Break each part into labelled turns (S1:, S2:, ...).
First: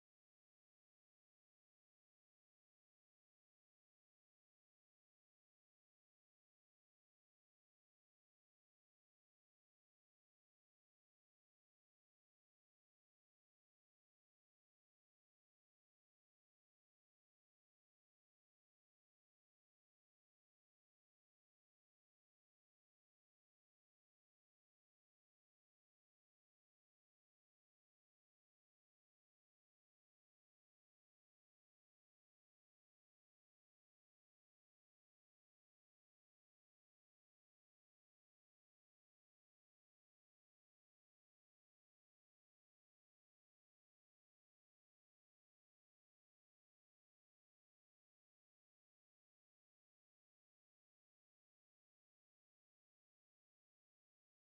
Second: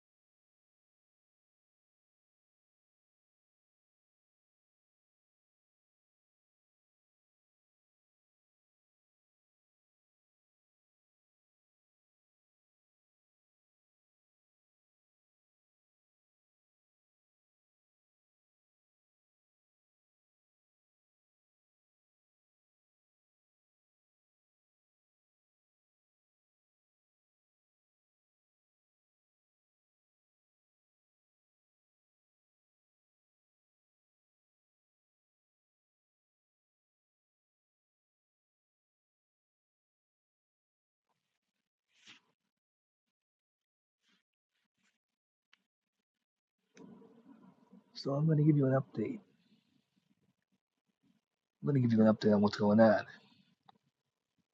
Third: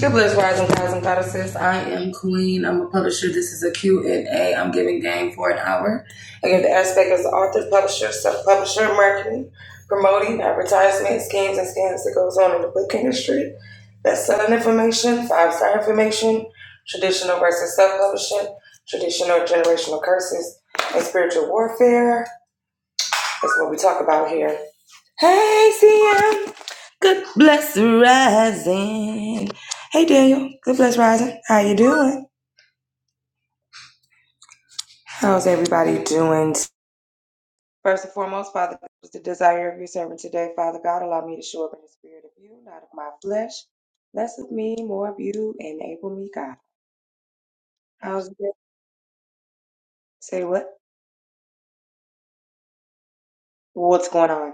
S1: Good bless rising guys and goddesses. I am Queen. I'm a publisher. This is a Q and A. am giving game for an hour. I give the aspect as the author, publisher, self publisher marketing, promoting, advertisement, schemes, and scams that goes on in the book industry. Best-selling information, five-star information, traditional versus self-publishing, traditional generational curses, and spiritual warfare. That's what we talk about here. Hey, CM. Good bless rising. Hey, Daniel. Good bless rising. How you doing? How's everybody doing? First and foremost, Father, this was the desire of your servant today. Father God, allow me to show up in the spirit of you, not of my flesh. Bless with me, more of you, enable me, God.
S2: So I'm
S1: How's it?
S2: going to
S1: going?
S2: give you an update.
S1: Say what?
S2: I'm going to give you an update on what's going on.
S1: What's going on?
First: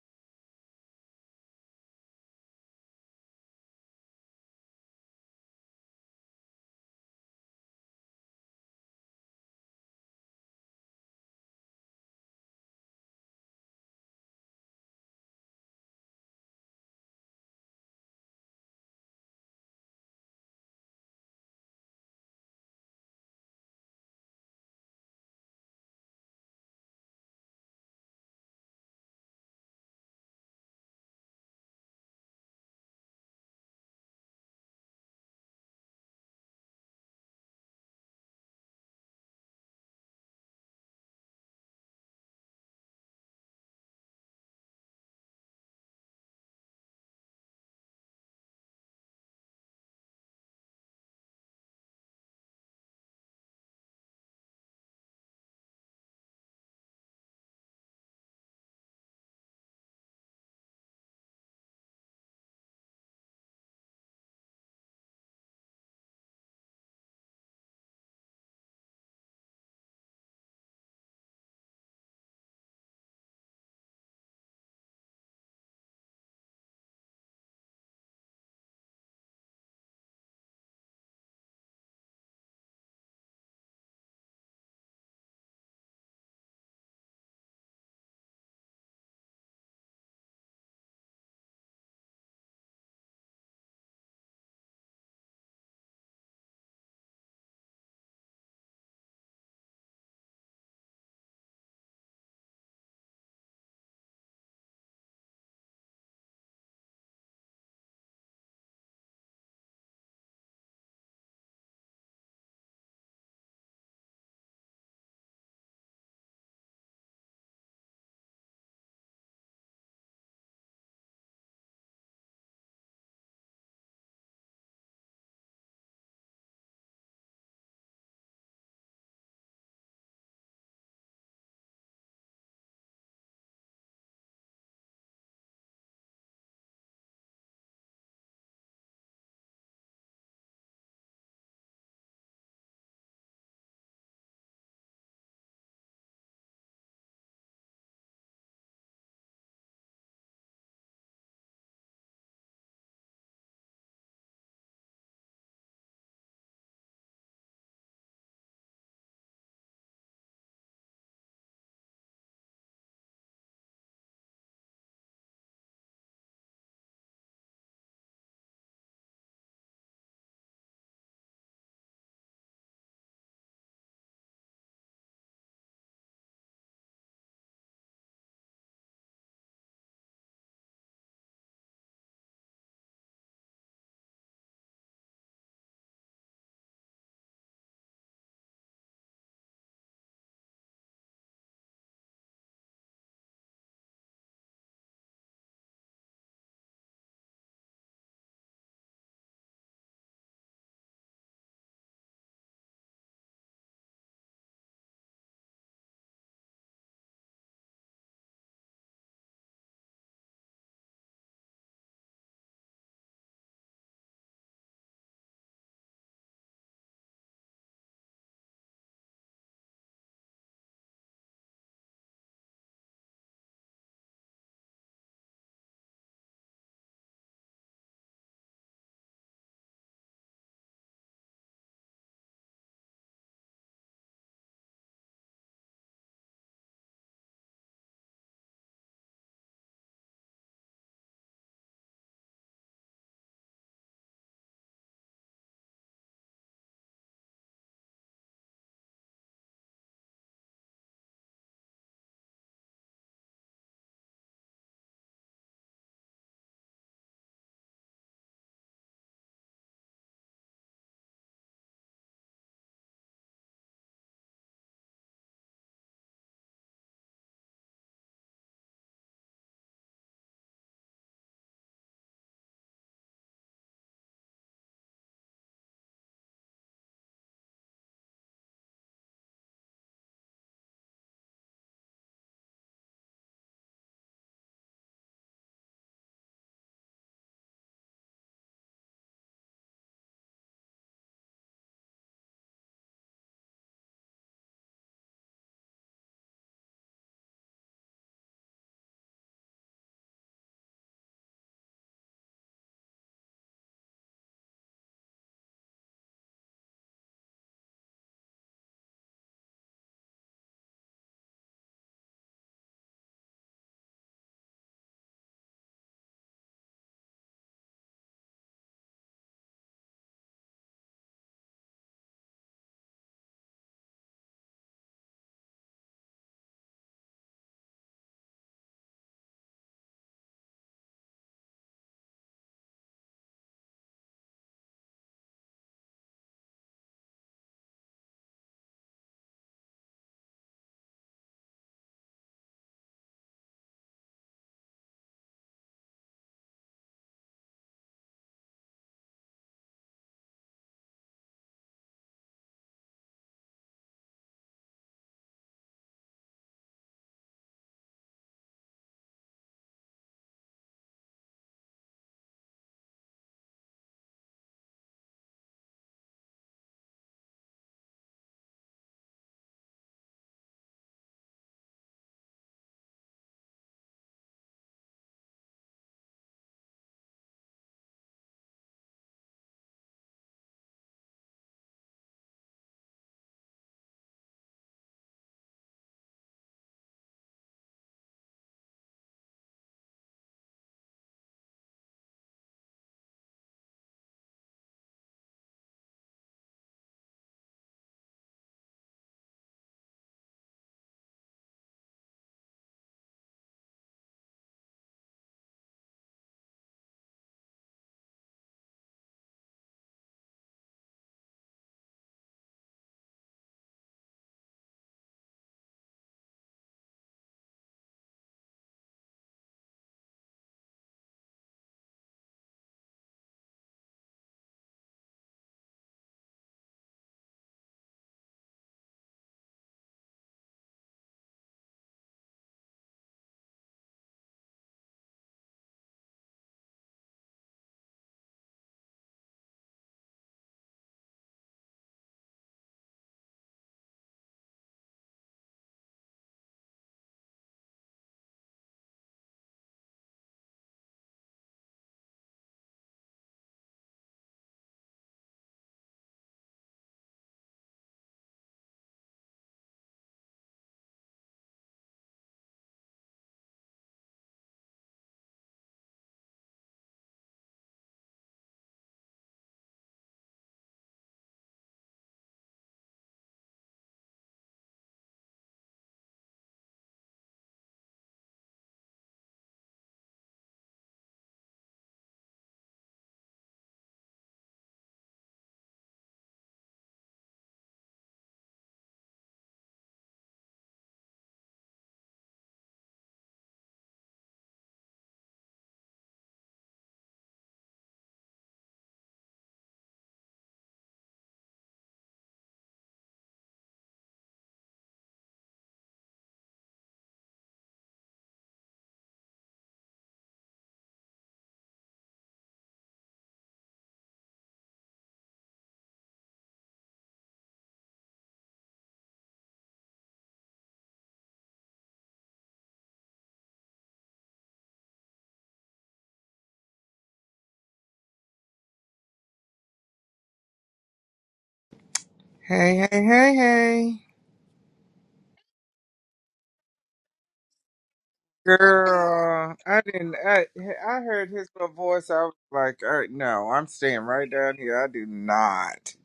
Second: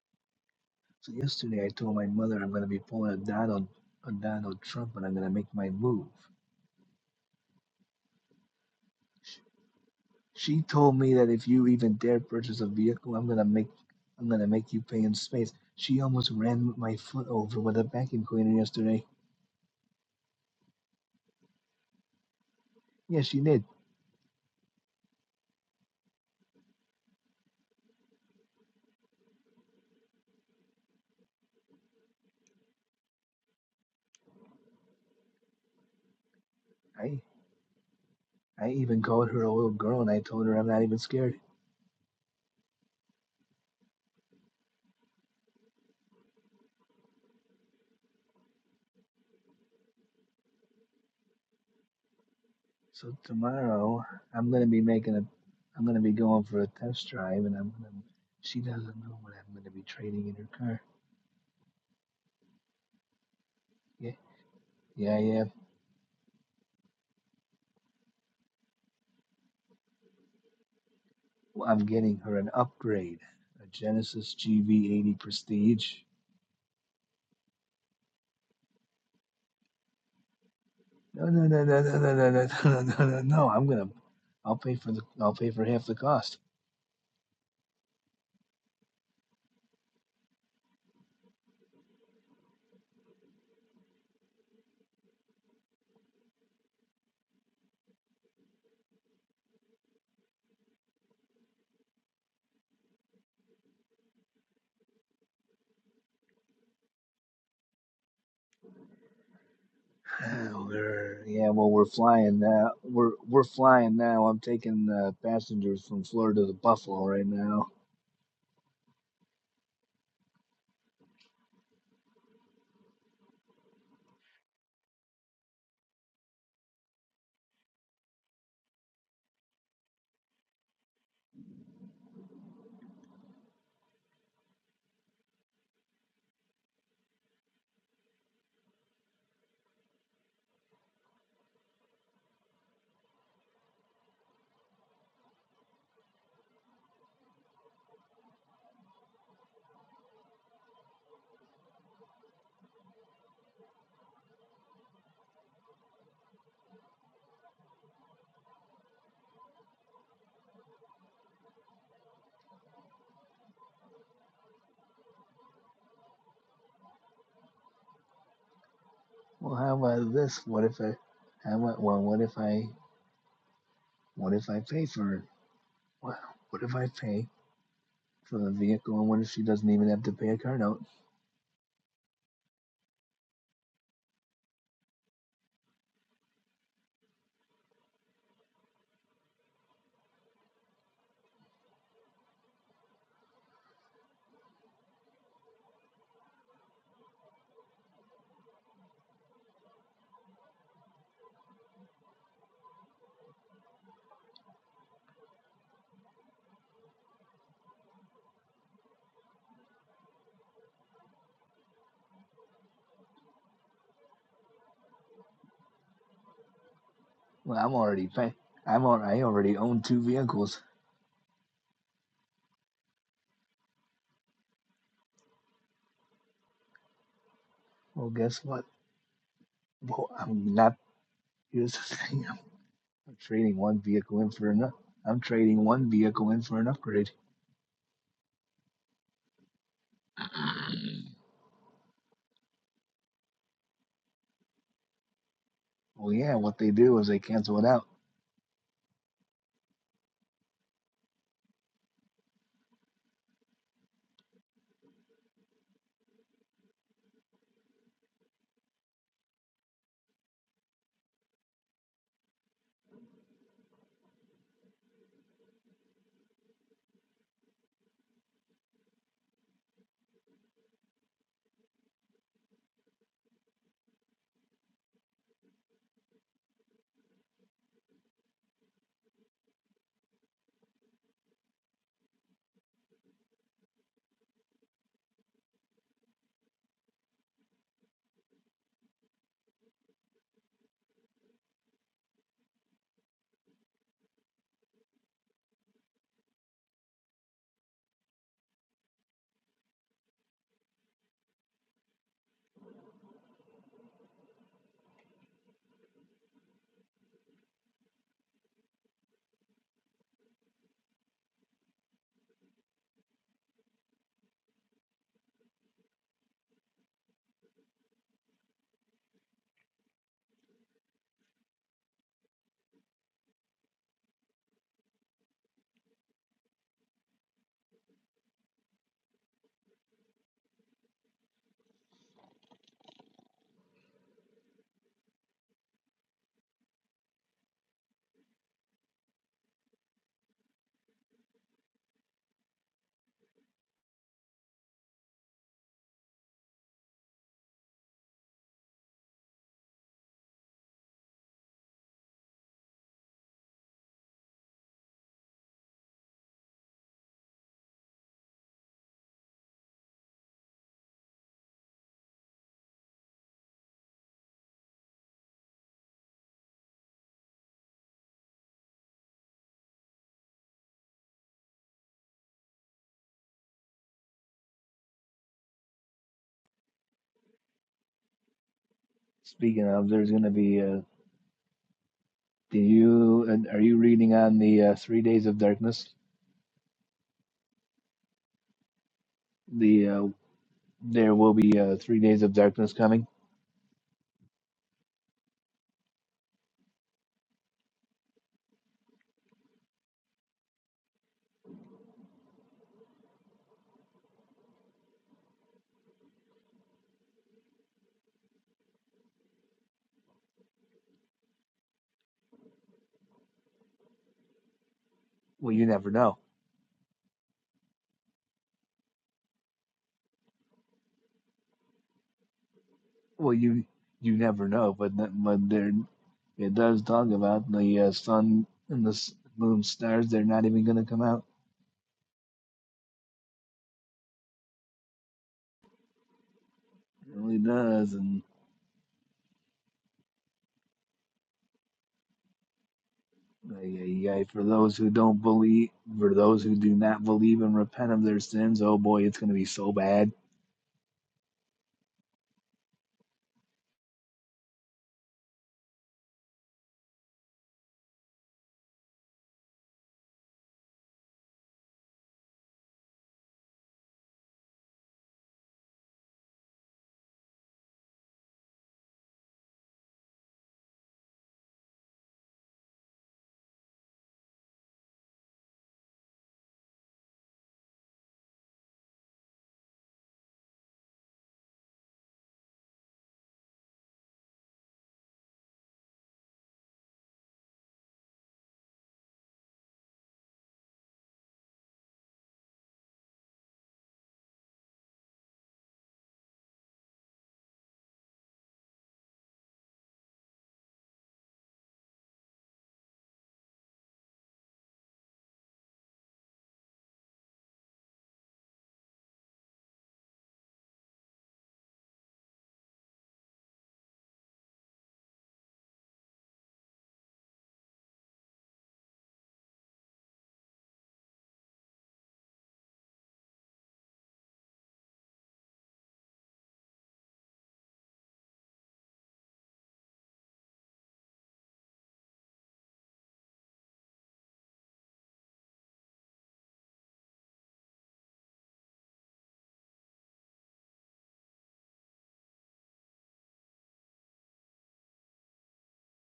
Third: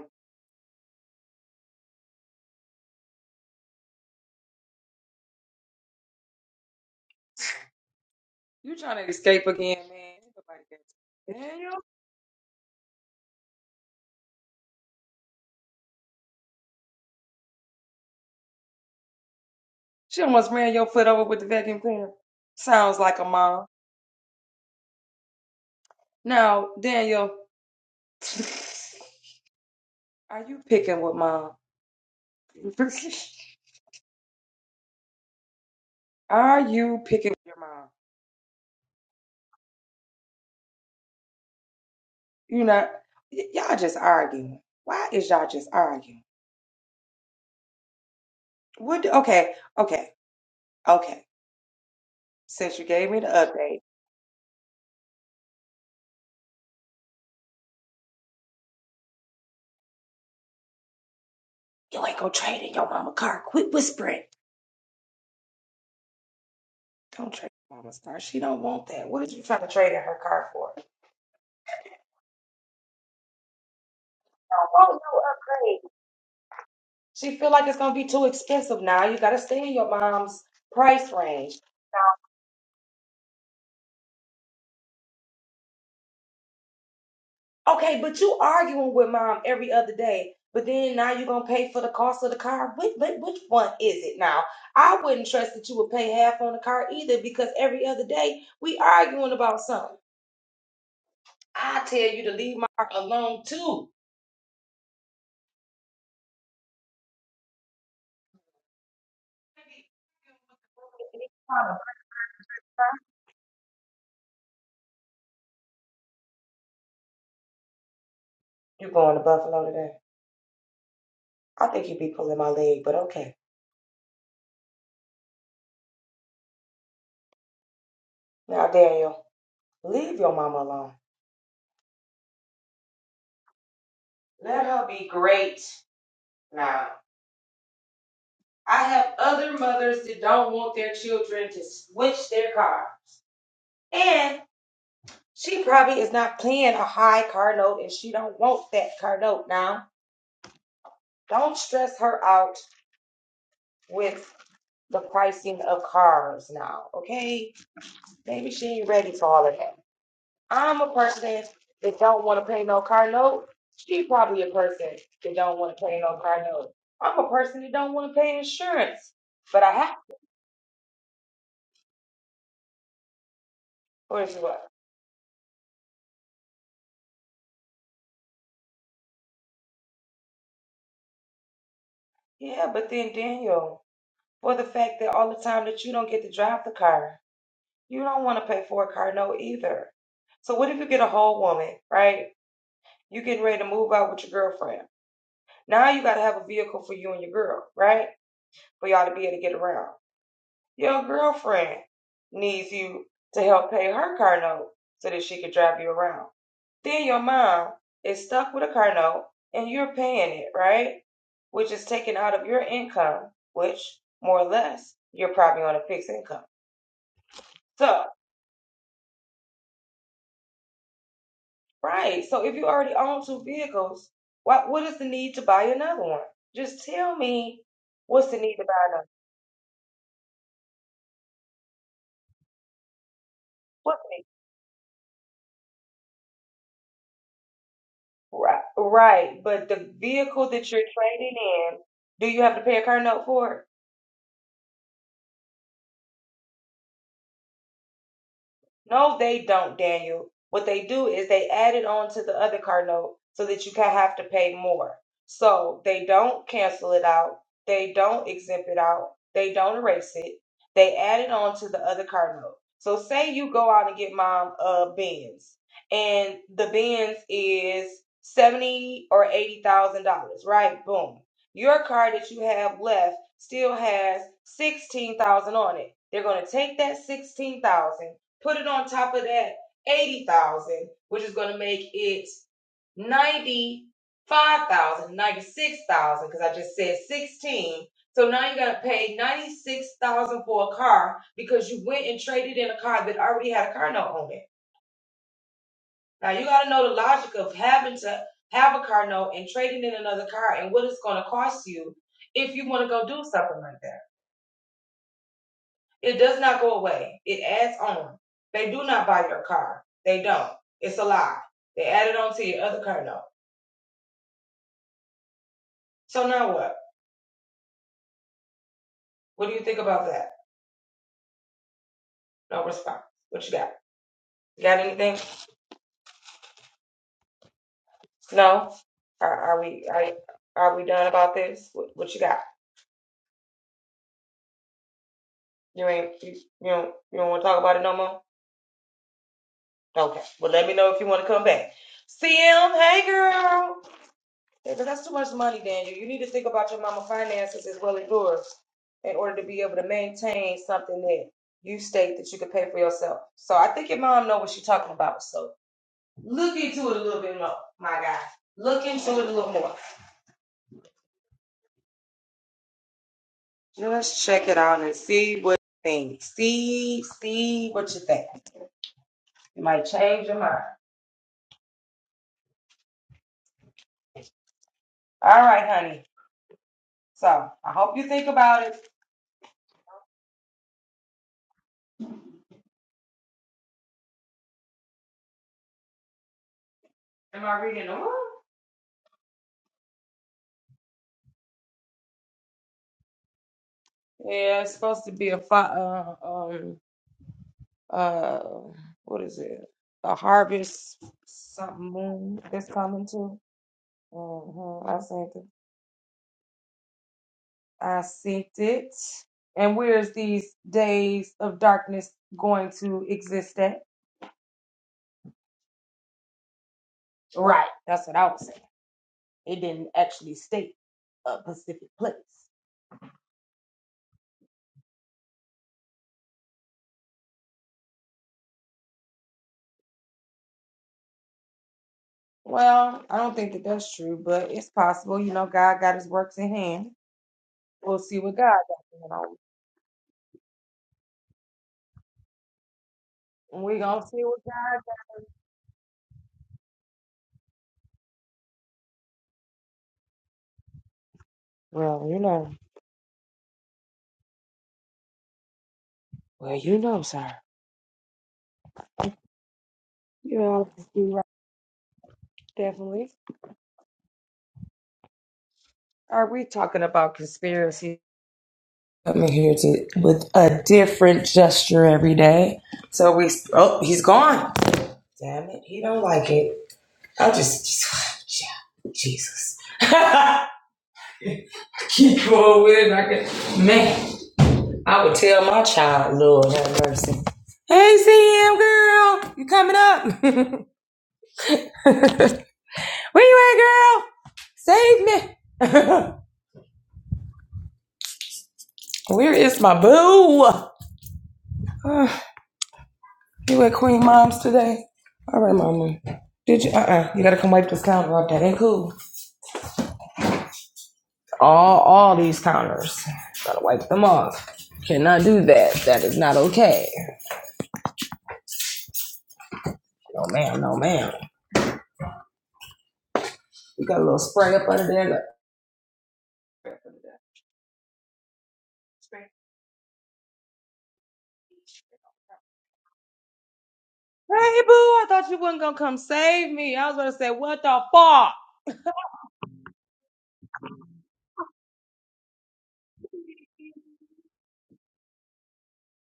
S2: So yesterday I told my mother I'm going to be pulling a Donald, a Donald Trump, and I'm going to make my move.
S1: You trying to
S2: Sh-
S1: escape again, man? Ain't Nobody
S2: She
S1: got
S2: told me that
S1: you.
S2: if you
S1: Daniel,
S2: even dare purchase a vehicle, I'm going to make, I'm going to make you pay in space. She almost ran my foot over with a vacuum cleaner yesterday.
S1: she almost ran your foot over with the vacuum cleaner. Sounds like
S2: Yeah,
S1: a
S2: she did.
S1: mom. Now, Daniel. Are you picking with mom? Are you
S2: I,
S1: picking with your mom?
S2: I even called her a little girl and I told her I'm not even scared.
S1: You not y- y'all just arguing. Why is y'all just arguing? What do- okay, okay, okay. Since you gave
S2: So
S1: me the update,
S2: tomorrow I'm gonna be making a I'm gonna be going for a test drive and I'm gonna she doesn't know what I'm gonna be trading in her car.
S1: you ain't gonna trade in your mama car. Quit
S2: Yeah,
S1: whispering.
S2: yeah, yeah.
S1: Don't trade mama's car. She don't want that. What is you trying to trade in her car for? She
S2: Well, I'm getting her an upgrade. A Genesis
S1: don't want
S2: GV80
S1: no upgrade.
S2: Prestige.
S1: She feel like it's gonna be too expensive now. You gotta stay in your mom's price
S2: No, no,
S1: range.
S2: no, no, no, no, no, no, no, no, no, no. no, I'm gonna I'll pay for the I'll pay for half the cost.
S1: Okay, but you arguing with mom every other day, but then now you're gonna pay for the cost of the car. Which, which, which one is it now? I wouldn't trust that you would pay half on the car either because every other day we arguing about something. I tell you to leave my car alone too.
S2: we're, yeah, well we're flying now. We're we're flying now. I'm taking uh, passengers from Florida to Buffalo right now.
S1: You going to Buffalo today? I think you'd be pulling my leg, but okay. Now Daniel, leave your mama alone. Let her be great now. I have other mothers that don't want their children to switch their car. And she probably is not paying a high car note and she don't want that car note now. Don't stress her out with the pricing of cars now, okay? Maybe she ain't ready for all of that. I'm a person that don't want to pay no car note. She probably a person that don't want to pay no car note. I'm a person that don't want to pay insurance,
S2: Well,
S1: but I
S2: how
S1: have.
S2: about this? What if I, how about, well, what if I,
S1: Or
S2: what
S1: is
S2: if
S1: what?
S2: I pay for, well, what if I pay for the vehicle and what if she doesn't even have to pay a car note?
S1: Yeah, but then Daniel. for the fact that all the time that you don't get to drive the car. You don't want to pay for a car note either. So what if you get a whole woman, right? You getting ready to move out with your girlfriend. Now you gotta have a vehicle for you and your girl, right? For y'all to be able to get around. Your girlfriend needs you to help pay her car note so that she can drive you around. Then your mom is stuck with a car note and you're paying it, right? Which is taken out of your income, which more or less you're probably on a fixed income.
S2: Well, I'm
S1: So,
S2: already pay, I'm al- I already own two vehicles.
S1: right. So if you already own two vehicles, what what is the need to buy another one? Just tell me
S2: Well,
S1: what's the
S2: guess
S1: need to
S2: what?
S1: buy another.
S2: Well, I'm not, here's the thing, I'm trading one
S1: What's the
S2: vehicle
S1: need?
S2: in for another. I'm trading one vehicle in for an upgrade.
S1: Right, right. But the vehicle that you're trading in, do you have to pay a car note for it?
S2: Well, yeah, what they do is they cancel it out.
S1: No, they don't, Daniel. What they do is they add it on to the other car note so that you can have to pay more. So they don't cancel it out. They don't exempt it out. They don't erase it. They add it on to the other car note. So say you go out and get mom a Benz, and the Benz is seventy or eighty thousand dollars, right? Boom. Your car that you have left still has sixteen thousand on it. They're gonna take that sixteen thousand Put it on top of that 80,000, which is going to make it ninety five thousand, because I just said 16. So now you're going to pay 96,000 for a car because you went and traded in a car that already had a car note on it. Now you got to know the logic of having to have a car note and trading in another car and what it's going to cost you if you want to go do something like that. It does not go away. It adds on. They do not buy your car. They don't. It's a lie. They added on to your other car note. So now what? What do you think about that? No response. What you got? You got anything? No. Are, are we are, are we done about this? What, what you got? You ain't you, you don't you don't want to talk about it no more? Okay. Well, let me know if you want to come back. CM, hey girl. Yeah, but that's too much money, Daniel. You need to think about your mama finances as well as yours in order to be able to maintain something that you state that you could pay for yourself. So I think your mom know what she's talking about. So look into it a little bit more, my guy. Look into it a little more. Let's check it out and see what you think. See, see what you think. You might change your mind. All right, honey. So I hope you think about it.
S2: Speaking of, there's going to be, uh, do you, and are you reading on the uh, Three Days of Darkness?
S1: Am I reading the room?
S2: The uh, there will be uh, three days of darkness coming.
S1: Yeah, it's supposed to be a fi- uh, um uh what is it a harvest something moon that's coming too hmm i sent it i sent it and where's these days of darkness going to exist at
S2: Well, you never know.
S1: right that's what i was saying it didn't actually state a specific place
S2: Well, you you never know, but th- but there it does talk about the uh, sun and the s- moon stars. They're not even going to come out.
S1: well i don't think that that's true but it's possible you know god got his works in hand
S2: It really does,
S1: we'll see
S2: and
S1: what god got going on we're gonna
S2: yeah,
S1: see what
S2: for those
S1: god
S2: who don't believe, for those who do not believe and repent of their sins, oh boy, it's going to be so bad.
S1: well you know well you know sir you know Definitely. Are we talking about conspiracy? I'm here to with a different gesture every day. So we. Oh, he's gone. Damn it! He don't like it. I just, just yeah, Jesus. Keep going with it. I can, man, I would tell my child, Lord have mercy. Hey, CM girl, you coming up? Where you at, girl? Save me. Where is my boo? You at Queen Mom's today? All right, Mama. Did you? Uh uh You gotta come wipe this counter off. That ain't cool. All all these counters. Gotta wipe them off. Cannot do that. That is not okay. No, ma'am. No, ma'am. You got a little spray up under there. Look.
S3: Hey, hey, hey, hey.
S1: Hey, boo. I thought you wasn't gonna come save me. I was gonna say, what the fuck?
S3: Girl, I didn't. I, I heard his little voice. I was like, uh, no, I'm staying right down here. I do not.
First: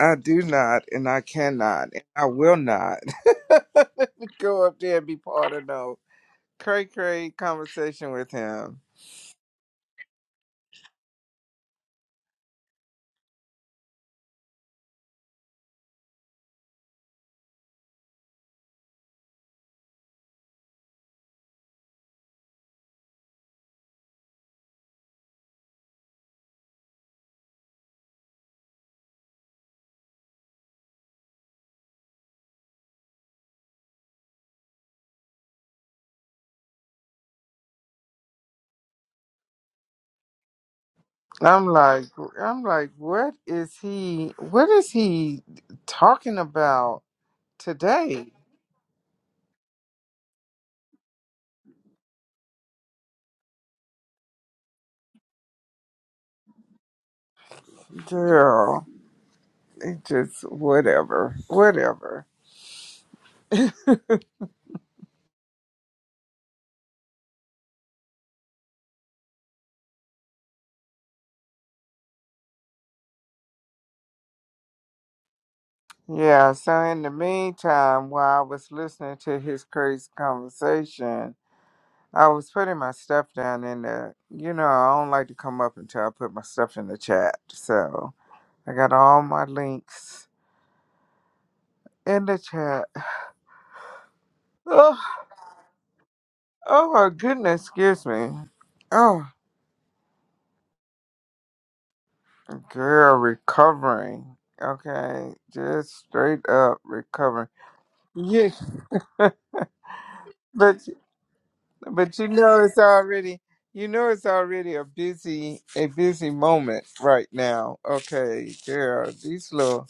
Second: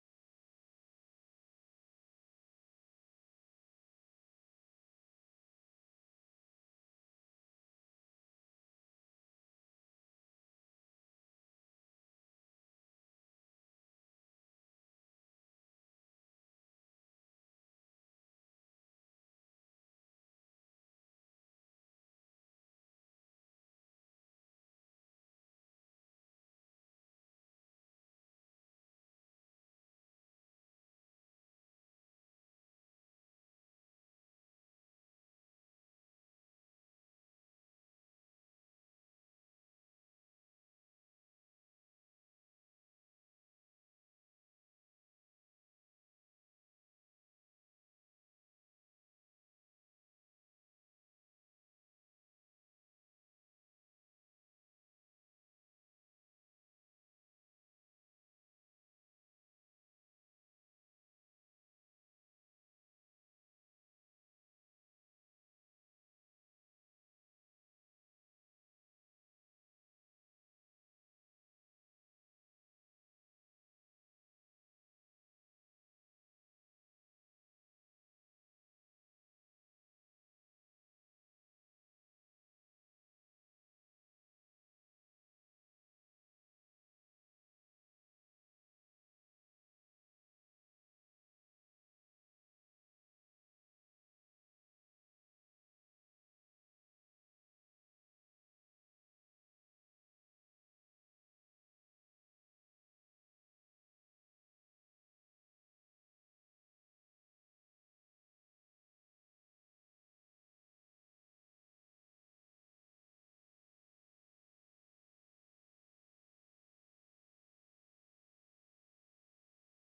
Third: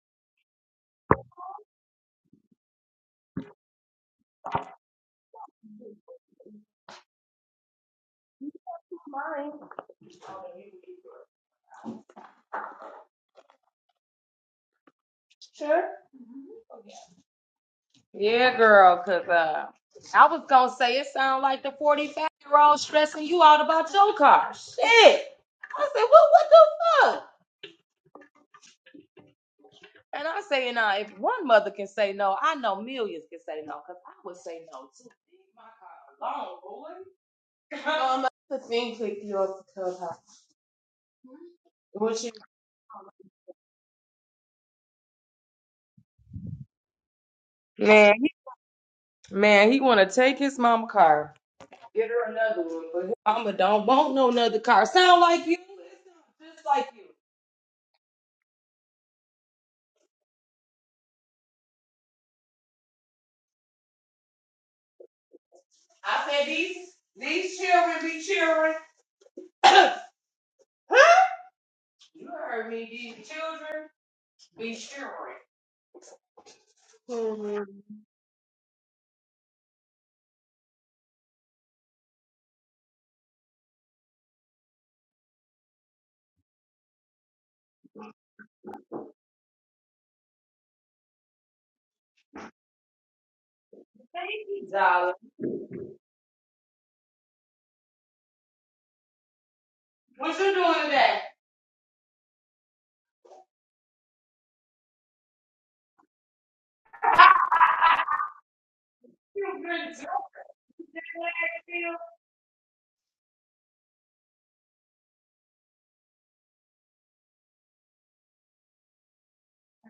S3: I do not, and I cannot, and I will not go up there and be part of no cray cray conversation with him.
S1: Sure. Yeah, girl. Cause uh, I was gonna say it sounded like the forty-five year old stressing you out about your car. Shit. I said, well, what the fuck? And I say, now, if one mother can say no, I know millions can say no, because I would say no too. Leave my car alone, boy. um, the thing clicked you off the clubhouse.
S3: I'm like,
S1: What you-
S3: I'm like, what is he? What is he talking about
S1: Man, he,
S3: today,
S1: man, he want to take his mama car. Get her another one, but his mama don't want no another car. Sound like you? It sound Just like you.
S3: girl? It just whatever, whatever.
S1: I said these these children be children. you heard me. These children be children.
S3: Yeah, so in the
S1: Mhm.
S3: meantime, while I was listening to his crazy conversation, I was putting my stuff down in the, you know, I don't like to come up until I put my stuff in the chat. So I got all my links in the chat.
S1: Thank you,
S3: Oh,
S1: darling.
S3: oh my goodness, excuse me. Oh,
S1: What you doing today?
S3: girl, recovering. Okay, just straight up recovering. Yes,
S1: You been to
S3: But
S1: jail?
S3: But you know it's already you know it's already a busy a busy moment right now. Okay, yeah, these little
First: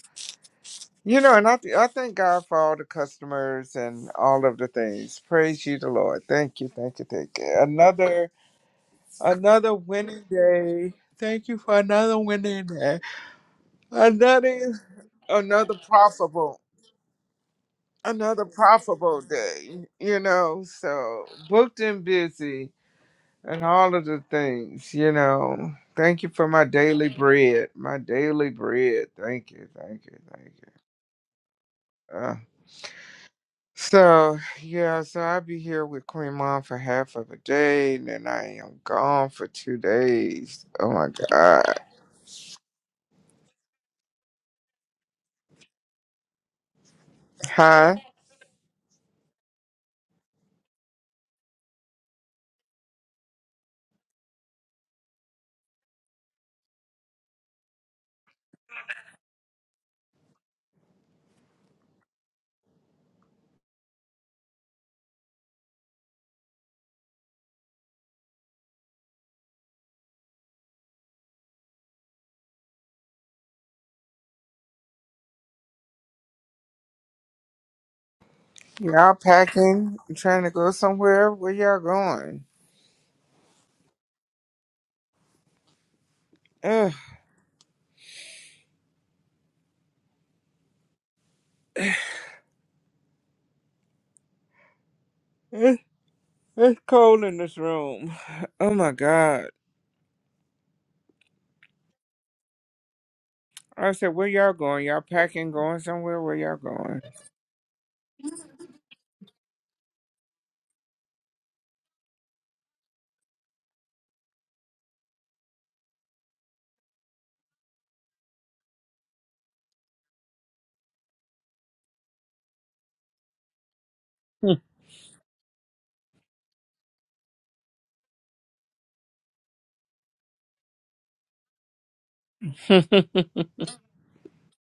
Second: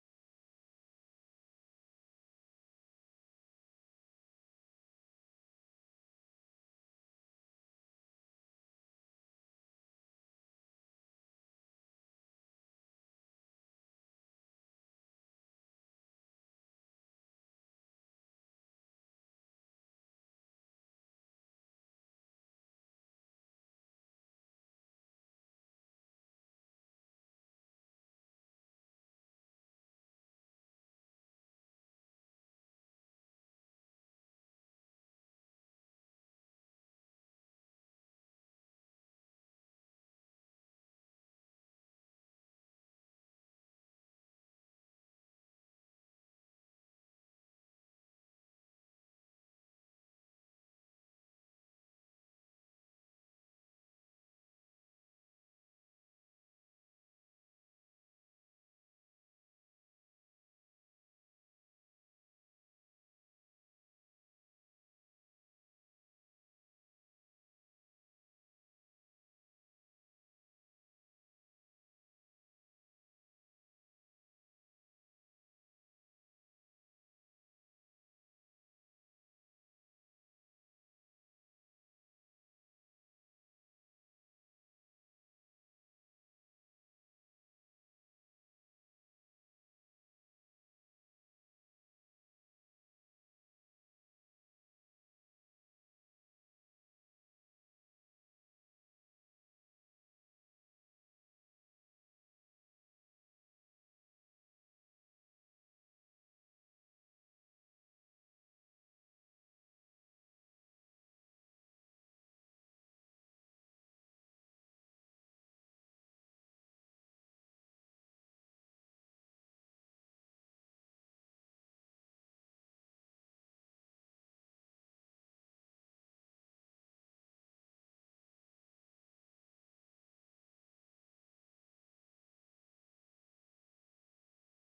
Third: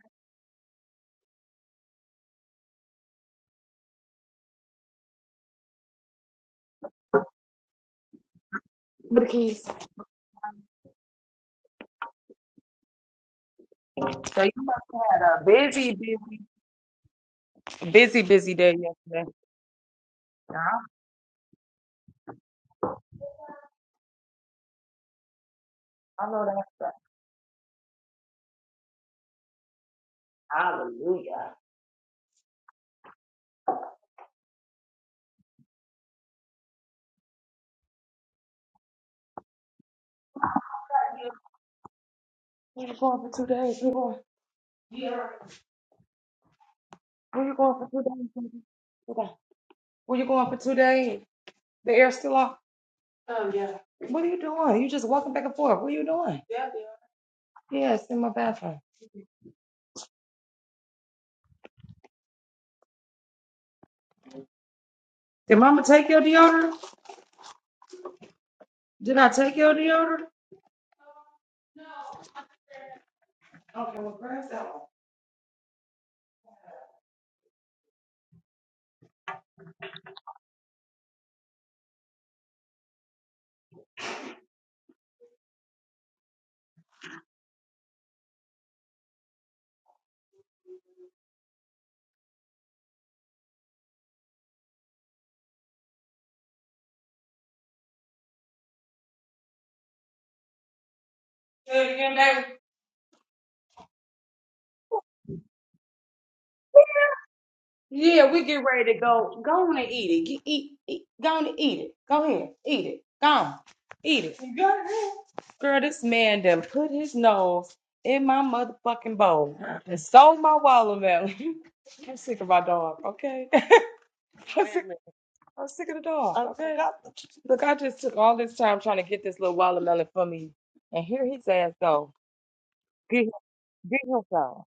S3: you know, and I th- I thank God for all the customers and all of the things. Praise you, the Lord. Thank you, thank you, thank you. Another another winning day. Thank you for another winning day.
S1: So you must
S3: Another
S1: have had a
S3: another
S1: busy, busy,
S3: profitable
S1: busy,
S3: another
S1: busy day
S3: profitable
S1: yesterday.
S3: day. You
S1: I,
S3: know, so booked and busy and all of the things, you know. Thank
S1: I
S3: you
S1: know
S3: for
S1: that's
S3: my
S1: right.
S3: daily bread. My daily bread. Thank you, thank you, thank
S1: Hallelujah.
S3: you. Uh, so, yeah, so I'll be here with Queen Mom for half of a day, and then I am gone for two days. Oh my God.
S1: Where you going for two days? Where you going, where you going for
S3: Huh?
S1: two days? baby? Okay. Where you going for two days? The air's still off. Oh yeah. What are you doing? You just walking back and forth. What are you doing? Yeah, yeah. Yeah, it's in my bathroom. Did mama take your deodorant? Did I take your deodorant? No. Okay, well, grab that one.
S3: Y'all packing? You trying to go somewhere? Where y'all going? Ugh, it- it's cold in this room. Oh my God.
S1: Say it again, baby.
S3: I said, where y'all going? Y'all packing, going somewhere? Where y'all going?
S1: Yeah, we get ready to go. Go on and eat it. Get, eat, eat. Go on and eat it. Go ahead. Eat it. Go on. Eat it. Go ahead, Girl, this man done put his nose in my motherfucking bowl and stole my watermelon. I'm sick of my dog, okay? I'm sick, I'm sick of the dog, okay? Okay. I, look, I just took all this time trying to get this little watermelon for me, and here his ass go. Get him, get him some.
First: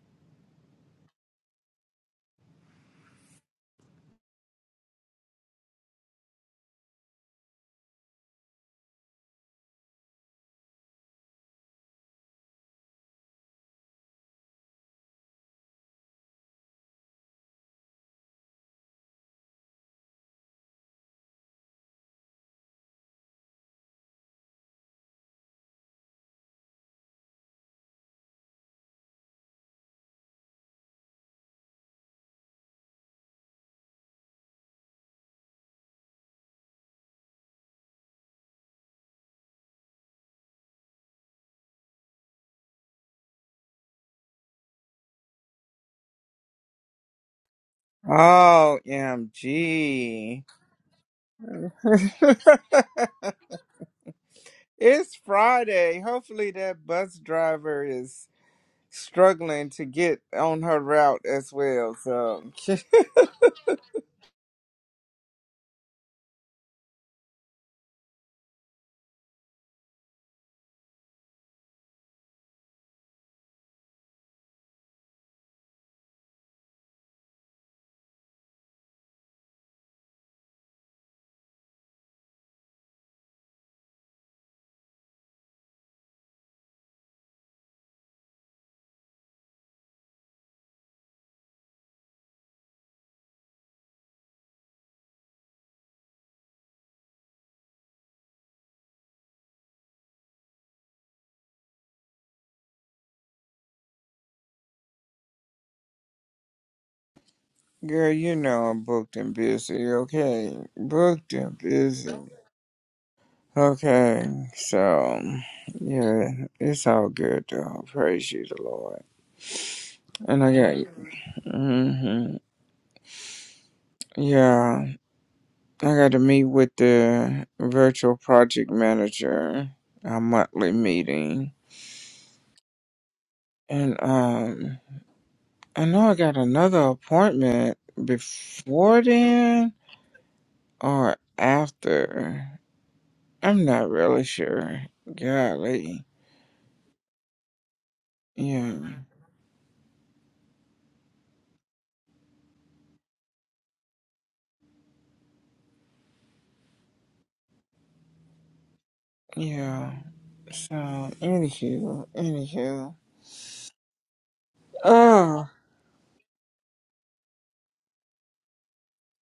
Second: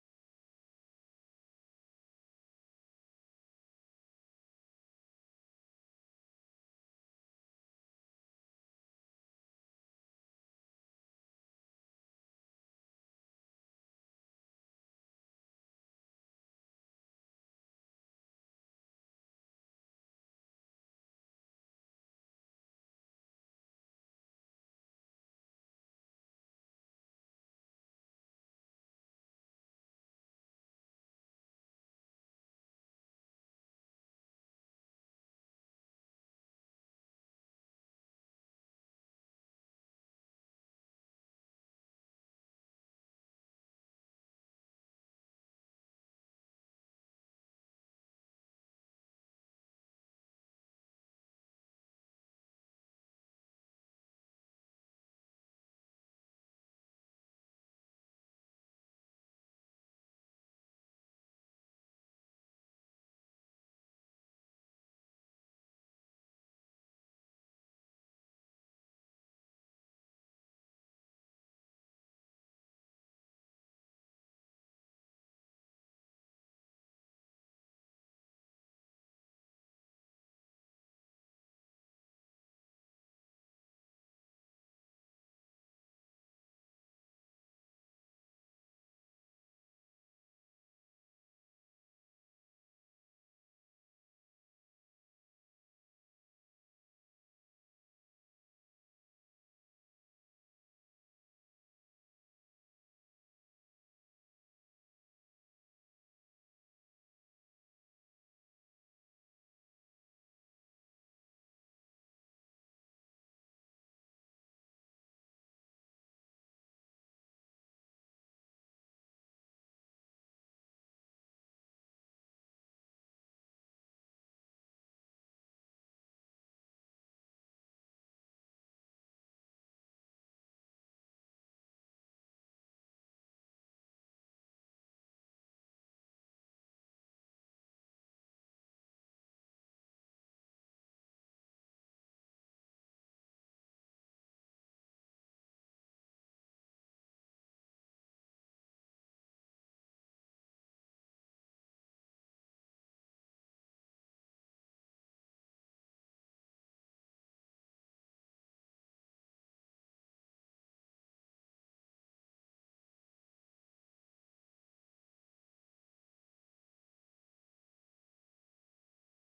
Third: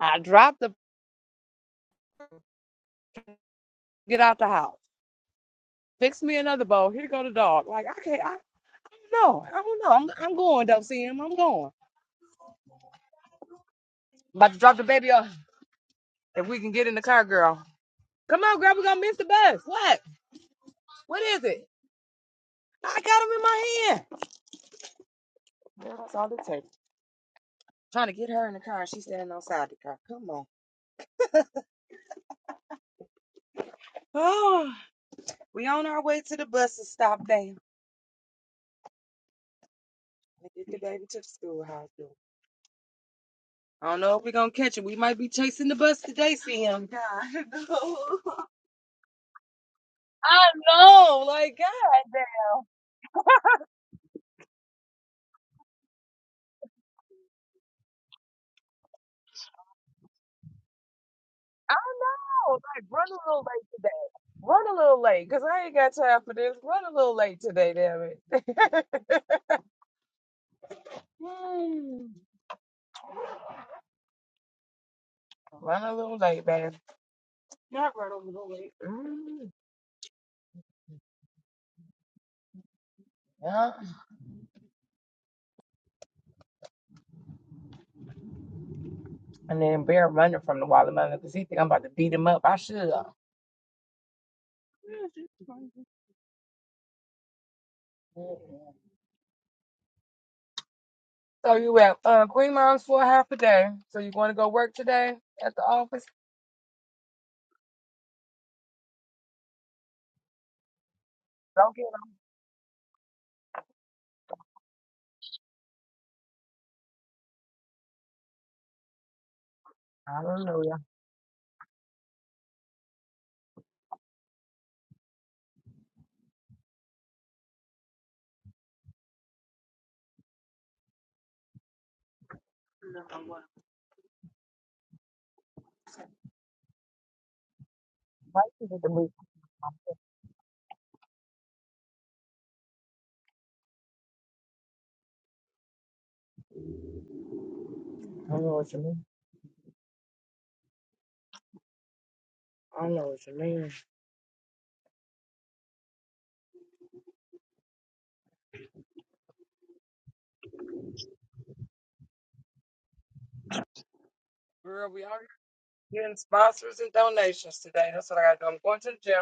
S1: I dropped the, get out the house. Fix me another bowl. Here go the dog. Like, I can't. No, I don't know. I'm I'm going though, Sam. I'm going. About to drop the baby off. If we can get in the car, girl. Come on, girl. We're gonna miss the bus. What? What is it? I got him in my hand. Girl, that's all it takes. Trying to get her in the car and she's standing outside the car. Come on. Oh, we on our way to the bus to stop there. And get the baby to the schoolhouse. girl. I don't know if we're gonna catch him. We might be chasing the bus today, Sam. God, no.
S3: Oh, M
S1: I
S3: G.
S1: know, like God, damn.
S3: it's Friday. Hopefully, that bus driver is struggling to get on her route as
S1: I
S3: well. So,
S1: don't like run a little late Run a little late, cause I ain't got time for this. Run a little late today, damn it. Mm. Run a little late, man. Not run a little late. Mm, yeah. And then Bear running from the watermelon because he think I'm about to beat him up. I should. Yeah, she's fine. Mm. So you at uh, Queen Mom's for half a day. So you going to go work today at the office?
S3: girl, you know I'm booked and busy, okay? Booked and
S1: Don't get.
S3: busy. Okay, so, yeah, it's all good, though. Praise you, the Lord.
S1: I
S3: And
S1: don't
S3: I
S1: know. Yeah.
S3: got you. hmm Yeah. I got to meet with the virtual project manager, our monthly meeting. And um I know I got another appointment
S1: Why you get the
S3: before
S1: boot?
S3: then or after. I'm not really sure. Golly.
S1: I don't know what
S3: Yeah.
S1: you mean. I don't know what you mean.
S3: Yeah. So anywho, anywho.
S1: Girl, we already
S3: Oh
S1: getting sponsors and donations today. That's what I got to do. I'm going to the gym.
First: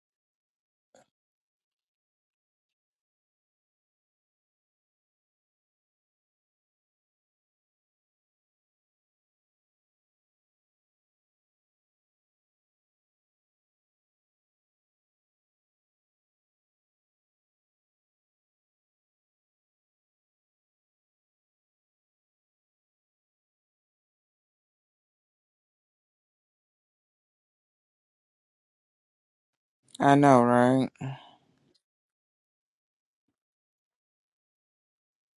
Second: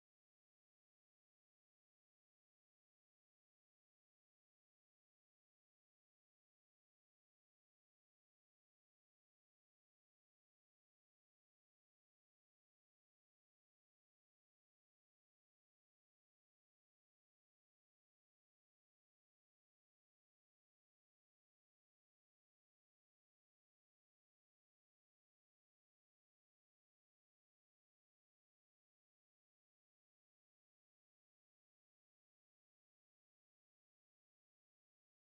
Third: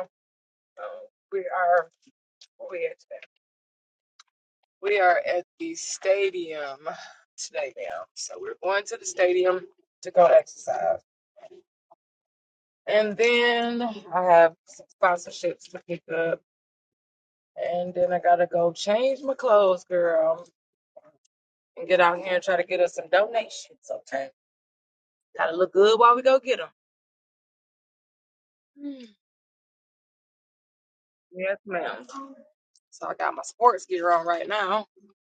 S1: So we are where we at today? We are at the stadium today now. So we're going to the stadium to go exercise. And then I have some sponsorships to pick up. And then I gotta go change my clothes, girl, and get out here and try to get us some donations, okay? Gotta look good while we go get them.
S3: I know, right?
S1: Yes, ma'am. So I got my sports gear on right now.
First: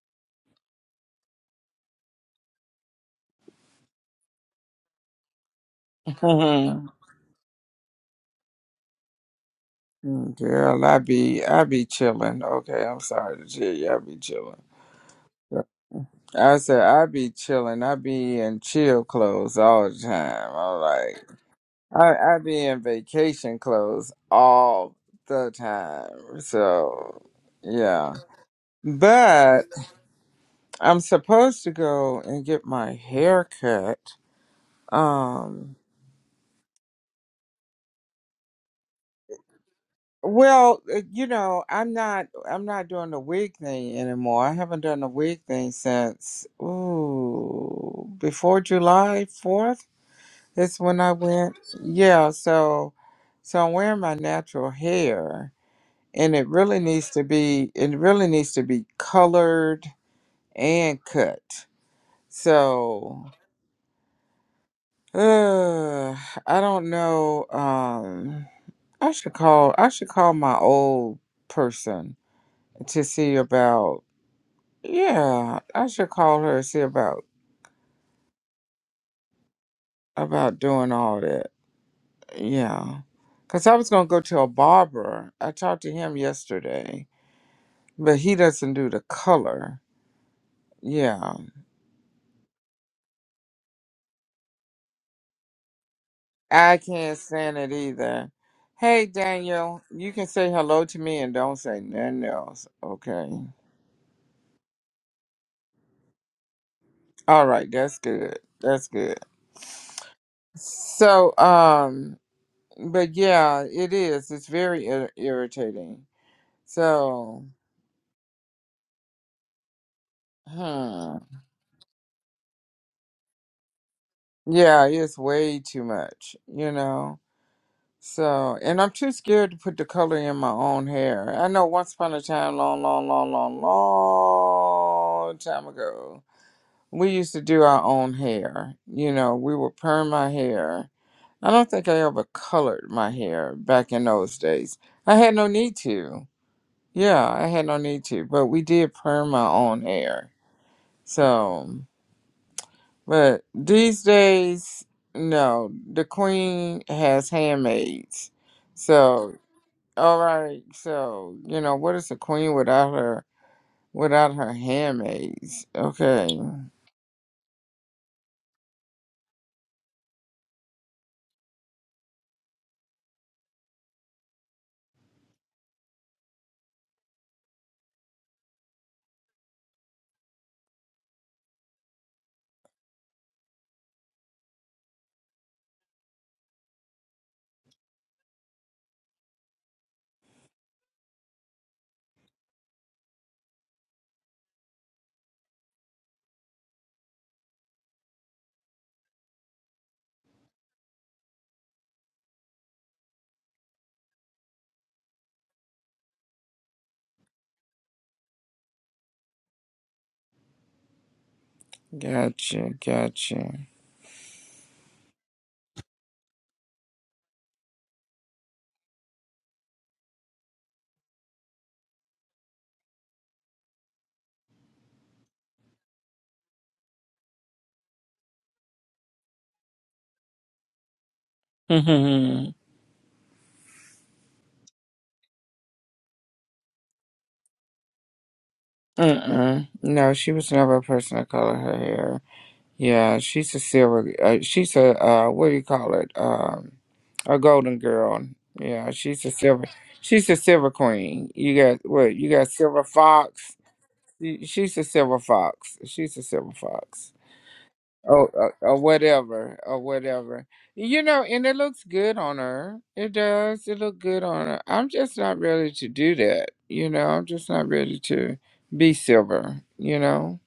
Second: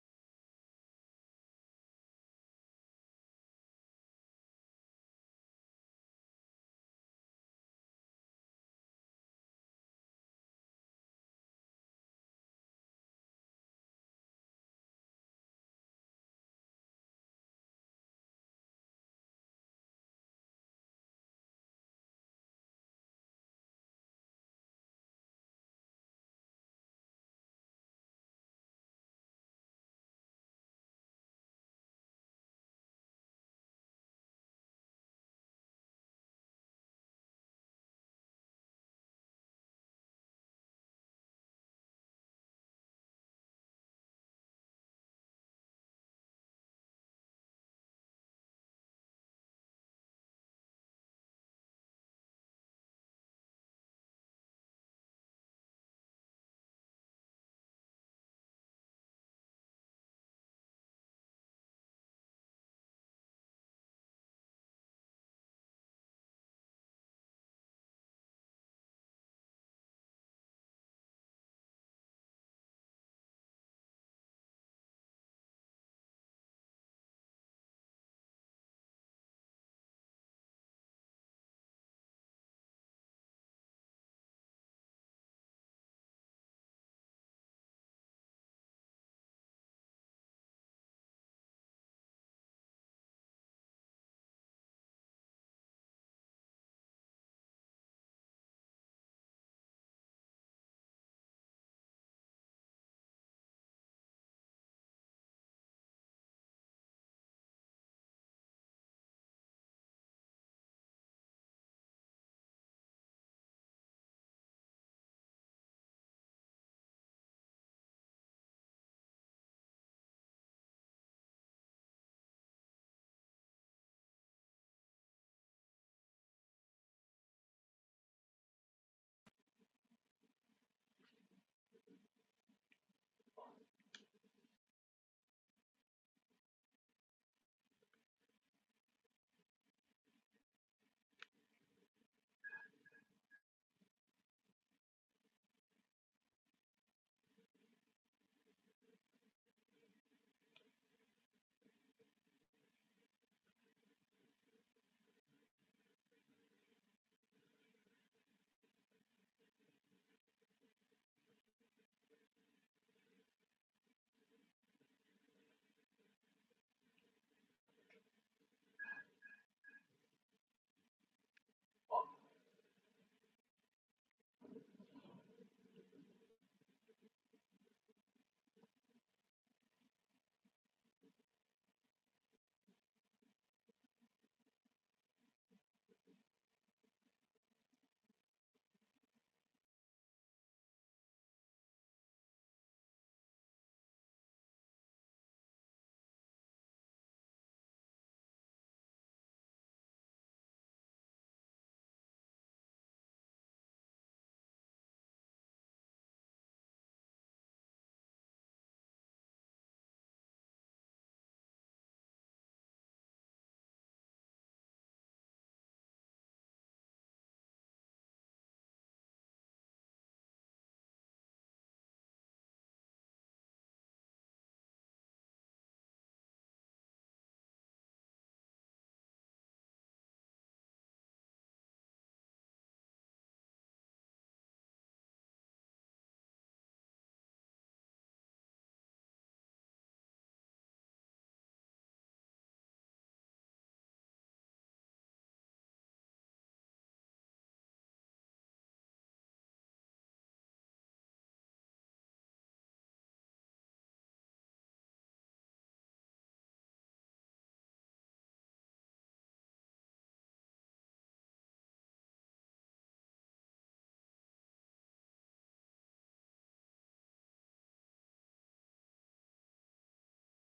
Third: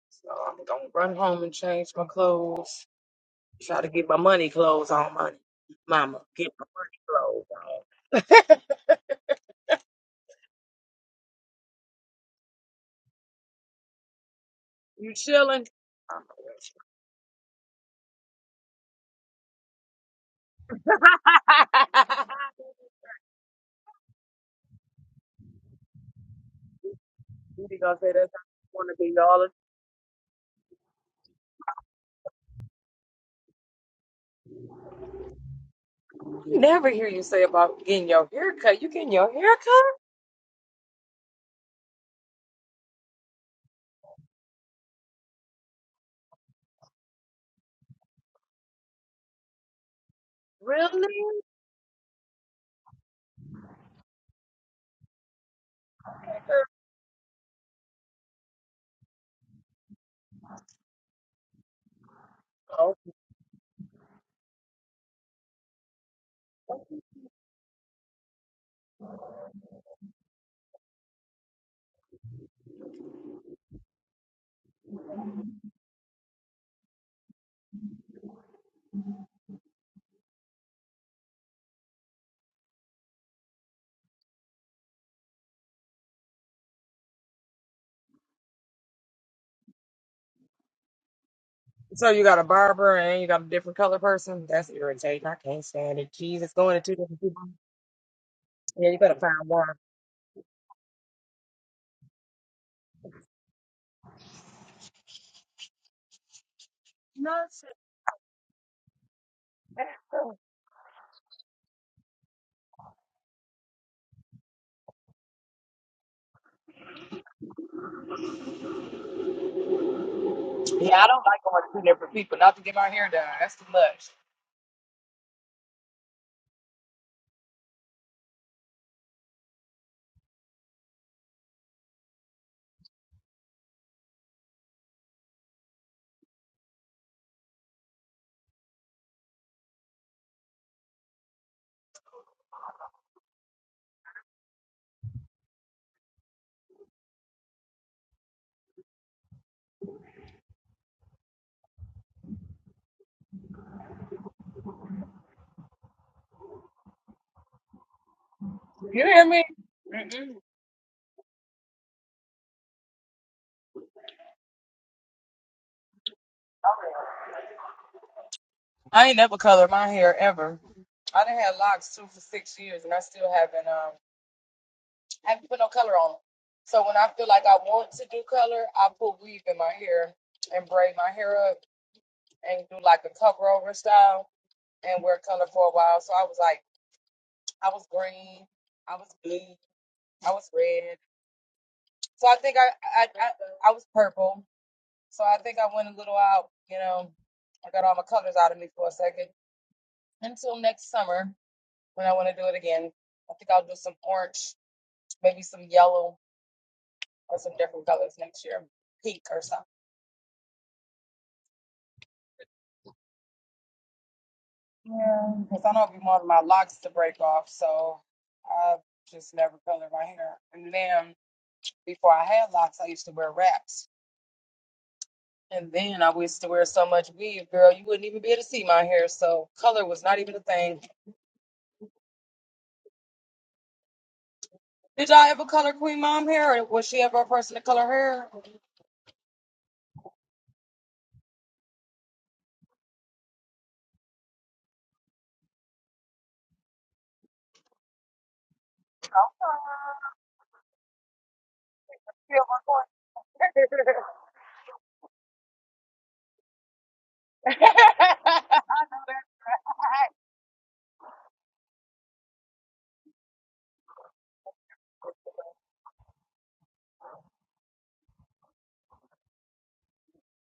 S1: So I'm gonna run home and change my clothes Try to get my money clothes on, money. Mama, get my money clothes on.
S3: Girl, I be I be chilling. Okay, I'm sorry to tell you, I be chilling.
S1: You chilling? I'm
S3: I said
S1: rich.
S3: I be chilling. I be in chill clothes all the time. I'm like I I be in vacation clothes all the time. So
S1: You be gonna say
S3: yeah.
S1: that's how you wanna be, y'all.
S3: But I'm supposed to go and get my hair cut. Um
S1: Never hear you say about getting your hair cut. You getting your hair cut?
S3: well, uh, you know, I'm not I'm not doing the wig thing anymore. I haven't done the wig thing since ooh before July 4th. It's when
S1: Really?
S3: I went. Yeah, so so I'm wearing my natural hair and it really needs to be it really needs to be colored and cut.
S1: Girl.
S3: So uh, I don't know. Um I should call I should call my old person to see about yeah, I should call her and see about about doing all that. Yeah. Cause I was gonna go to a barber. I talked to him yesterday but he doesn't do the color. Yeah,
S1: So you got a barber and you got a different color person? That's irritating. I can't stand it. Jesus,
S3: I
S1: going to two
S3: can't
S1: different people.
S3: stand it either.
S1: Yeah, you
S3: Hey,
S1: better find one.
S3: Daniel, you can say hello to me and don't say nothing else. Okay. All right,
S1: Nonsense.
S3: that's good. That's good. So, um, but yeah, it is. It's very ir- irritating. So,
S1: Yeah, I
S3: hmm.
S1: don't like going to two different people. Not to get my hair done. That's too much.
S3: Yeah, it's way too much, you know? So, and I'm too scared to put the color in my own hair. I know once upon a time, long, long, long, long, long time ago, we used to do our own hair. You know, we would perm my hair. I don't think I ever colored my hair back in those days. I had no need to. Yeah, I had no need to, but we did perm my own hair. So, but these days, no, the queen has handmaids.
S1: You hear
S3: So,
S1: me? Mm-mm.
S3: all right, so you know what is a queen without her without her handmaids? Okay,
S1: I ain't never colored my hair ever. I done had locks too for six years, and I still haven't um haven't put no color on 'em. So when I feel like I want to do color, I put weave in my hair and braid my hair up and do like a cover over style and wear color for a while. So I was like, I was green, I was blue, I was red. So I think I I I, I was purple. So I think I went a little out, you know. I got all my colors out of me for a second until next summer. when I want to do it again. I think I'll do some orange, maybe some yellow or some different colors next year, pink or something.
S3: gotcha, gotcha.
S1: Yeah, because I don't be wanting my locks to break off, so I just never colored my hair. And then before I had locks, I used to wear wraps. And then I used to wear so much weave, girl, you wouldn't even be able to see my hair. So color was not even a thing. Did y'all ever color Queen Mom hair, or was she ever a person to color hair?
S3: Mm-mm. No, she was never a person of color. Her hair, yeah, she's a silver. Uh, she's a uh, what do you call it? Um, a golden girl. Yeah, she's a silver. She's a silver queen. You got what? You got
S1: Silver
S3: silver
S1: going.
S3: fox. She- She's a silver fox. She's a silver fox. or, or, or whatever or whatever you know and it looks good on her it does it look good on her i'm just not ready to do that you know i'm just not ready to be silver you know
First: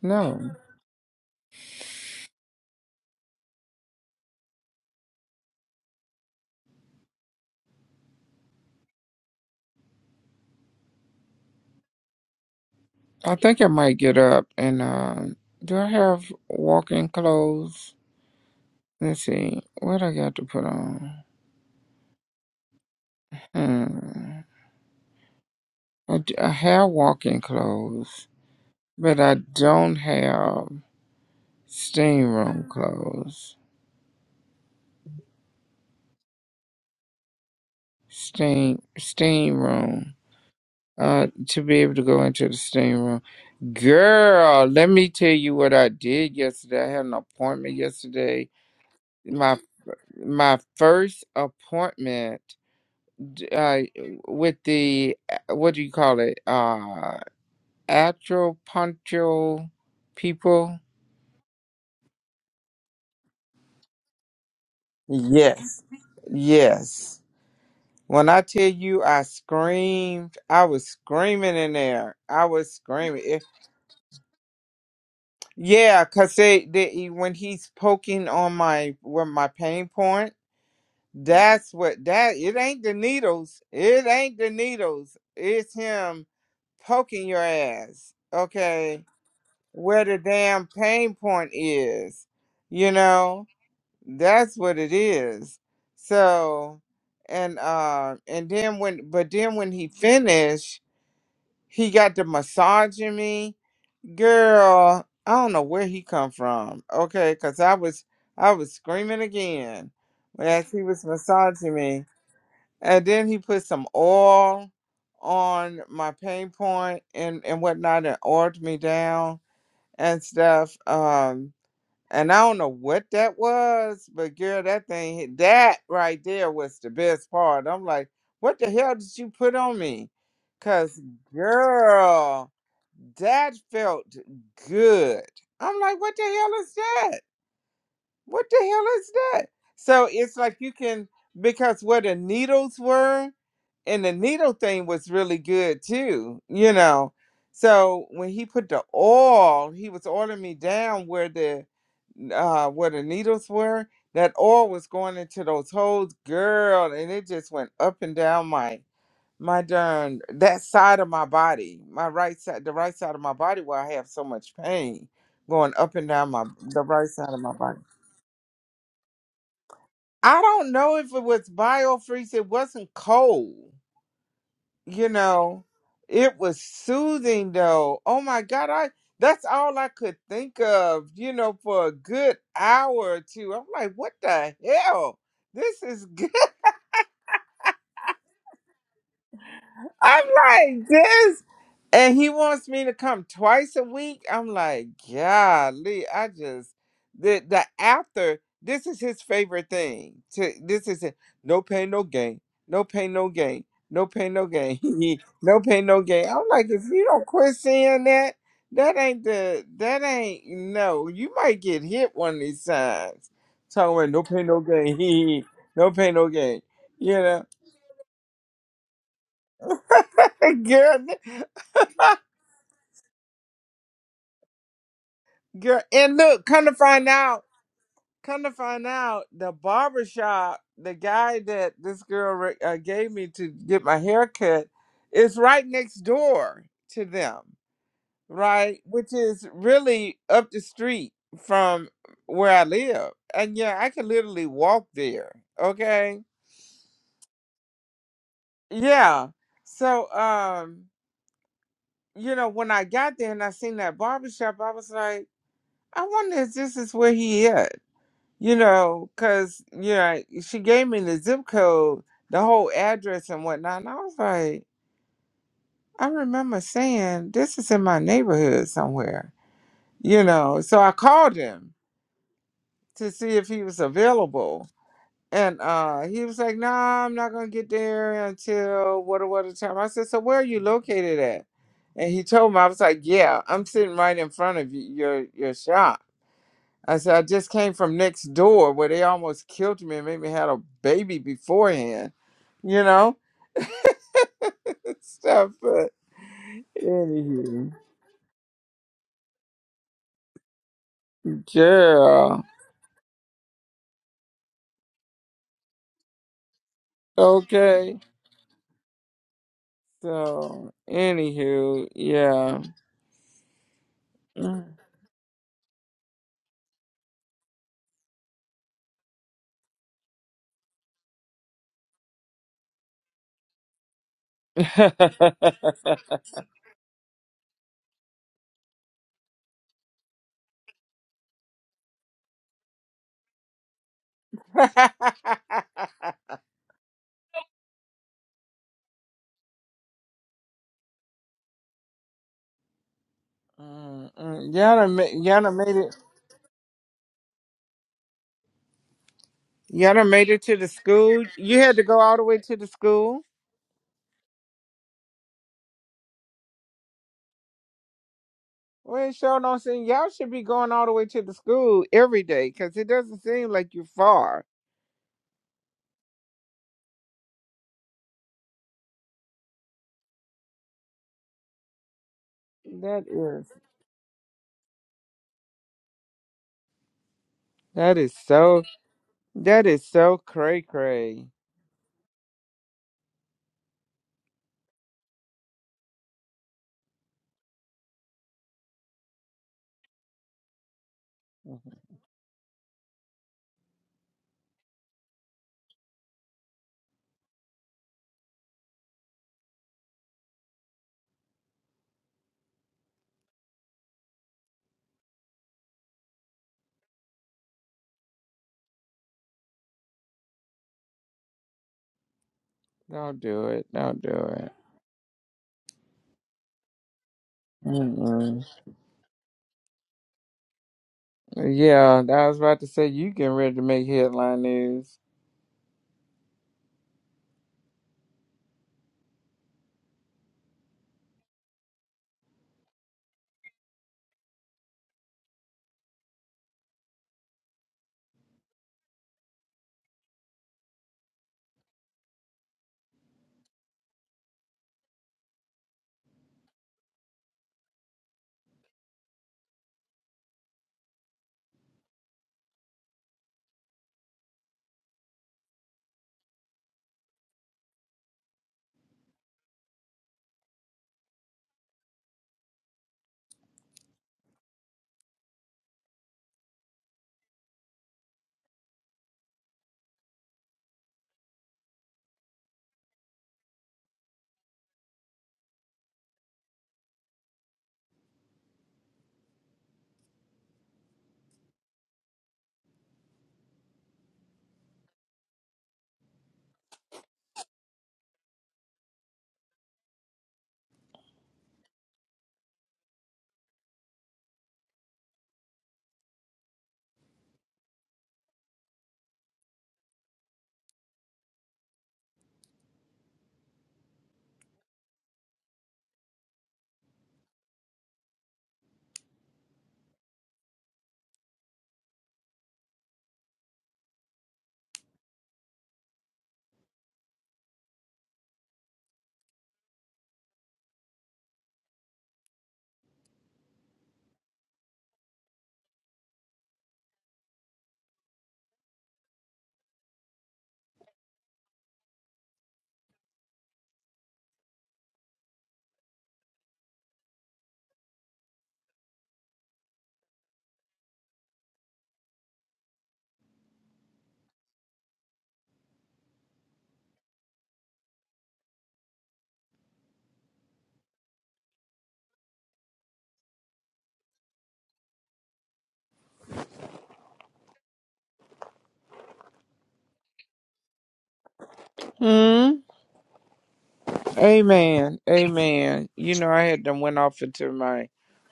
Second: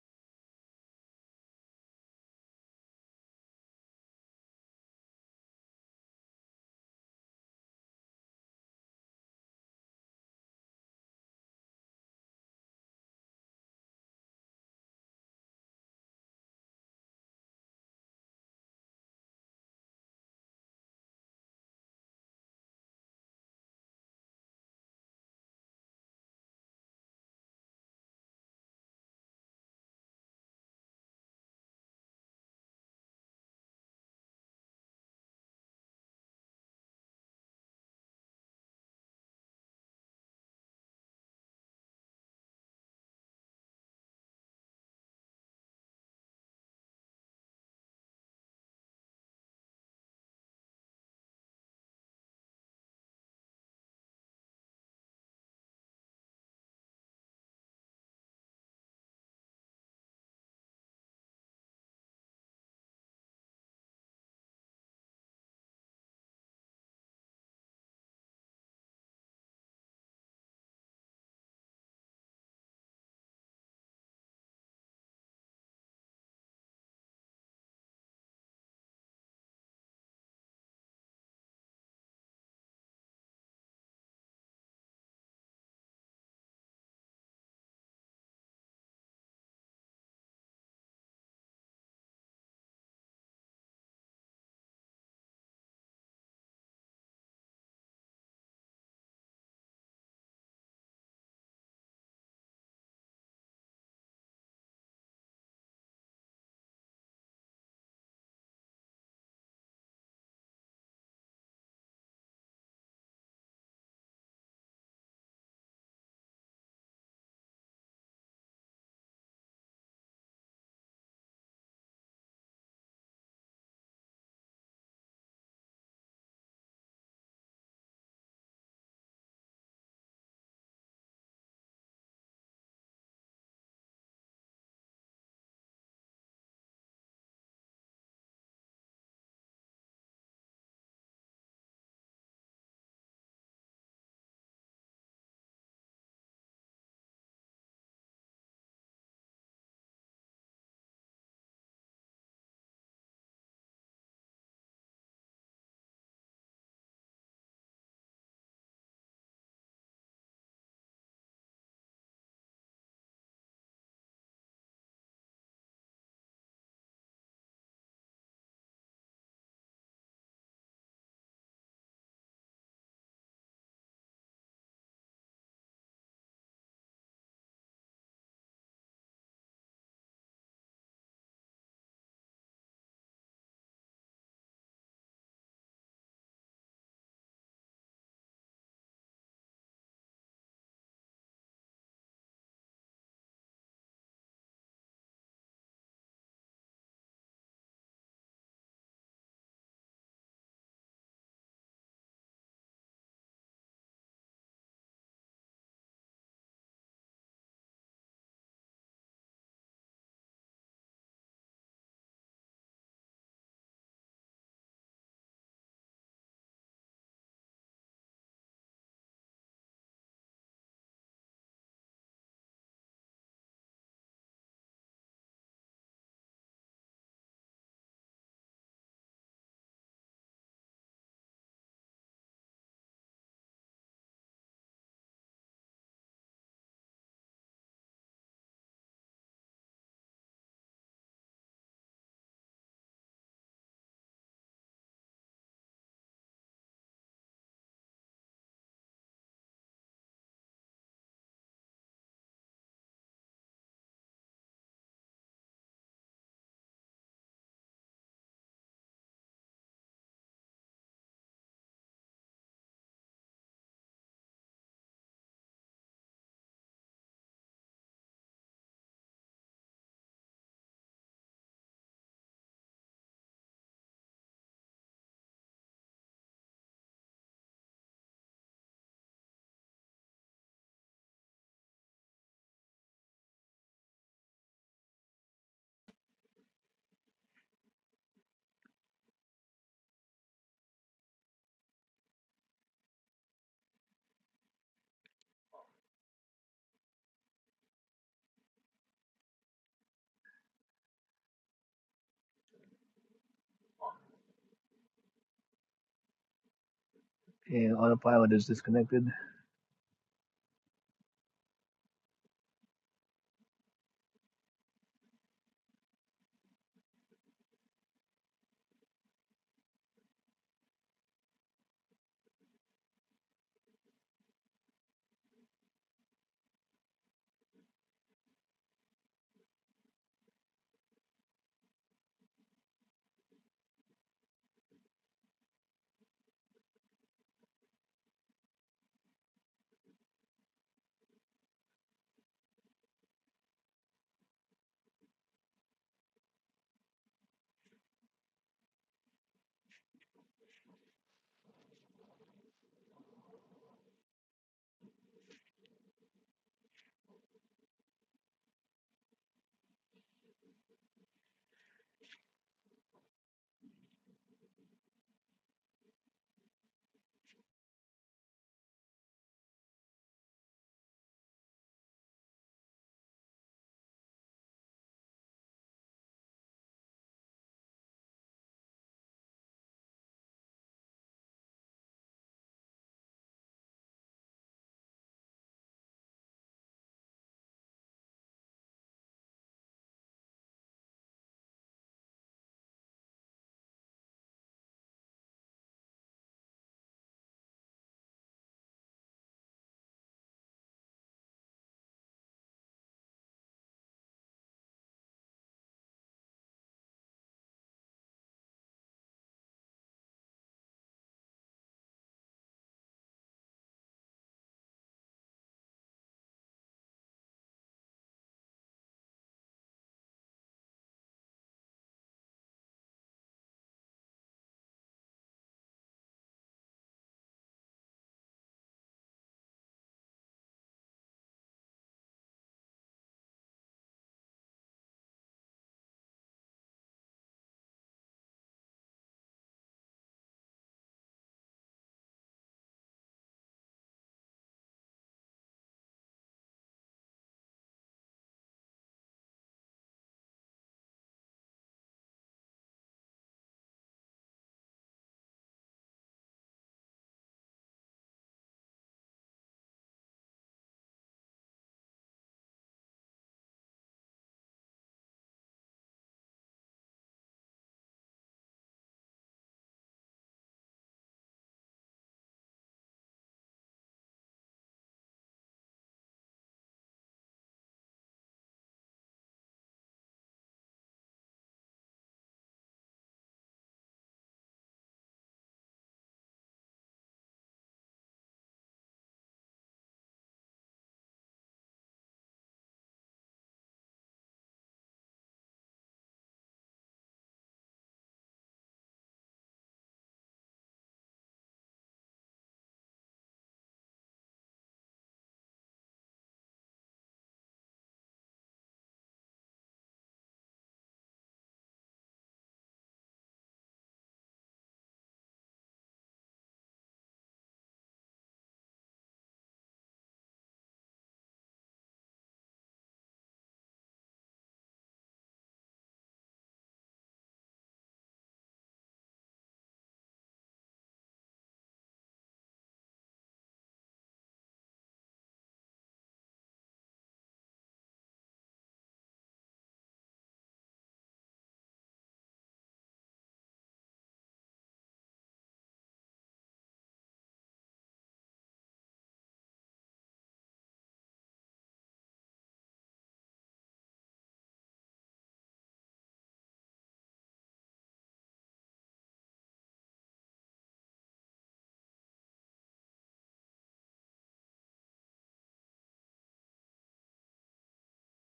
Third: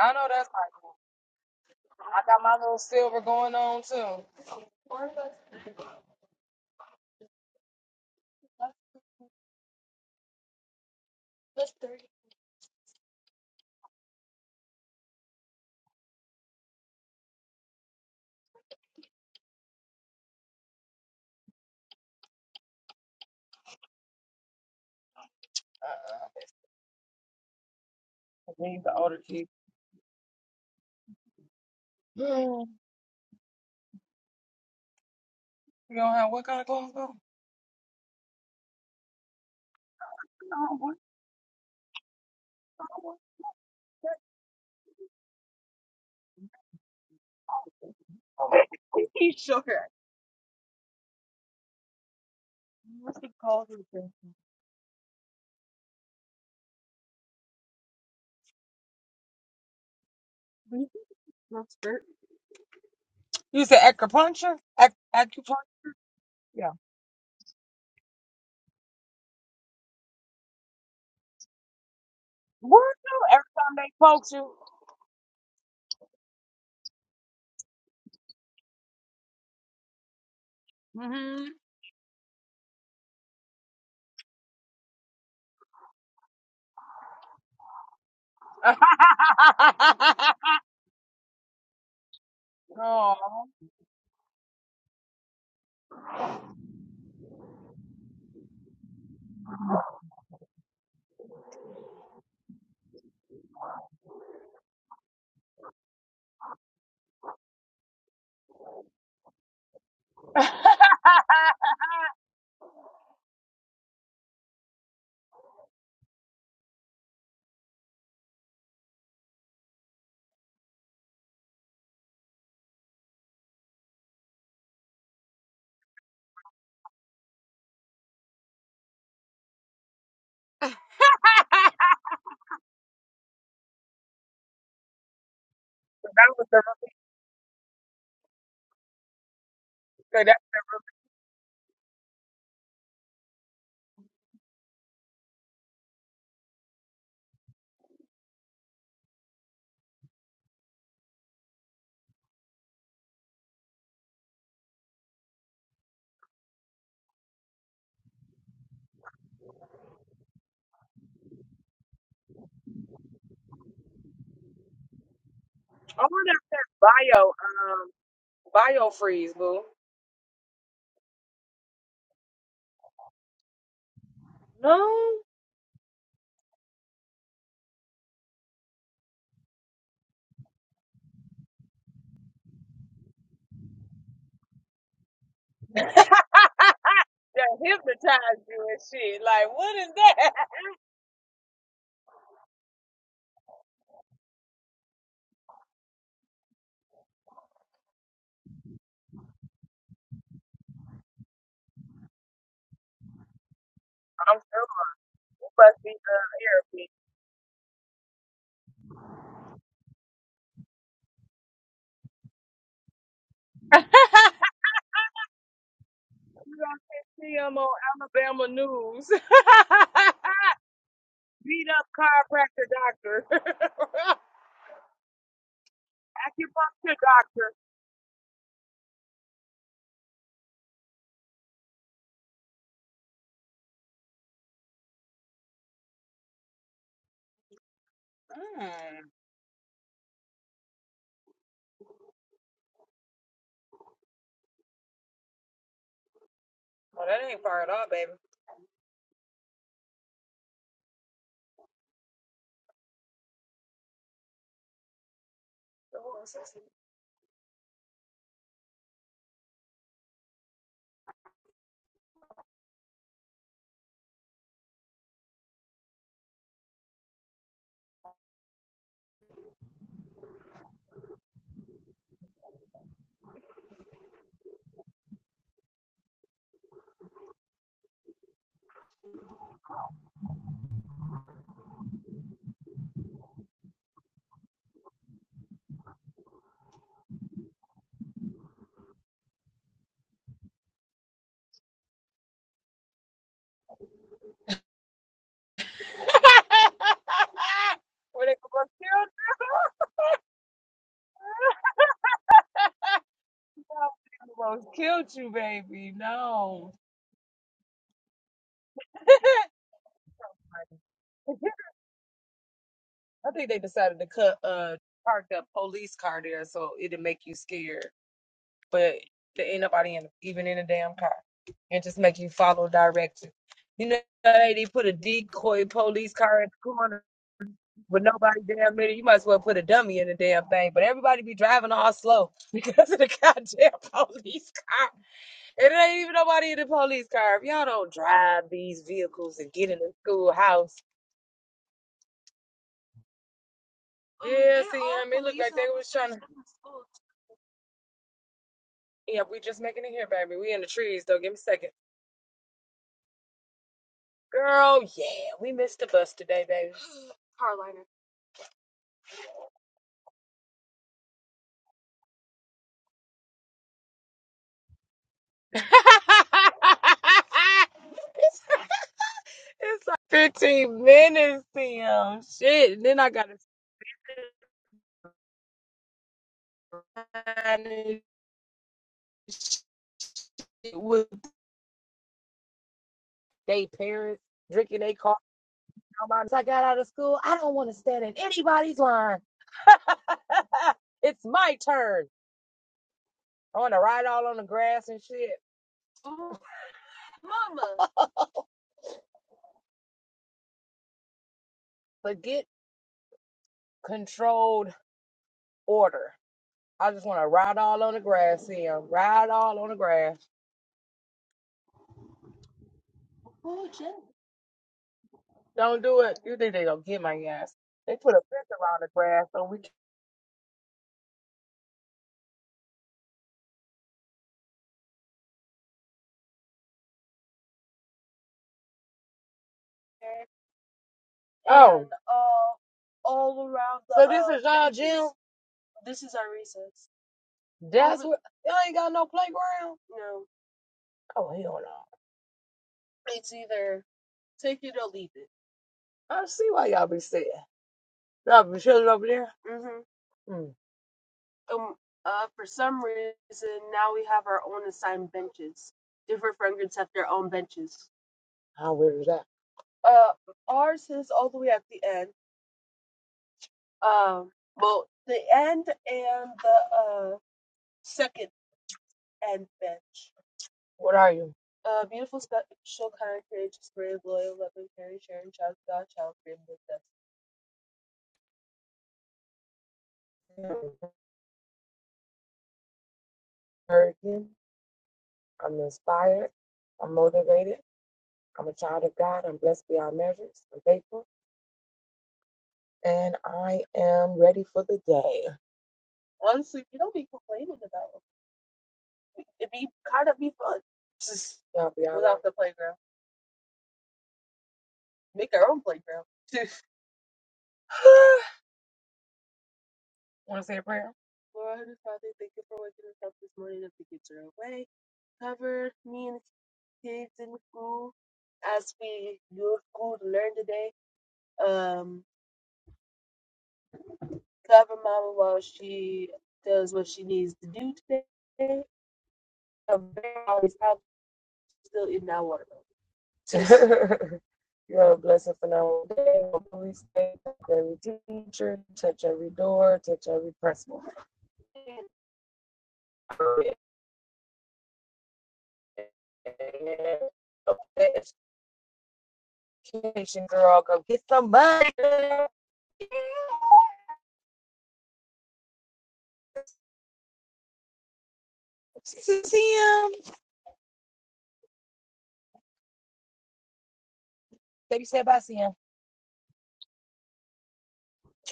S1: I know that's
S3: no
S1: right. I got my little silver going on too. Four of us left, just three.
S3: i think i might get up and um do i have walking clothes let's see what i got to put on hmm. I,
S1: Uh,
S3: d- I have walking clothes
S1: I need the older
S3: but i
S1: kid.
S3: don't have steam room
S1: Mm.
S3: clothes
S1: You don't have what kind of clothes on?
S3: Steam steam room.
S1: No, what
S3: Uh, to be able to go into the steam
S1: kind
S3: room, girl. Let me tell you what I did yesterday. I had an appointment yesterday.
S1: of He
S3: My
S1: shook her.
S3: my first appointment
S1: What's the
S3: d-
S1: call of the
S3: uh,
S1: thing?
S3: with the uh, what do you call it? Uh, acupuncture people.
S1: Little skirt. You said acupuncture? Ac- acupuncture?
S3: Yes,
S1: Yeah.
S3: yes. When I tell you I screamed, I was screaming in there. I was
S1: What? No,
S3: screaming.
S1: every time they poke you.
S3: Yeah, cause they, they when he's poking on my where my pain point,
S1: Mm-hmm.
S3: that's what that it ain't the needles. It ain't the needles. It's him poking your ass. Okay. Where the damn pain point is. You
S1: oh,
S3: know? That's what it is. So and uh and then when but then when he finished, he got to massaging me Girl, I don't know where he come from. Okay, cause I was I was screaming again as he was massaging me, and then he put some oil on my pain point and and whatnot, and oiled me down and stuff. Um, and I don't know what that was, but girl, that thing hit- that right there was the best part. I'm like, what the hell did you put on me? Cause girl. That felt good. I'm like, what the
S1: that was
S3: hell
S1: the
S3: is that? What the hell is that? So
S1: okay, that.
S3: it's like you can because where the needles were and the needle thing was really good too, you know. So when he put the oil, he was oiling me down where the uh where the needles were. That oil was going into those holes, girl, and it just went up and down my my darn that side of my body, my right side, the right side of my body where I have so much pain going up
S1: I
S3: and down
S1: wonder
S3: my
S1: if that's
S3: the right
S1: bio,
S3: side of my body.
S1: um, bio freeze, boo.
S3: I don't know if it was biofreeze. It wasn't cold,
S1: No.
S3: you know. It was soothing though. Oh my god, I that's all I could think of, you know, for a good hour or two. I'm like, what the hell? This is good.
S1: That hypnotized you and shit. Like, what is
S3: I'm
S1: that?
S3: like this, and he wants me to come twice a week. I'm like, golly, I just the the after. This is his favorite thing. To this is it. No pain, no gain. No pain, no gain. No pain,
S1: I'm
S3: no gain. He- no
S1: must
S3: pain,
S1: be
S3: no
S1: uh,
S3: gain. I'm like, if
S1: therapy.
S3: you don't quit saying that, that ain't the that ain't no. You might get hit one of these times. Talking about no pain, no gain. no pain, no
S1: You
S3: gain.
S1: don't
S3: You
S1: see
S3: know,
S1: him on Alabama news. Beat up
S3: girl.
S1: chiropractor doctor.
S3: Girl, and look, come to
S1: Acupuncture
S3: find
S1: doctor.
S3: out, come to find out, the barbershop the guy that this girl re- uh, gave me to get my hair cut, is right next door to them, right? Which is really up the street from where I live, and yeah, I can literally walk there. Okay,
S1: Well, that ain't far at all, baby.
S3: yeah. So, um, you know, when I got there and I seen that barbershop, I was like, I wonder if this is where he is. you know, because, you know, she gave me the zip code, the whole address and whatnot. And I was like, I remember saying, this is in my neighborhood somewhere, you know. So I called him to see if he was available. And uh, he was like, nah, I'm not going to get there until what a what a time. I said, so where are you located at? And he told me, I was like, yeah, I'm sitting right in front of you, your, your shop. I said, I just came from next door where they almost killed me and made me had a baby beforehand, you know? Stuff, but anywho,
S1: Where they gonna kill you?
S3: yeah,
S1: No, they almost killed you, baby. No.
S2: And
S3: okay.
S2: autopilot is disconnected.
S3: So, anywho, yeah.
S1: I think they decided to cut
S3: Mm-mm.
S1: uh park the police car there so it'd make you scared. but there ain't nobody in even in a damn car. It just make you follow directions. You know they they put a decoy police car in the corner with nobody damn in it. You might as well put a dummy in the damn thing. But everybody be driving all slow because of the goddamn police car. And there ain't even nobody in the police car. If y'all don't drive these vehicles and get in the schoolhouse. oh, Yeah,
S3: Y'all
S1: they're see, all
S3: done ma-
S1: I mean, look
S3: y'all
S1: like
S3: done
S1: they
S3: made
S1: police was
S3: it.
S1: trying to. officers. Yeah, we just making it
S3: Y'all
S1: here,
S3: done made
S1: baby.
S3: it
S1: We
S3: to
S1: in the
S3: the
S1: trees, though.
S3: school.
S1: Give me a
S3: You
S1: second.
S3: had to go all the way to the school.
S1: Girl, yeah, we missed the bus today, baby. Carolina.
S3: We ain't showing no sense. Y'all should be going all the way to the school every day because it doesn't seem like you're far.
S1: it's, like 15 minutes, Tim. Shit. And then
S3: That
S1: I got to
S3: is. That
S1: stand
S3: is so. That is so cray
S1: with
S3: cray.
S1: they parents drinking their coffee. i I got out of school. I don't want to stand in anybody's line. it's my
S3: Mm-hmm.
S1: turn. I want to ride all on the grass and shit. Mama. Forget controlled order. I just want to ride all on the grass, Sam. Ride all on the grass.
S3: Don't do it.
S1: Oh, Jen.
S3: Don't do it.
S1: Don't do it. You think they don't get my ass? They put a
S3: Mm-mm.
S1: fence around the grass, so we. Can-
S3: Yeah, I was about to say you getting ready to make headline news.
S1: And oh, And, uh, all around the so this uh is y'all gym? This is our recess. That's what. Y'all ain't got no playground. No, Oh hell no. it's either take it or leave it. I see why y'all be saying. Y'all be chilling over there. mm Mhm. um, uh, for some reason now we have our own assigned benches. Different friend groups have their own benches. How weird is that? Uh, ours is all the way at the end. Um, well, the end and the uh second end bench. What are you? Uh, beautiful, special, kind, courageous, brave, loyal, loving, caring, sharing, child, of God, child, free, and with I'm encouraging. I'm inspired. I'm motivated. I'm a child of God. I'm blessed beyond measures. I'm faithful. and I am ready for the day. Honestly, you don't be complaining about it. It be kind of be fun. Just Y'all be all without right. the playground. Make our own playground. Want to say a prayer? Lord, Heavenly Father, thank you for waking us up this morning as the kids are away. Cover me and the kids in the school as we go to school to learn today. Um, cover Mama while she does what she needs to do today. Cover all these problems still in our watermelon. Yo, bless a and our day, our police touch every teacher, touch every door, touch every person. Education, girl, go get some money. See him.
S3: Hmm.
S1: Baby
S3: Amen.
S1: said bye, see him.
S3: Amen. You know, I had done went off into my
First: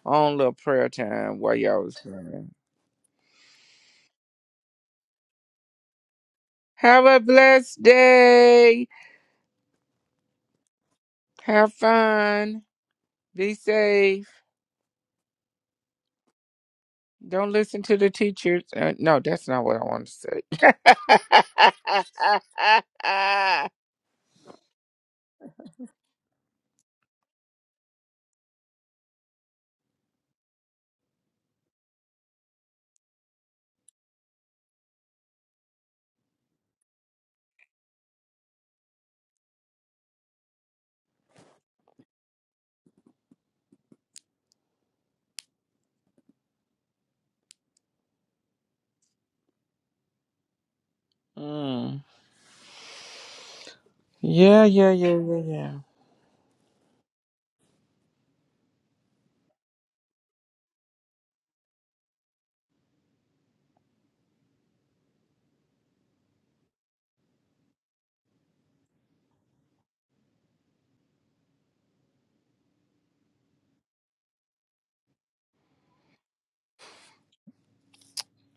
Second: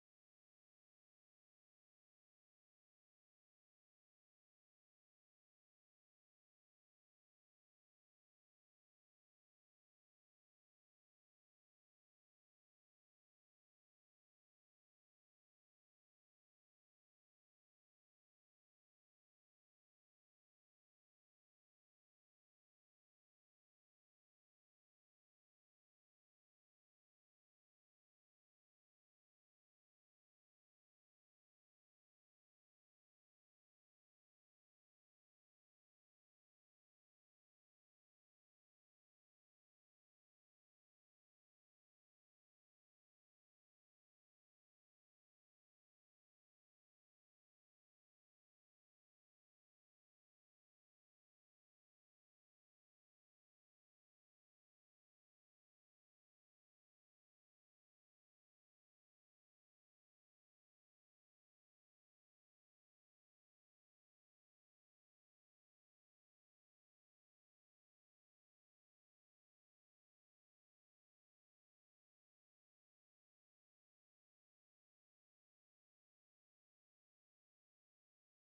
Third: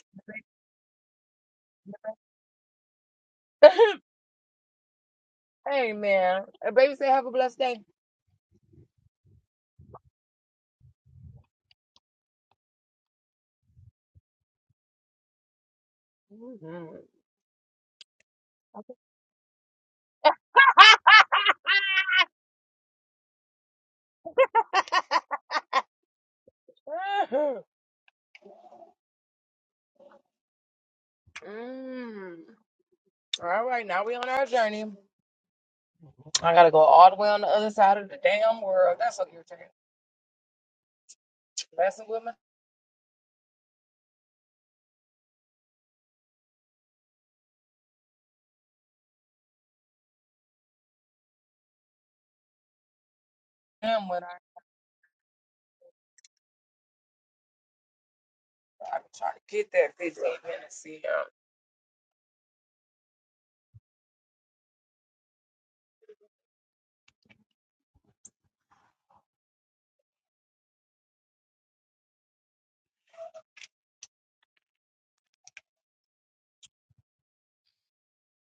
S3: own little prayer time while y'all was praying.
S1: hey, man. Uh, Baby
S3: Have
S1: said
S3: a
S1: have a blessed day.
S3: blessed day. Have fun. Be safe.
S1: Mhm.
S3: Don't listen to the teachers. Uh, no, that's not what I want to say.
S1: all right, now we on our journey. I gotta go all the way on the other side of the damn world. That's so irritating. messing with my
S3: mm.
S1: him when I
S3: Yeah, yeah, yeah, yeah, yeah.
S1: I be trying to get that 15 minutes see him.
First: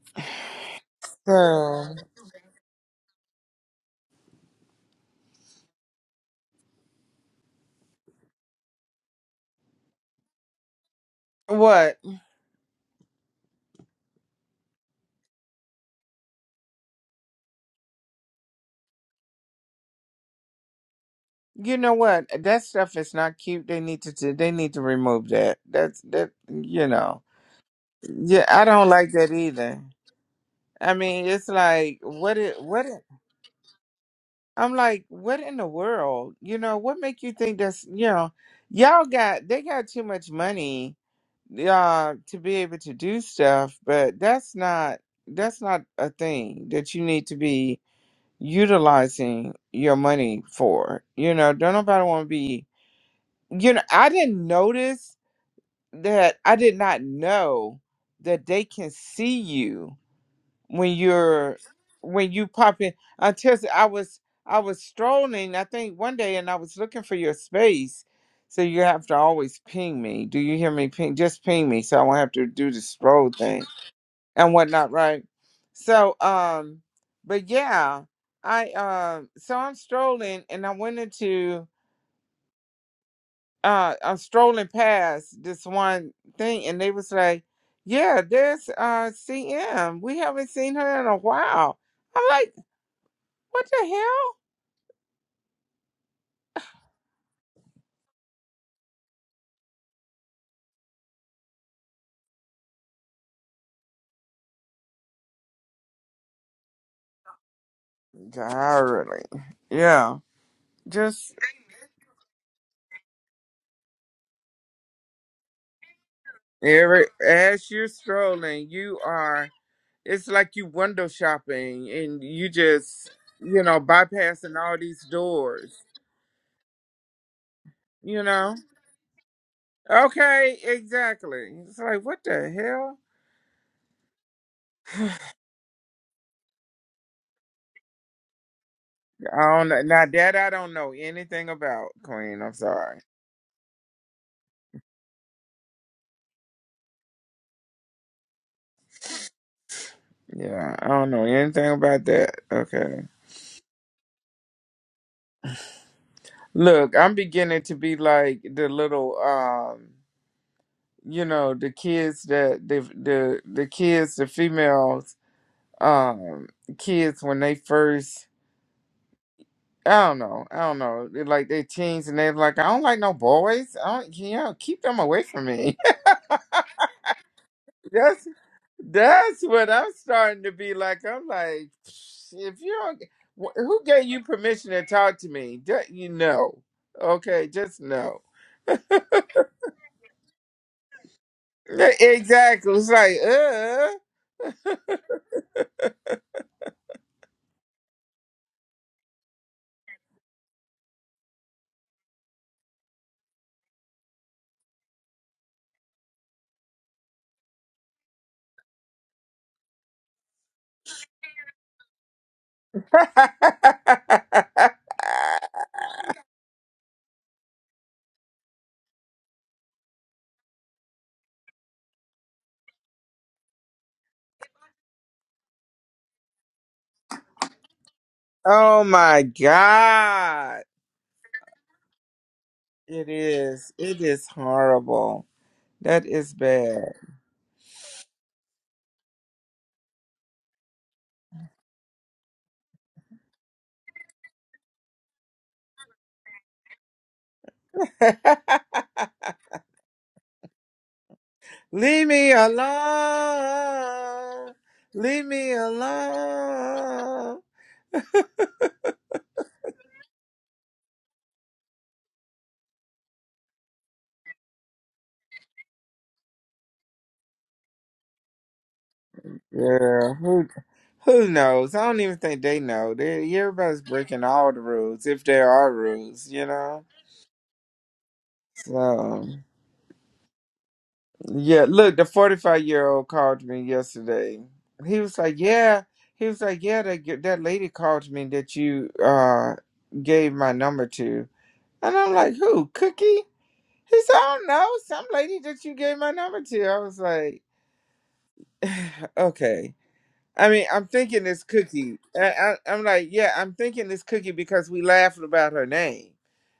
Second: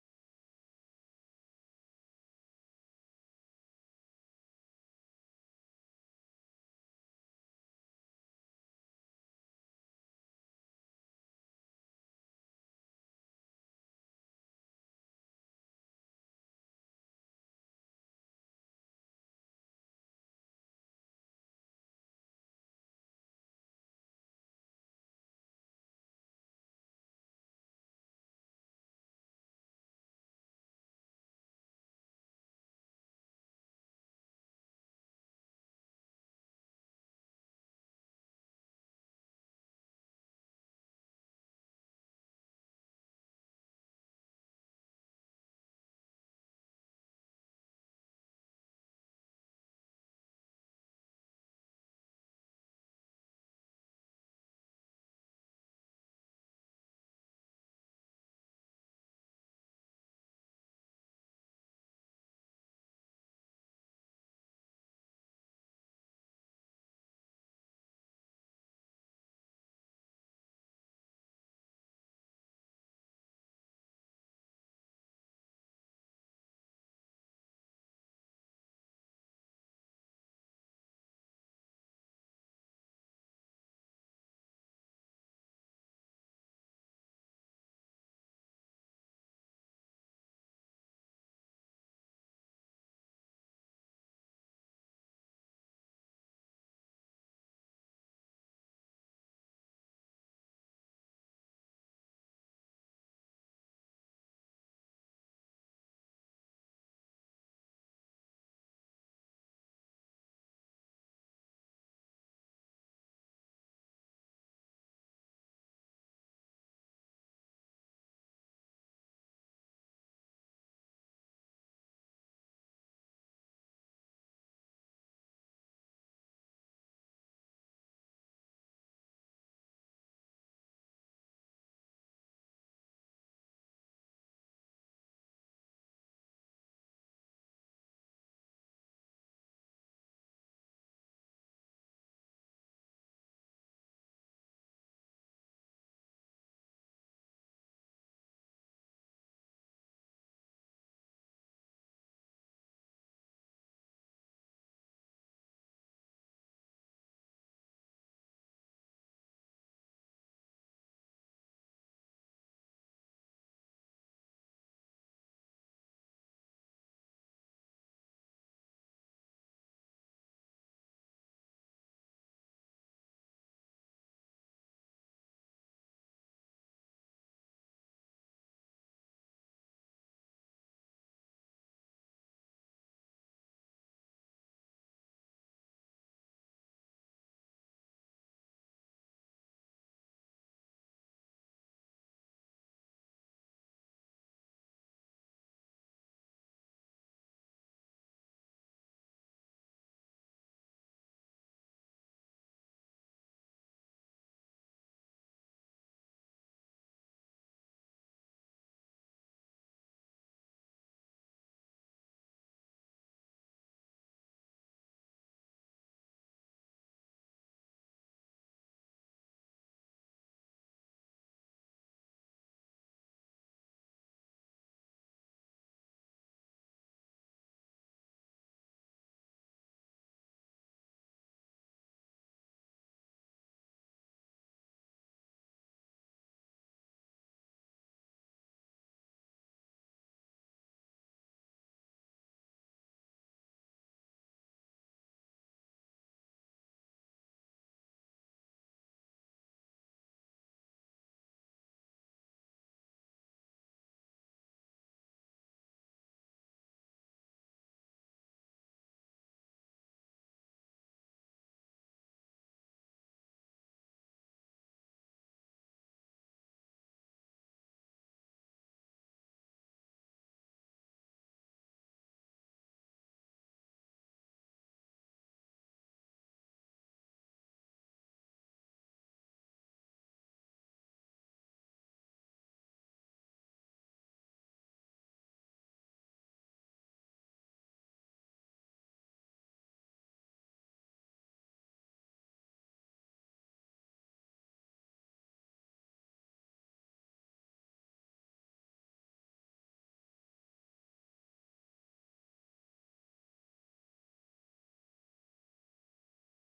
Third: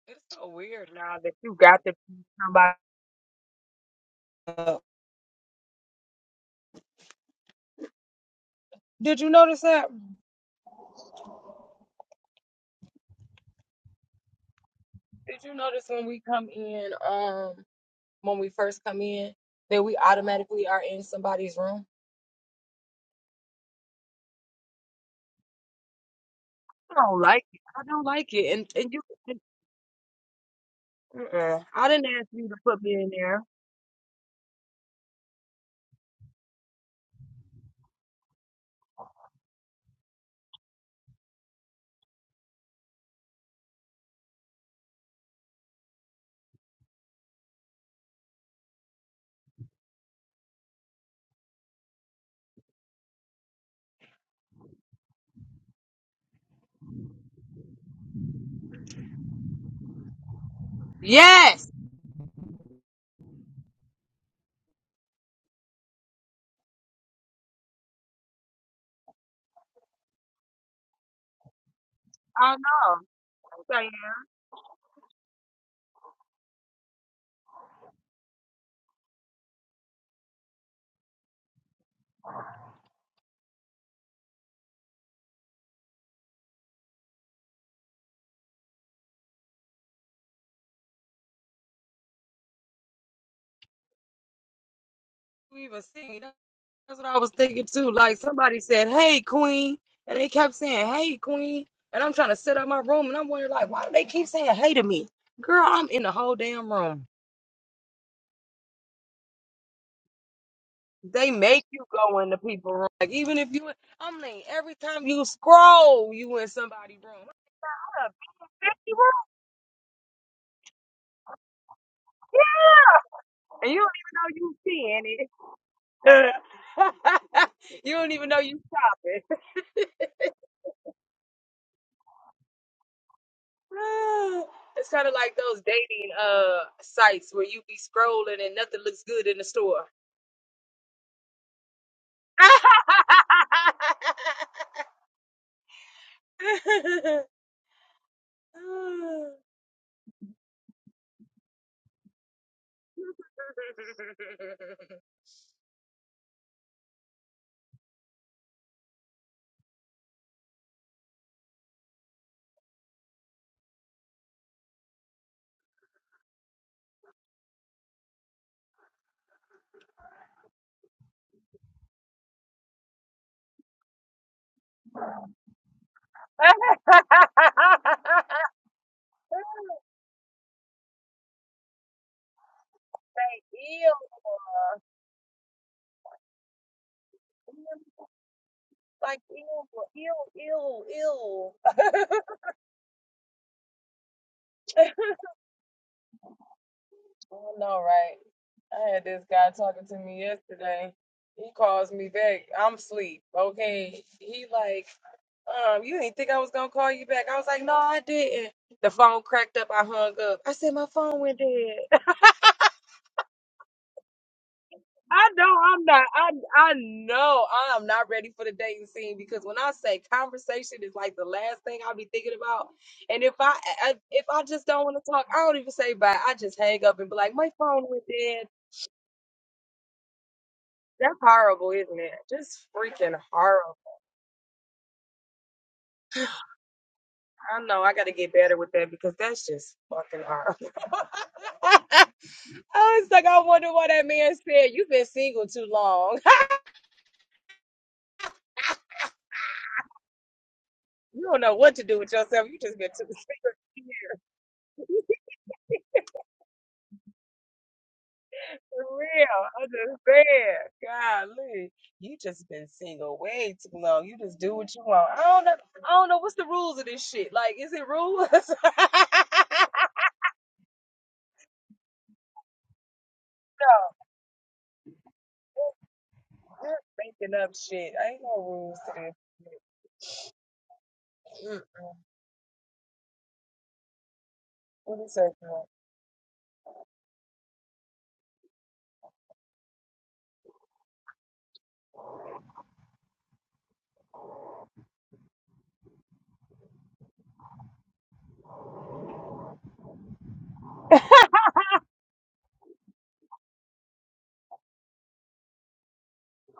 S1: It's so weird now that you got to
S3: So
S1: pick somebody up. Did you notice that?
S3: what?
S1: Did you notice when we come in, um, when we first come in, that we automatically are in somebody's
S3: You
S1: room?
S3: know what? That stuff is not cute. They need to. t- They need to remove that. That's that. You
S1: I don't
S3: know.
S1: like it. I don't like
S3: Yeah,
S1: it.
S3: I
S1: And
S3: don't
S1: and you,
S3: like that either. I mean,
S1: and,
S3: it's
S1: uh, I
S3: like
S1: didn't ask
S3: what?
S1: you to
S3: It
S1: put
S3: what?
S1: me in there.
S3: I'm like, what in the world? You know, what make you think that's you know, y'all got they got too much money uh to be able to do stuff, but that's not that's not a thing that you need to be utilizing your money for. You know, don't nobody want to be you know, I didn't notice that I did not know that they can see you when you're
S1: Yes.
S3: when you pop in I tell you, I was I was strolling, I think one day and I was looking for your space. So you have to always ping me. Do you hear me ping just ping me so I won't have to
S1: I
S3: do the
S1: know.
S3: stroll thing
S1: Like,
S3: and whatnot, right? So um but yeah, I um so I'm strolling and I went into uh I'm strolling past this one thing and they was like, Yeah, there's uh CM. We haven't seen her in a while. I'm like. What the hell?
S1: you even see. That's what I was thinking too. Like somebody said, "Hey, Queen," and they kept saying, "Hey, Queen," and I'm trying to set up my room, and I'm wondering, like, why do they keep saying "Hey" to me? Girl, I'm in the whole damn room.
S3: Entirely. Yeah.
S1: They
S3: Just
S1: make you go in the people room. Like even if you, i mean, every time you scroll, you in somebody's
S3: every
S1: room,
S3: as you're strolling, you are it's like you window shopping and you just you
S1: and you
S3: know,
S1: don't even know
S3: bypassing
S1: you
S3: all
S1: seeing
S3: these
S1: it.
S3: doors.
S1: you don't
S3: You
S1: even know
S3: know?
S1: you shopping.
S3: Okay, exactly. It's like what the hell?
S1: Ah, it's kind of like those dating uh sites where you be scrolling and nothing looks good in the
S3: I don't
S1: store.
S3: know. Now that I don't know anything about, Queen. I'm
S1: ew,
S3: sorry. Yeah, I don't know anything about that. Okay. Look, I'm beginning to be like the little um you know the kids that the the the kids the females um kids when they first I don't know I don't know they're like they teens and they're like I don't like no boys I don't you know keep them away from me that's that's what I'm starting to be like I'm like if you don't wh- who gave you permission to talk to me Ju- you know okay just no
S1: like ew, ew, ew, ew.
S3: exactly it's like
S1: I don't know, right? I had this guy talking to me yesterday. He calls me back. I'm asleep. Okay. He like, um, you didn't think I was gonna call you back. I was like, no, I didn't. The phone cracked up. I hung up. I said my phone went dead.
S3: uh
S1: I know I'm not. I I know I'm not ready for the dating scene because when I say conversation is like the last thing I'll be thinking about, and if I, I if I just don't want to talk, I don't even say bye. I just hang up and be like, my phone went dead.
S3: Oh my God.
S1: That's horrible, isn't it? Just
S3: It
S1: freaking
S3: is.
S1: horrible.
S3: It is horrible. That is bad.
S1: I know I got to get better with that because that's just fucking horrible. I was like, I wonder why that man said you've been single too long. you don't know what to do
S3: Leave
S1: with
S3: me
S1: yourself. You just been too.
S3: alone. Leave me alone.
S1: For real, understand. Golly, you just been single way too long. You just do what you want. I don't know. I don't know what's the rules of this shit. Like, is it rules? I'm
S3: Yeah, who who knows? I don't even think they know. They, everybody's breaking all the rules, if there are rules, you know.
S1: Making up shit. I ain't no rules to this.
S3: So.
S1: Mm,
S3: Yeah, look, the 45 year old called me yesterday.
S1: What
S3: He
S1: is
S3: was
S1: that?
S3: like,
S1: for?
S3: Yeah, he was like, Yeah, that, g- that lady called me that you uh gave my number to. And I'm like, Who, Cookie? He said, I don't know, some lady that you gave my number to. I was like, Okay. I mean, I'm thinking it's Cookie. I, I, I'm like, Yeah, I'm thinking it's Cookie because we laughed about her name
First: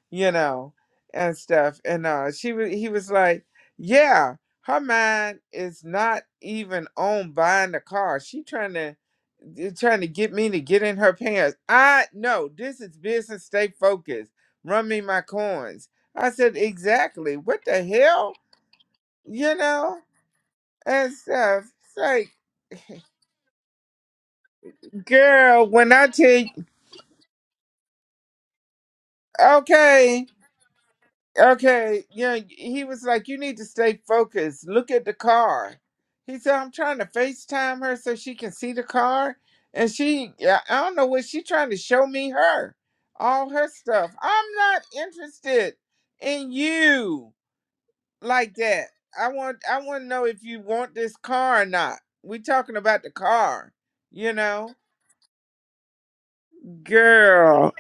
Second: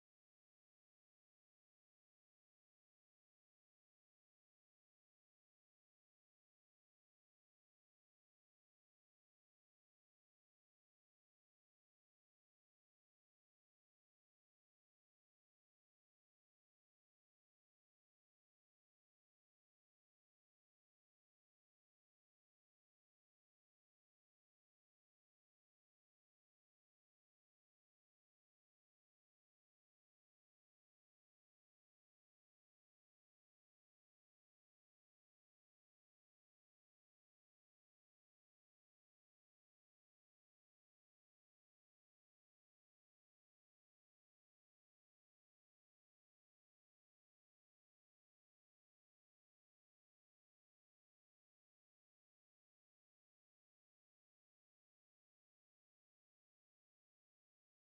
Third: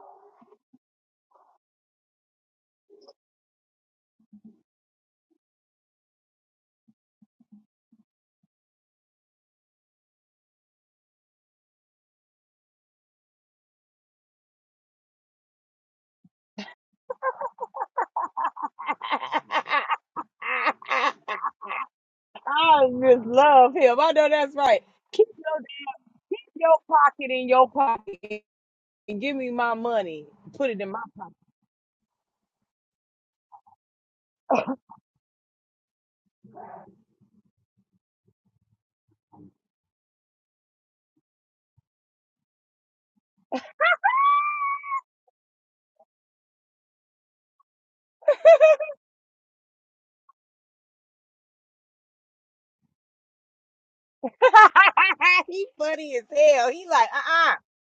S3: you know, and stuff. And uh, she was, he was like, yeah, her mind is not even on buying the car. She trying to they're trying to get me to get in her pants. I no, this is business. Stay focused. Run me my coins. I said exactly. What the hell, you know, and stuff. It's
S1: I
S3: like,
S1: just love. I know that's right. Keep
S3: girl, when I tell you,
S1: your.
S3: okay. Okay, yeah, he was like, "You need to stay focused. Look at the car." He said, "I'm trying to FaceTime her so she can see the car, and she, yeah, I don't know what she trying to show me her, all her stuff. I'm not interested in you like that. I want, I want to know if you want this car or not. We talking about the car, you know,
S1: he funny as hell. He like, uh, uh
S3: girl.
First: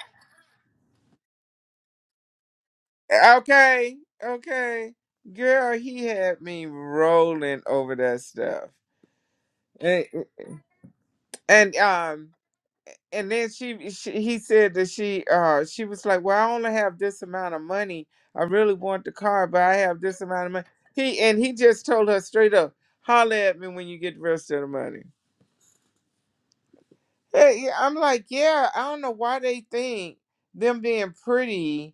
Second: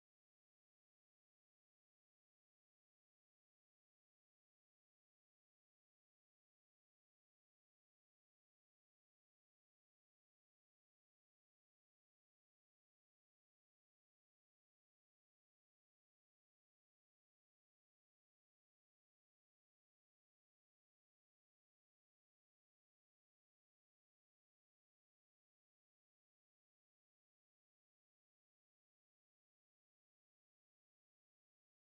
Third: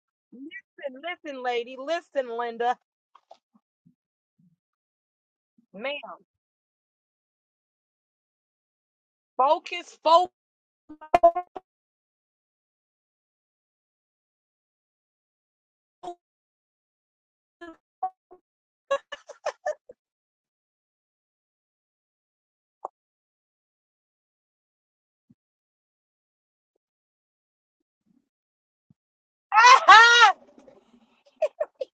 S1: Listen, listen, lady. Listen, Linda.
S3: Okay, okay, girl.
S1: Ma'am,
S3: He had me rolling over that stuff."
S1: focus,
S3: and,
S1: focus.
S3: and um and then she, she he said that she uh she was like well i only have this amount of money i really want the car but i have this amount of money he and he just told her straight up holler at me when you get the rest of the money Hey, yeah, i'm like yeah i don't know why they think them being pretty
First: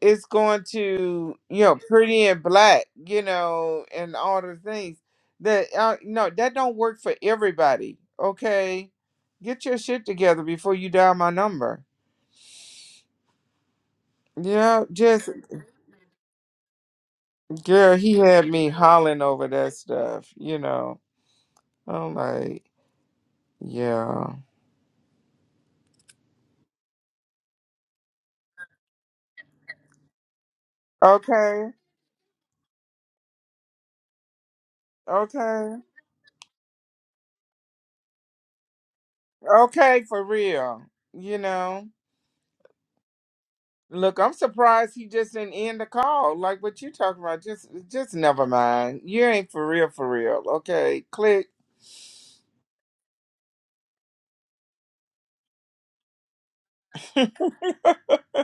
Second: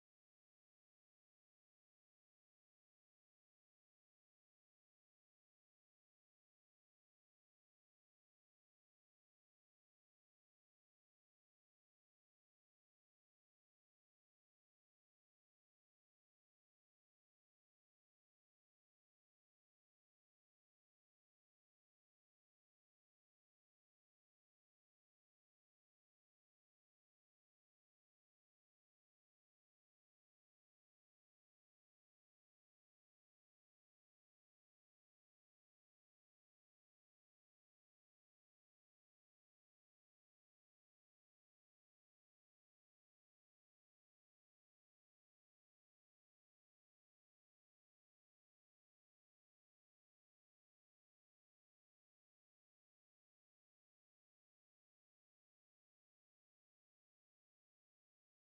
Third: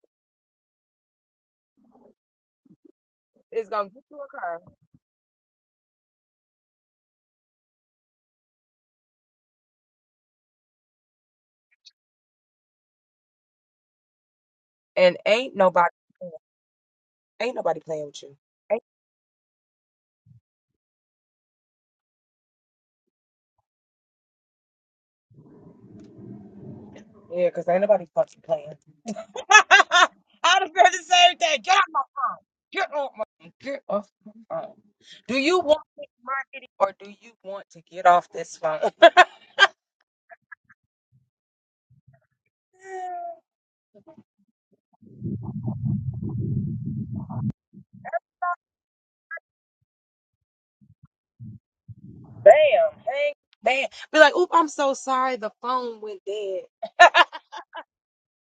S3: it's going to you know pretty and black you
S1: It's
S3: know
S1: gonna get
S3: and
S1: you a
S3: all the
S1: curve.
S3: things that uh, no that don't work for everybody okay get your shit together before you dial my number yeah
S1: And
S3: just
S1: ain't nobody, ain't nobody
S3: girl
S1: playing
S3: he
S1: with
S3: had
S1: you.
S3: me hollering over that stuff you know i'm like yeah
S1: Yeah, because ain't nobody fucking playing. I'd have said the same thing.
S3: okay
S1: Get off my, get off my, get off my phone. Do you
S3: okay
S1: want this marketing or do you want to get off this phone?
S3: okay for real you know Look, I'm surprised he just didn't end the call. Like what you talking about? Just, just never mind. You ain't for real, for real. Okay, click.
S1: Bam, hang, bam. Be like, oop, I'm so sorry. The phone went dead.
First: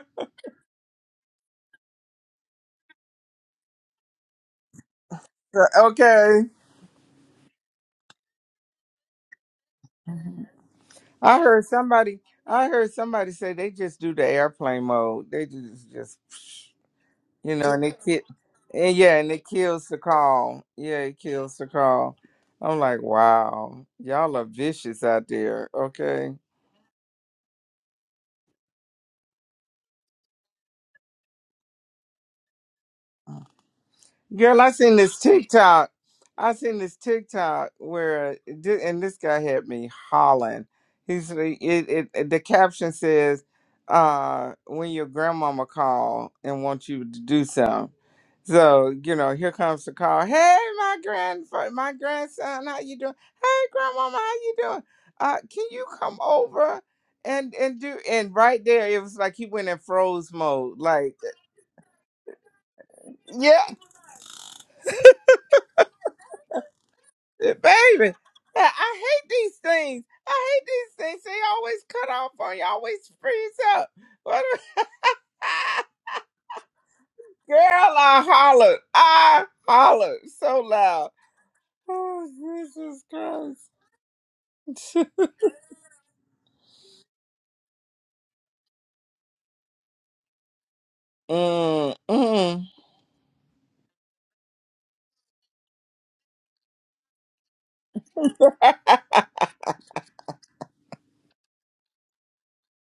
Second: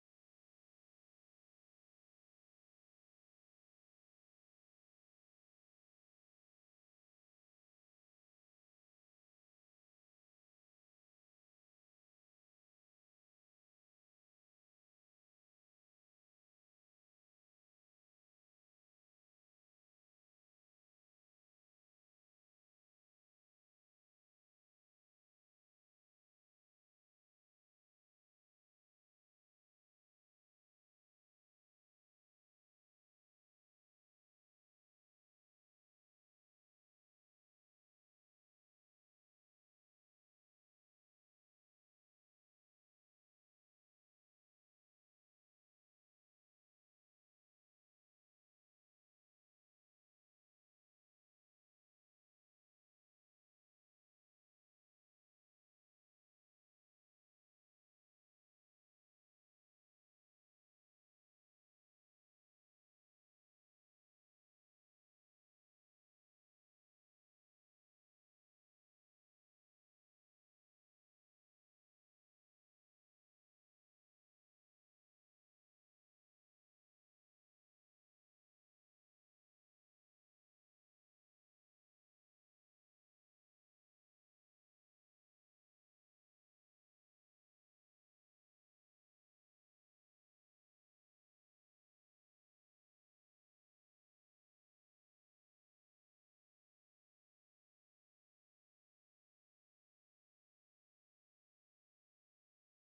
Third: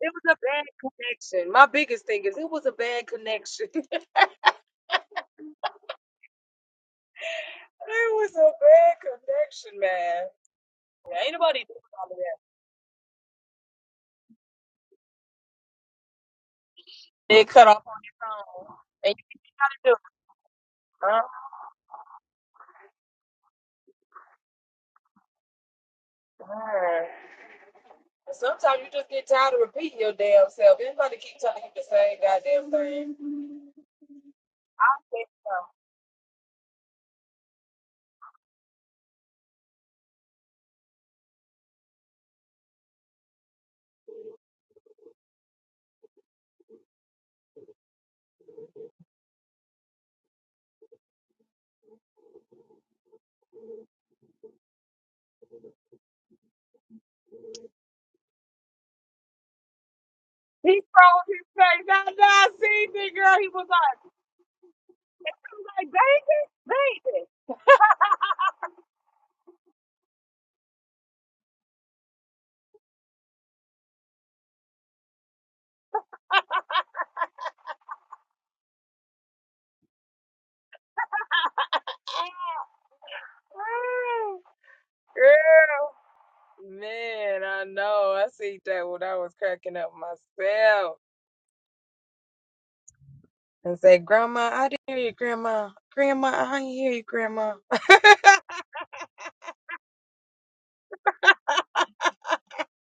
S1: It was a bad connection. My biggest thing is it was a bad connection. it
S3: Okay.
S1: was a bad connection, man. Yeah, ain't
S3: I
S1: nobody
S3: heard
S1: doing all of
S3: somebody.
S1: that.
S3: I heard somebody say they just do the airplane mode. They just, just
S1: It
S3: you
S1: cut
S3: know,
S1: off
S3: and they
S1: on
S3: kill.
S1: your phone.
S3: And
S1: And
S3: yeah, and it kills
S1: you
S3: the call. Yeah, it
S1: do,
S3: kills the call. I'm like, wow, y'all are vicious out there. Okay.
S1: huh? And Sometimes you just get tired of repeating your damn self. Anybody keep telling you the same goddamn thing?
S3: Girl, I
S1: I
S3: seen this
S1: think so.
S3: TikTok. I seen this TikTok where, thi- and this guy had me hollering. He's it, it, it- the caption says, uh, "When your grandmama call and want you to do something." So you know, here comes the call. Hey, my grand, my grandson, how you doing? Hey, grandmama, how you doing? Uh, can you come over and and do? And right there, it was like he went in froze mode. Like,
S1: Girl, he
S3: yeah.
S1: was like,
S3: Baby, I I hate these things. I hate these things. They always cut off on you, always freeze up. What a- Girl, I hollered. I hollered so loud. Oh, Jesus Christ.
S1: "Mm, girl, Yeah. man, I know. I see that when I was cracking up myself
S3: mm, mm.
S1: and say, Grandma, I didn't hear you, Grandma. Grandma, I didn't hear you, Grandma.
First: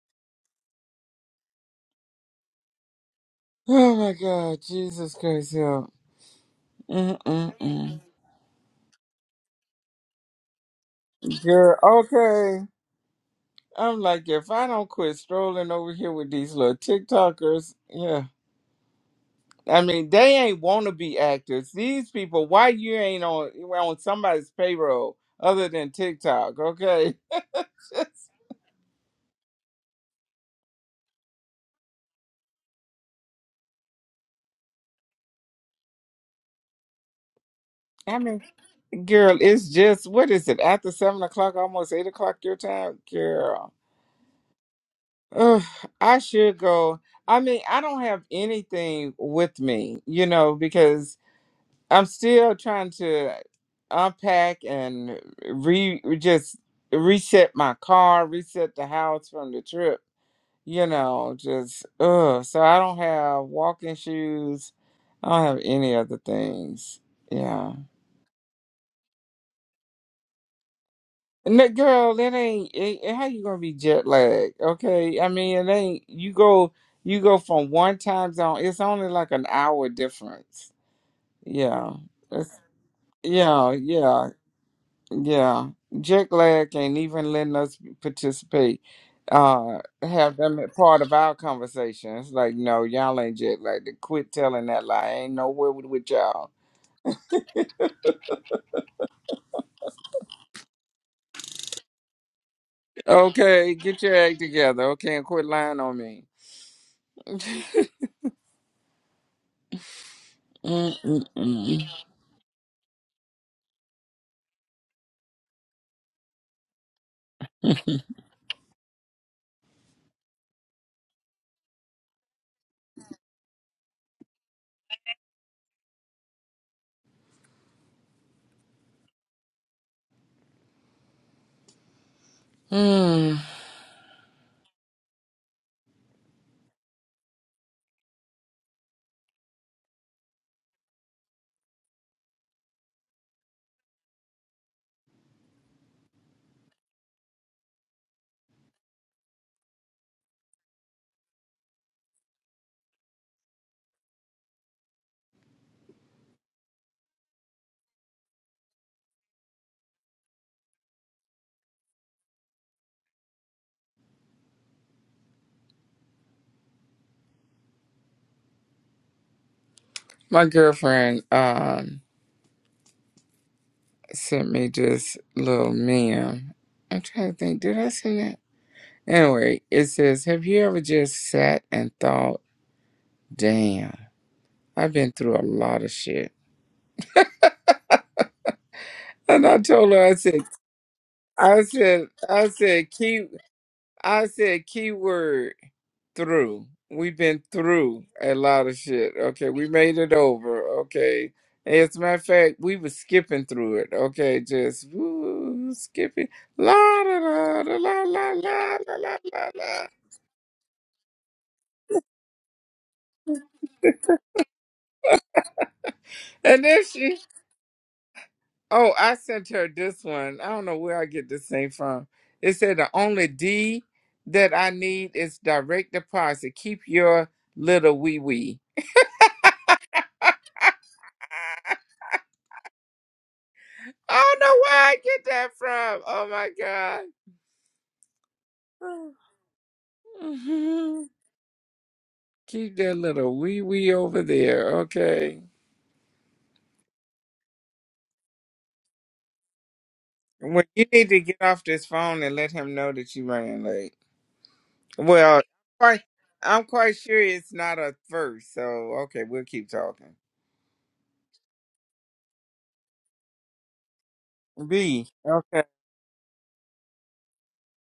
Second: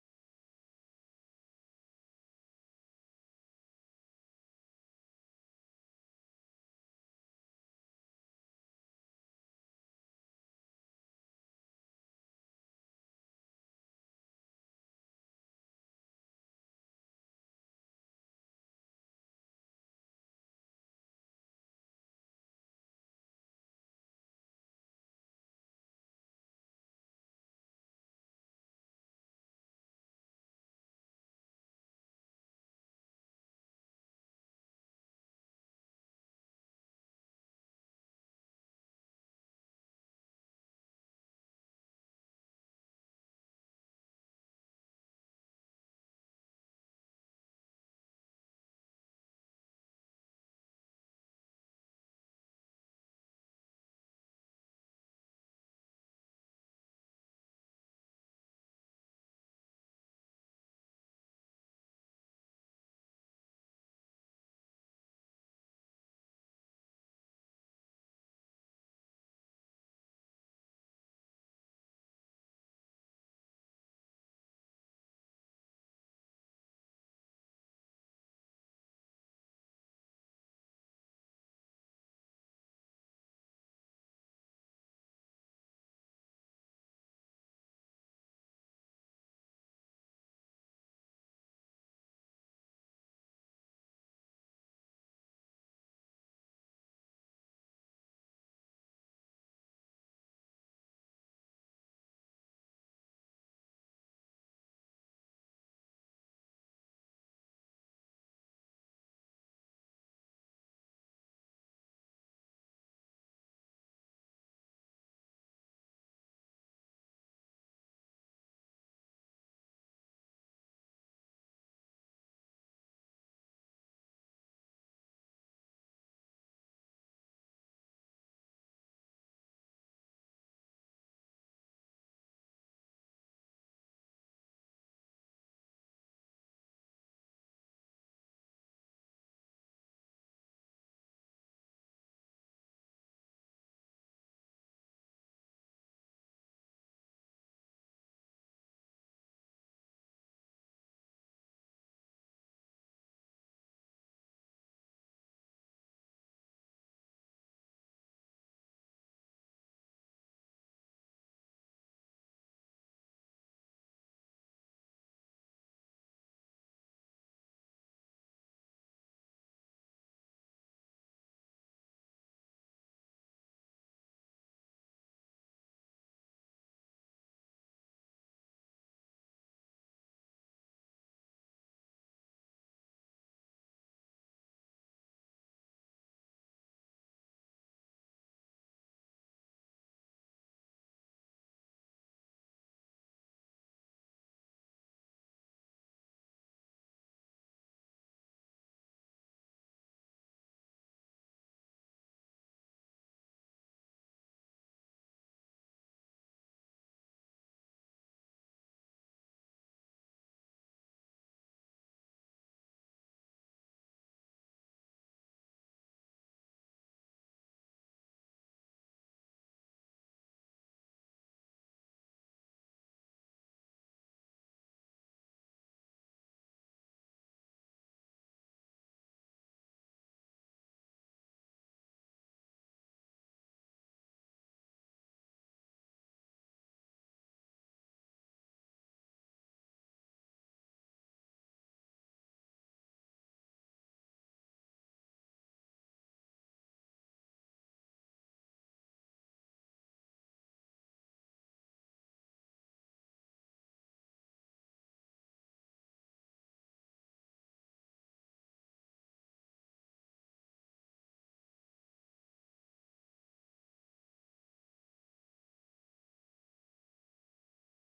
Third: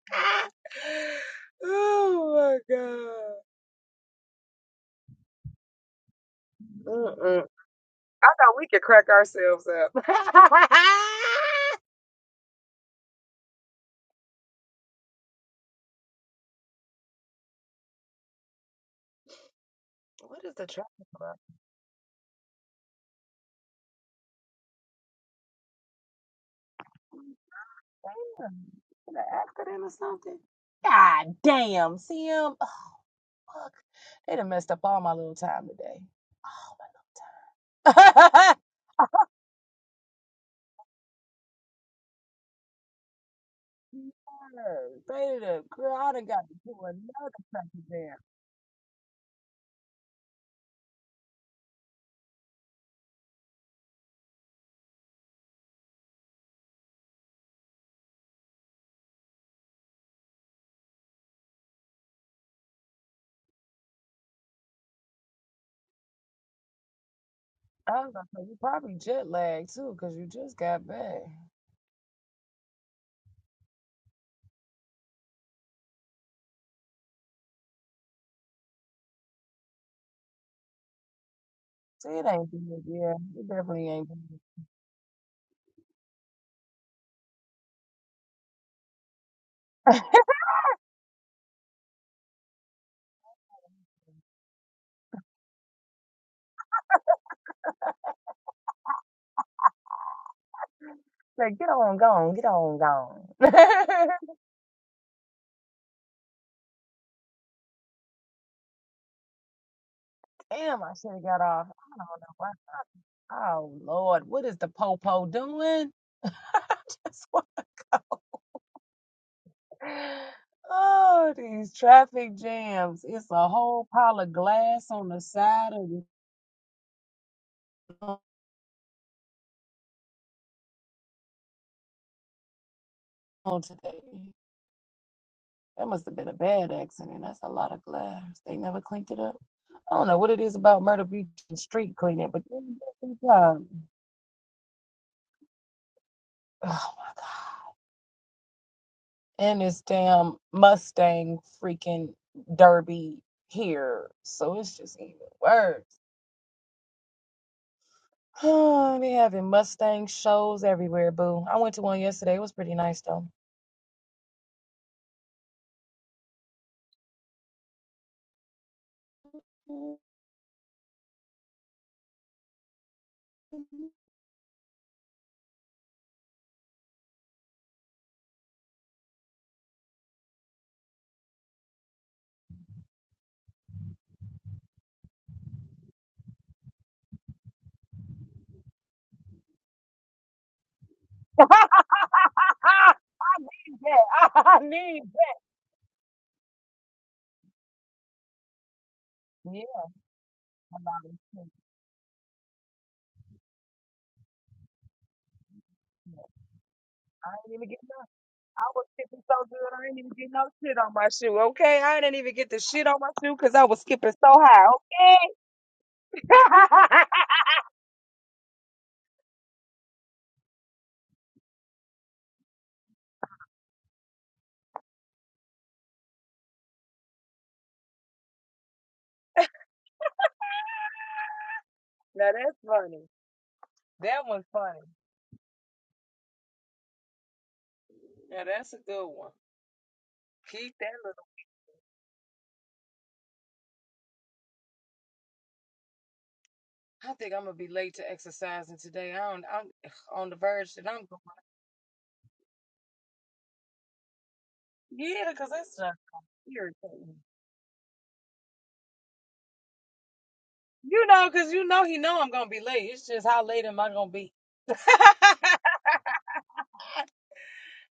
S1: oh my God.
S3: Oh, my God. Jesus Christ, help. Mm,
S1: Mm-mm.
S3: mm,
S1: I thought we could crack ourselves up.
S3: mm. Girl, okay. I'm like, if I don't quit strolling over here with these little TikTokers, yeah. I mean, they
S1: what is
S3: ain't
S1: the
S3: want to be
S1: track?
S3: actors. These people, why you ain't on on somebody's payroll other than TikTok? Okay,
S1: Damn, an accident or something? God damn, see him? Fuck, they done messed up all my little time today.
S3: I mean, girl, it's just what is it after seven o'clock, almost eight o'clock your time, girl.
S1: Nerves. They
S3: Ugh,
S1: done, girl, I
S3: I
S1: done got to
S3: should
S1: do
S3: go.
S1: another
S3: I mean, I
S1: second
S3: don't
S1: damn.
S3: have anything with me, you know, because I'm still trying to unpack and re just reset my car, reset the house from the trip you know, just ugh. So I don't have walking shoes. I don't have any other things. Yeah,
S1: I was gonna say, you probably jet lagged too, because you just got back.
S3: and that girl, that ain't it, it- how you gonna be jet lagged. Okay, I mean it ain't. You go, you go from one time zone. It's only like an hour difference. Yeah,
S1: See, it ain't
S3: it's,
S1: good, yeah. It
S3: yeah,
S1: definitely ain't
S3: yeah.
S1: good.
S3: Yeah, Jack Glad ain't even letting us participate, uh, have them a part of our conversation. It's like, no, y'all ain't Jack Glad. Quit telling that lie. I ain't nowhere with, with y'all.
S1: Say, get on, gone, get on, gone.
S3: Okay, get your act together. Okay, and quit lying on me.
S1: Damn, I should have got off.
S3: Mm-mm-mm.
S1: I don't know why. Oh, Lord, what is the popo doing? Just Oh, these traffic jams. It's a whole pile of glass on the side of the
S3: Mm.
S1: road today. That must have been a bad accident. That's a lot of glass. They never cleaned it up. I don't know what it is about Myrtle Beach and street cleaning, but they do a good job. oh my god. And this damn Mustang freaking derby here. So it's just even worse. they having Mustang shows everywhere, boo. I went to one yesterday. It was pretty nice though.
S3: My girlfriend um sent me this little meme. I'm trying to think, did I send that? Anyway, it says, "Have you ever just sat and thought, damn?" I've been through a lot of shit. And I told her, I said, I said, I said,
S1: Ah,
S3: key,
S1: yeah,
S3: I
S1: I
S3: said,
S1: mean,
S3: keyword through. We've been through a lot of shit. Okay,
S1: yeah,
S3: we made it over. Okay. As a matter of fact, we were skipping through it. Okay, just woo, skipping. La da
S1: I ain't
S3: da
S1: even
S3: da
S1: get
S3: la
S1: no.
S3: la la
S1: I was
S3: la la
S1: skipping so
S3: la
S1: good,
S3: la.
S1: I ain't even get no shit on my shoe. Okay, I didn't even get the shit on my shoe because I was skipping so high.
S3: And then
S1: Okay?
S3: she Oh, I sent her this one. I don't know where I get this thing from. It said the only D that I need is direct deposit. Keep your little wee wee.
S1: now that's funny. That
S3: I don't
S1: one's
S3: know where
S1: funny.
S3: I get that from. Oh my God.
S1: Yeah, that's a good one. Keep that
S3: Mhm. Keep that little wee wee over there. Okay.
S1: little. I think I'm gonna be late to exercising today. I don't. I'm ugh, on the
S3: Well,
S1: verge
S3: you
S1: that I'm
S3: need
S1: going.
S3: to get off this phone and let him know that you ran late.
S1: Yeah,
S3: Well,
S1: because that's just
S3: quite, I'm quite
S1: irritating.
S3: sure it's not a first. So, okay, we'll keep talking.
S1: You know, because you know he know I'm gonna be late. It's just how late am I gonna be?
S3: B. Okay.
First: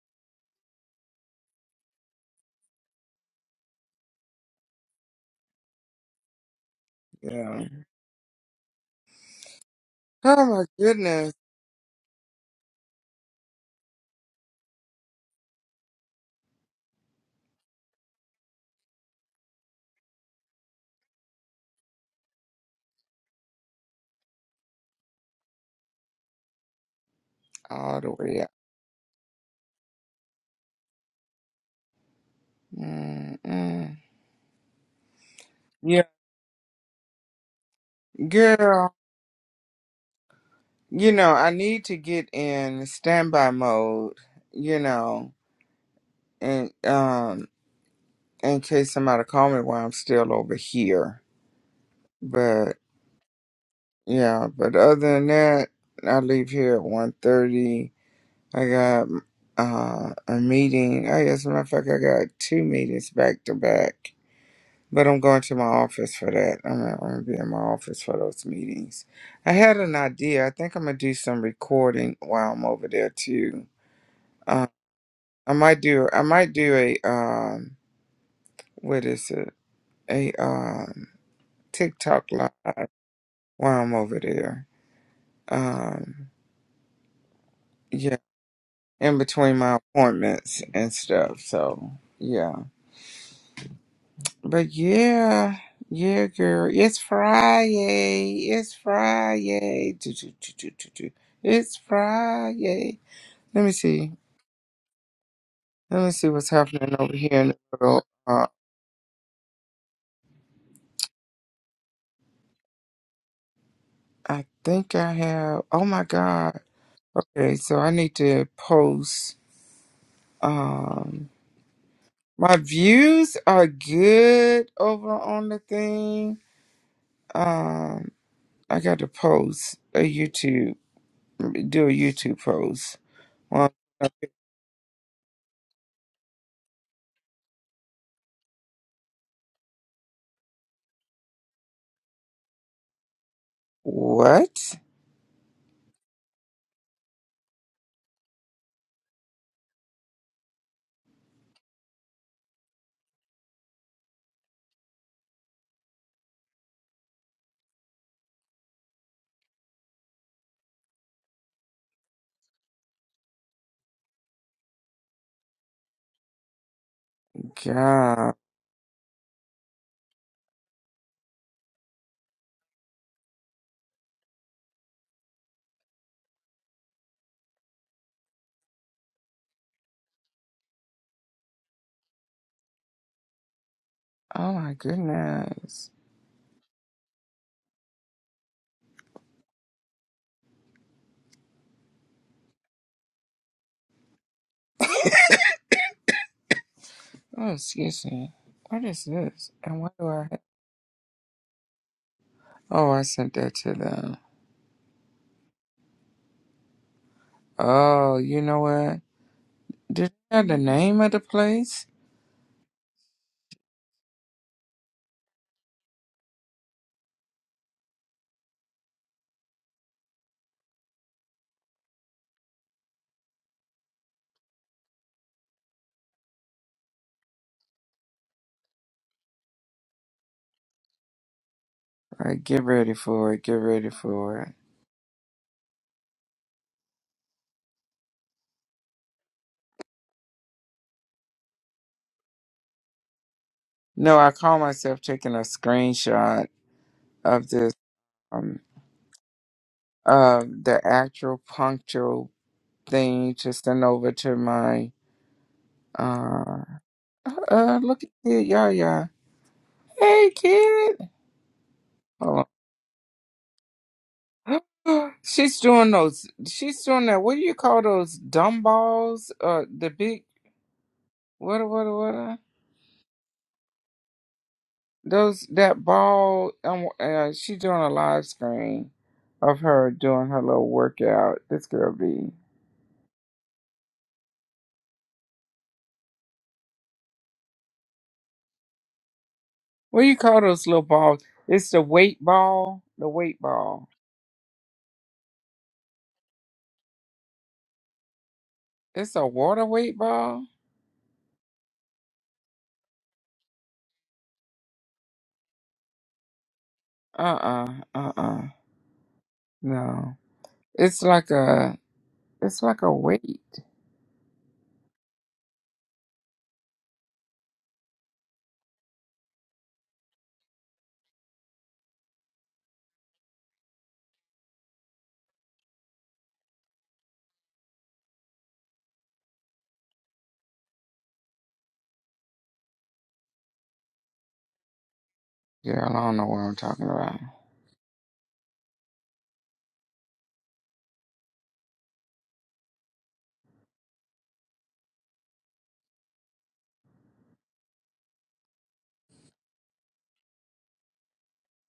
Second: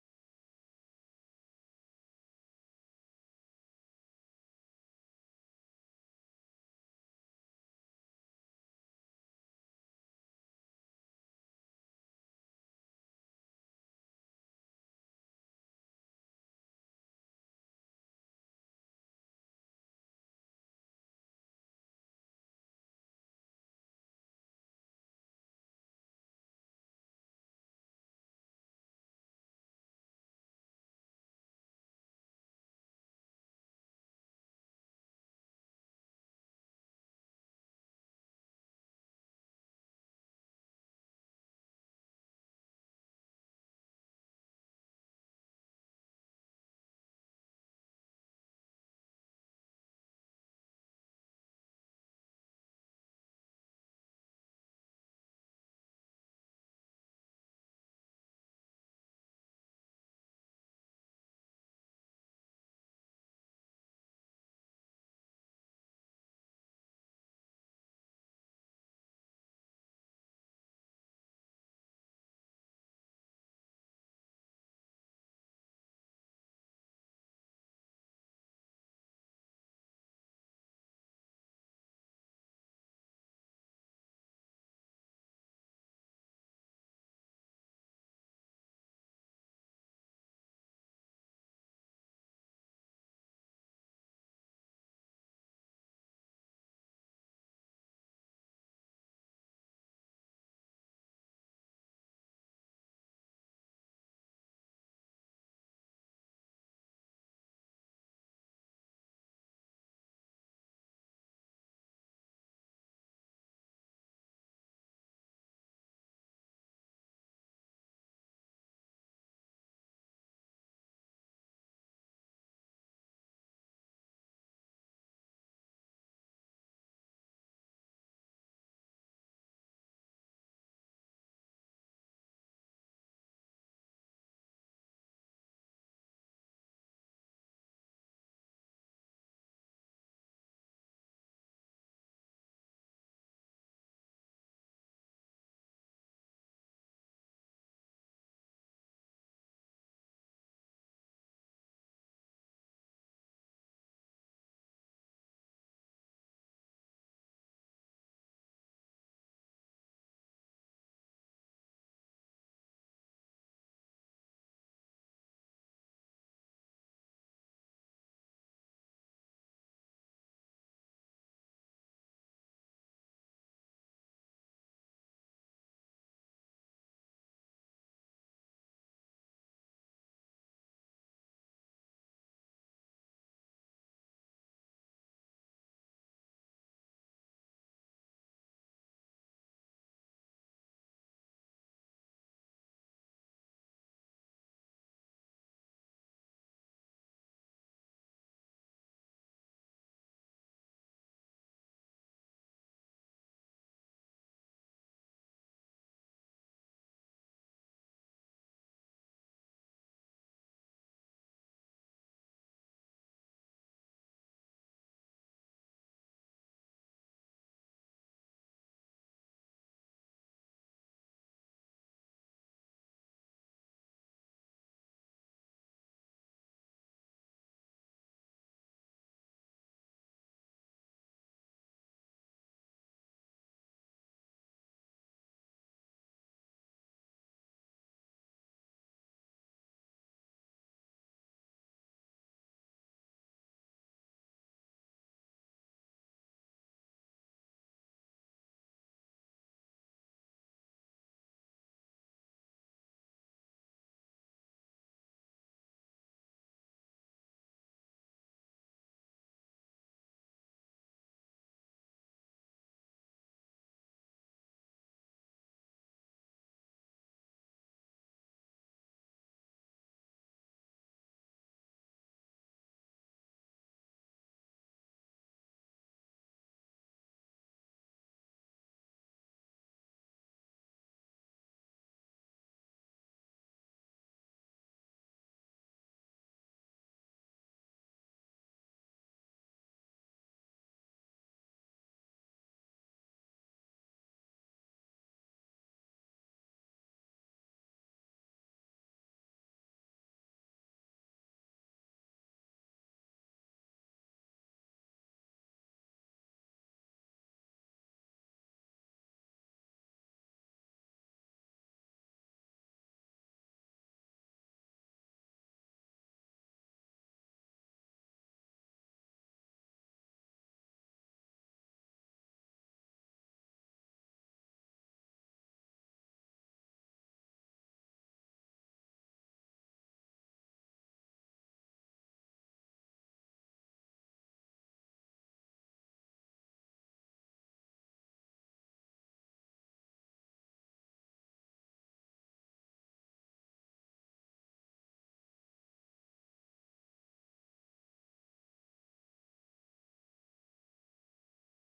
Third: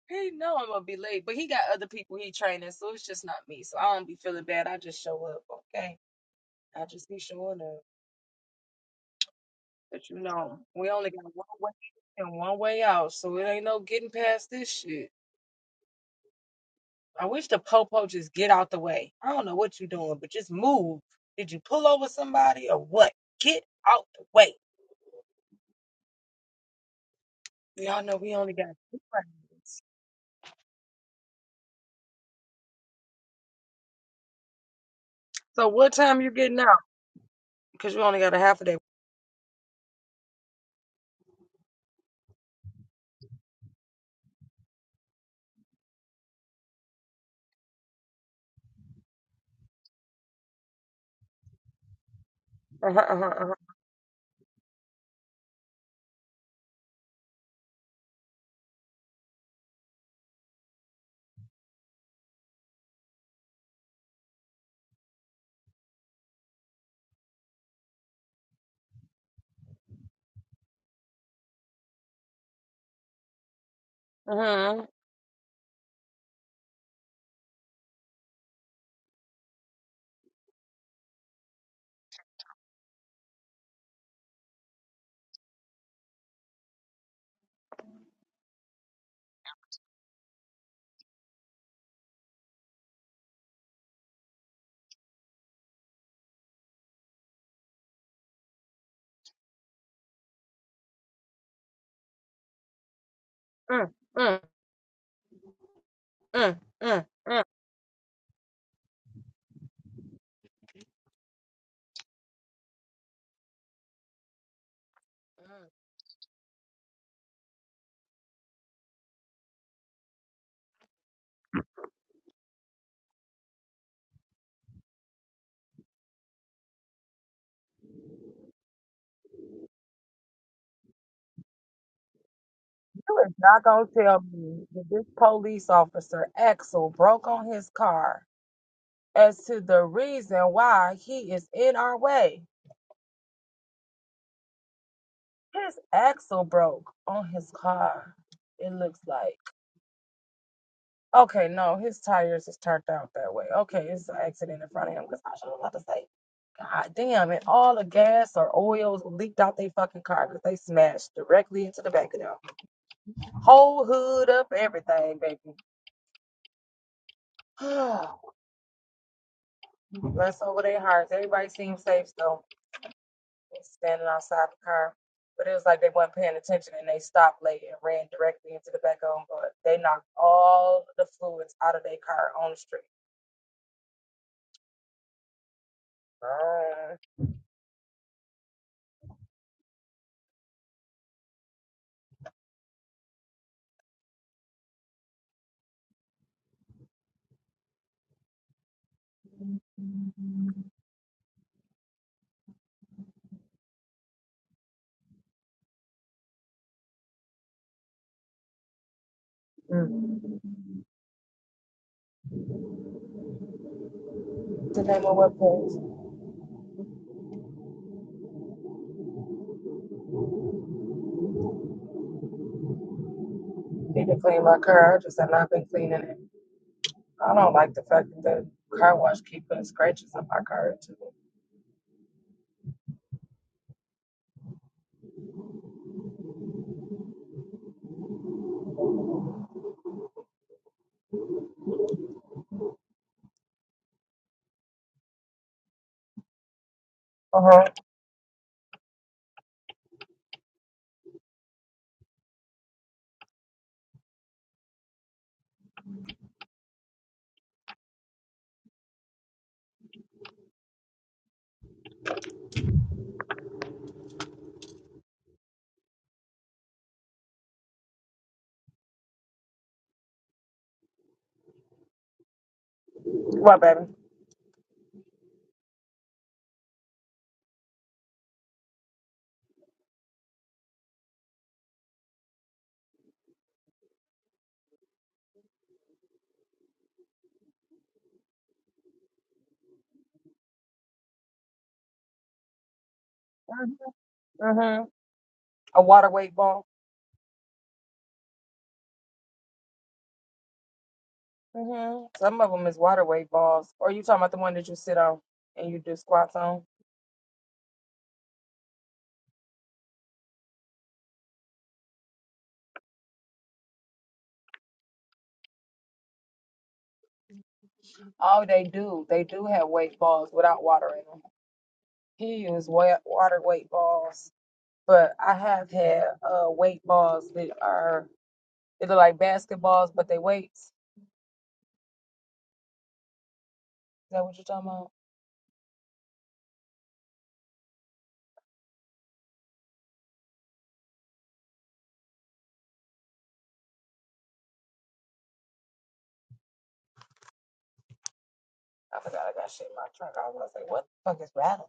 S1: He know I'm gonna be late, but he got other people he training, so it's just not me. So I don't be feeling bad. I just show up, okay? I just be
S3: Yeah.
S1: showing up. But you
S3: Oh
S1: know,
S3: my
S1: we only got
S3: goodness.
S1: one way in and one way out, so it ain't no getting past this shit. I wish the popo just get out the way. I don't know what you doing, but just move. Did you pull over somebody or what? Get out the way.
S3: All
S1: Y'all
S3: the
S1: know we
S3: way up.
S1: only got two rounds.
S3: Mm-mm.
S1: So what
S3: Yeah,
S1: time you getting out? Because you only got a half a day.
S3: girl, you know, I need to get in standby mode, you know, and um in case somebody call me while I'm still over here. But
S1: Uh-huh, uh-huh,
S3: yeah, but other than that, I leave here at one thirty. I got uh a meeting. I guess as a matter of fact I got two meetings back to back. But I'm going to my office for that. I'm gonna, I'm gonna be in my office for those meetings. I had an idea. I think I'm gonna do some recording while I'm over there too. Uh,
S1: uh-huh.
S3: I might do. I might do a um. What is it? A um TikTok live while I'm over there. Um. Yeah. In between my appointments and stuff. So yeah. But yeah, yeah, girl. It's Friday. It's Friday. Do, do, do, do, do, do. It's Friday. Let me
S1: Mm,
S3: see.
S1: mm,
S3: Let me see what's
S1: mm,
S3: happening
S1: mm,
S3: over here in
S1: mm.
S3: the world. Uh, I think I have. Oh my God. Okay, so I need to post. Um, my views are good over on the thing. Um, I got to post a YouTube, do a YouTube post
S1: You is not
S3: on
S1: gonna tell me that this police officer Axel broke on his car as to the reason why he is in our way.
S3: what?
S1: His axle broke on his car. It looks like. Okay, no, his tires is turned out that way. Okay, it's an accident in front of him. Cause I was about to say, God damn, and all the gas or oils leaked out their fucking car because they smashed directly into the back of them. Whole hood up, everything, baby.
S3: God.
S1: Bless over their hearts. Everybody seemed safe still, standing outside the car. But it was like they weren't paying attention and they stopped late and ran directly into the back of them. But they knocked all the fluids out of their car on the street.
S3: Oh my goodness.
S1: Uh,
S3: Oh, excuse me. What is this? And what do I have? Oh, I sent that to them. Oh, you know what? Did they have the name of the place?
S1: To name of what place? Need to clean my car. I just have not been cleaning it. I don't like the fact that the car wash keep putting scratches on my car too.
S3: All right, get ready for it. Get ready for it. No, I call myself taking a screenshot
S1: Uh
S3: of
S1: huh.
S3: this, um, of the actual punctual thing to send over to my, uh, uh, look at kid, y'all, y'all. Hey, kid. Hold on. she's doing those. She's doing that. What do you call those dumb balls? Uh, the big what what what? uh,
S1: What, baby?
S3: Those that ball. Um, uh, she's doing a live screen of her doing her little workout. This girl be. What do you call those little balls? It's the weight ball. The weight
S1: Uh
S3: ball.
S1: huh. A water weight ball.
S3: It's a water weight ball.
S1: hmm Some of them is water weight balls. Or you talking about the one that you sit on and you do squats on?
S3: Uh uh uh uh. No. It's like a. It's like a weight.
S1: Oh, they do. They do have weight balls without water in them. He used wa- water weight balls, but I have had uh, weight balls that are they look like basketballs, but they weights. Is that what you're talking about?
S3: Yeah, I don't know what I'm talking
S1: I forgot I got shit in my trunk. I was like, what the fuck is rattling?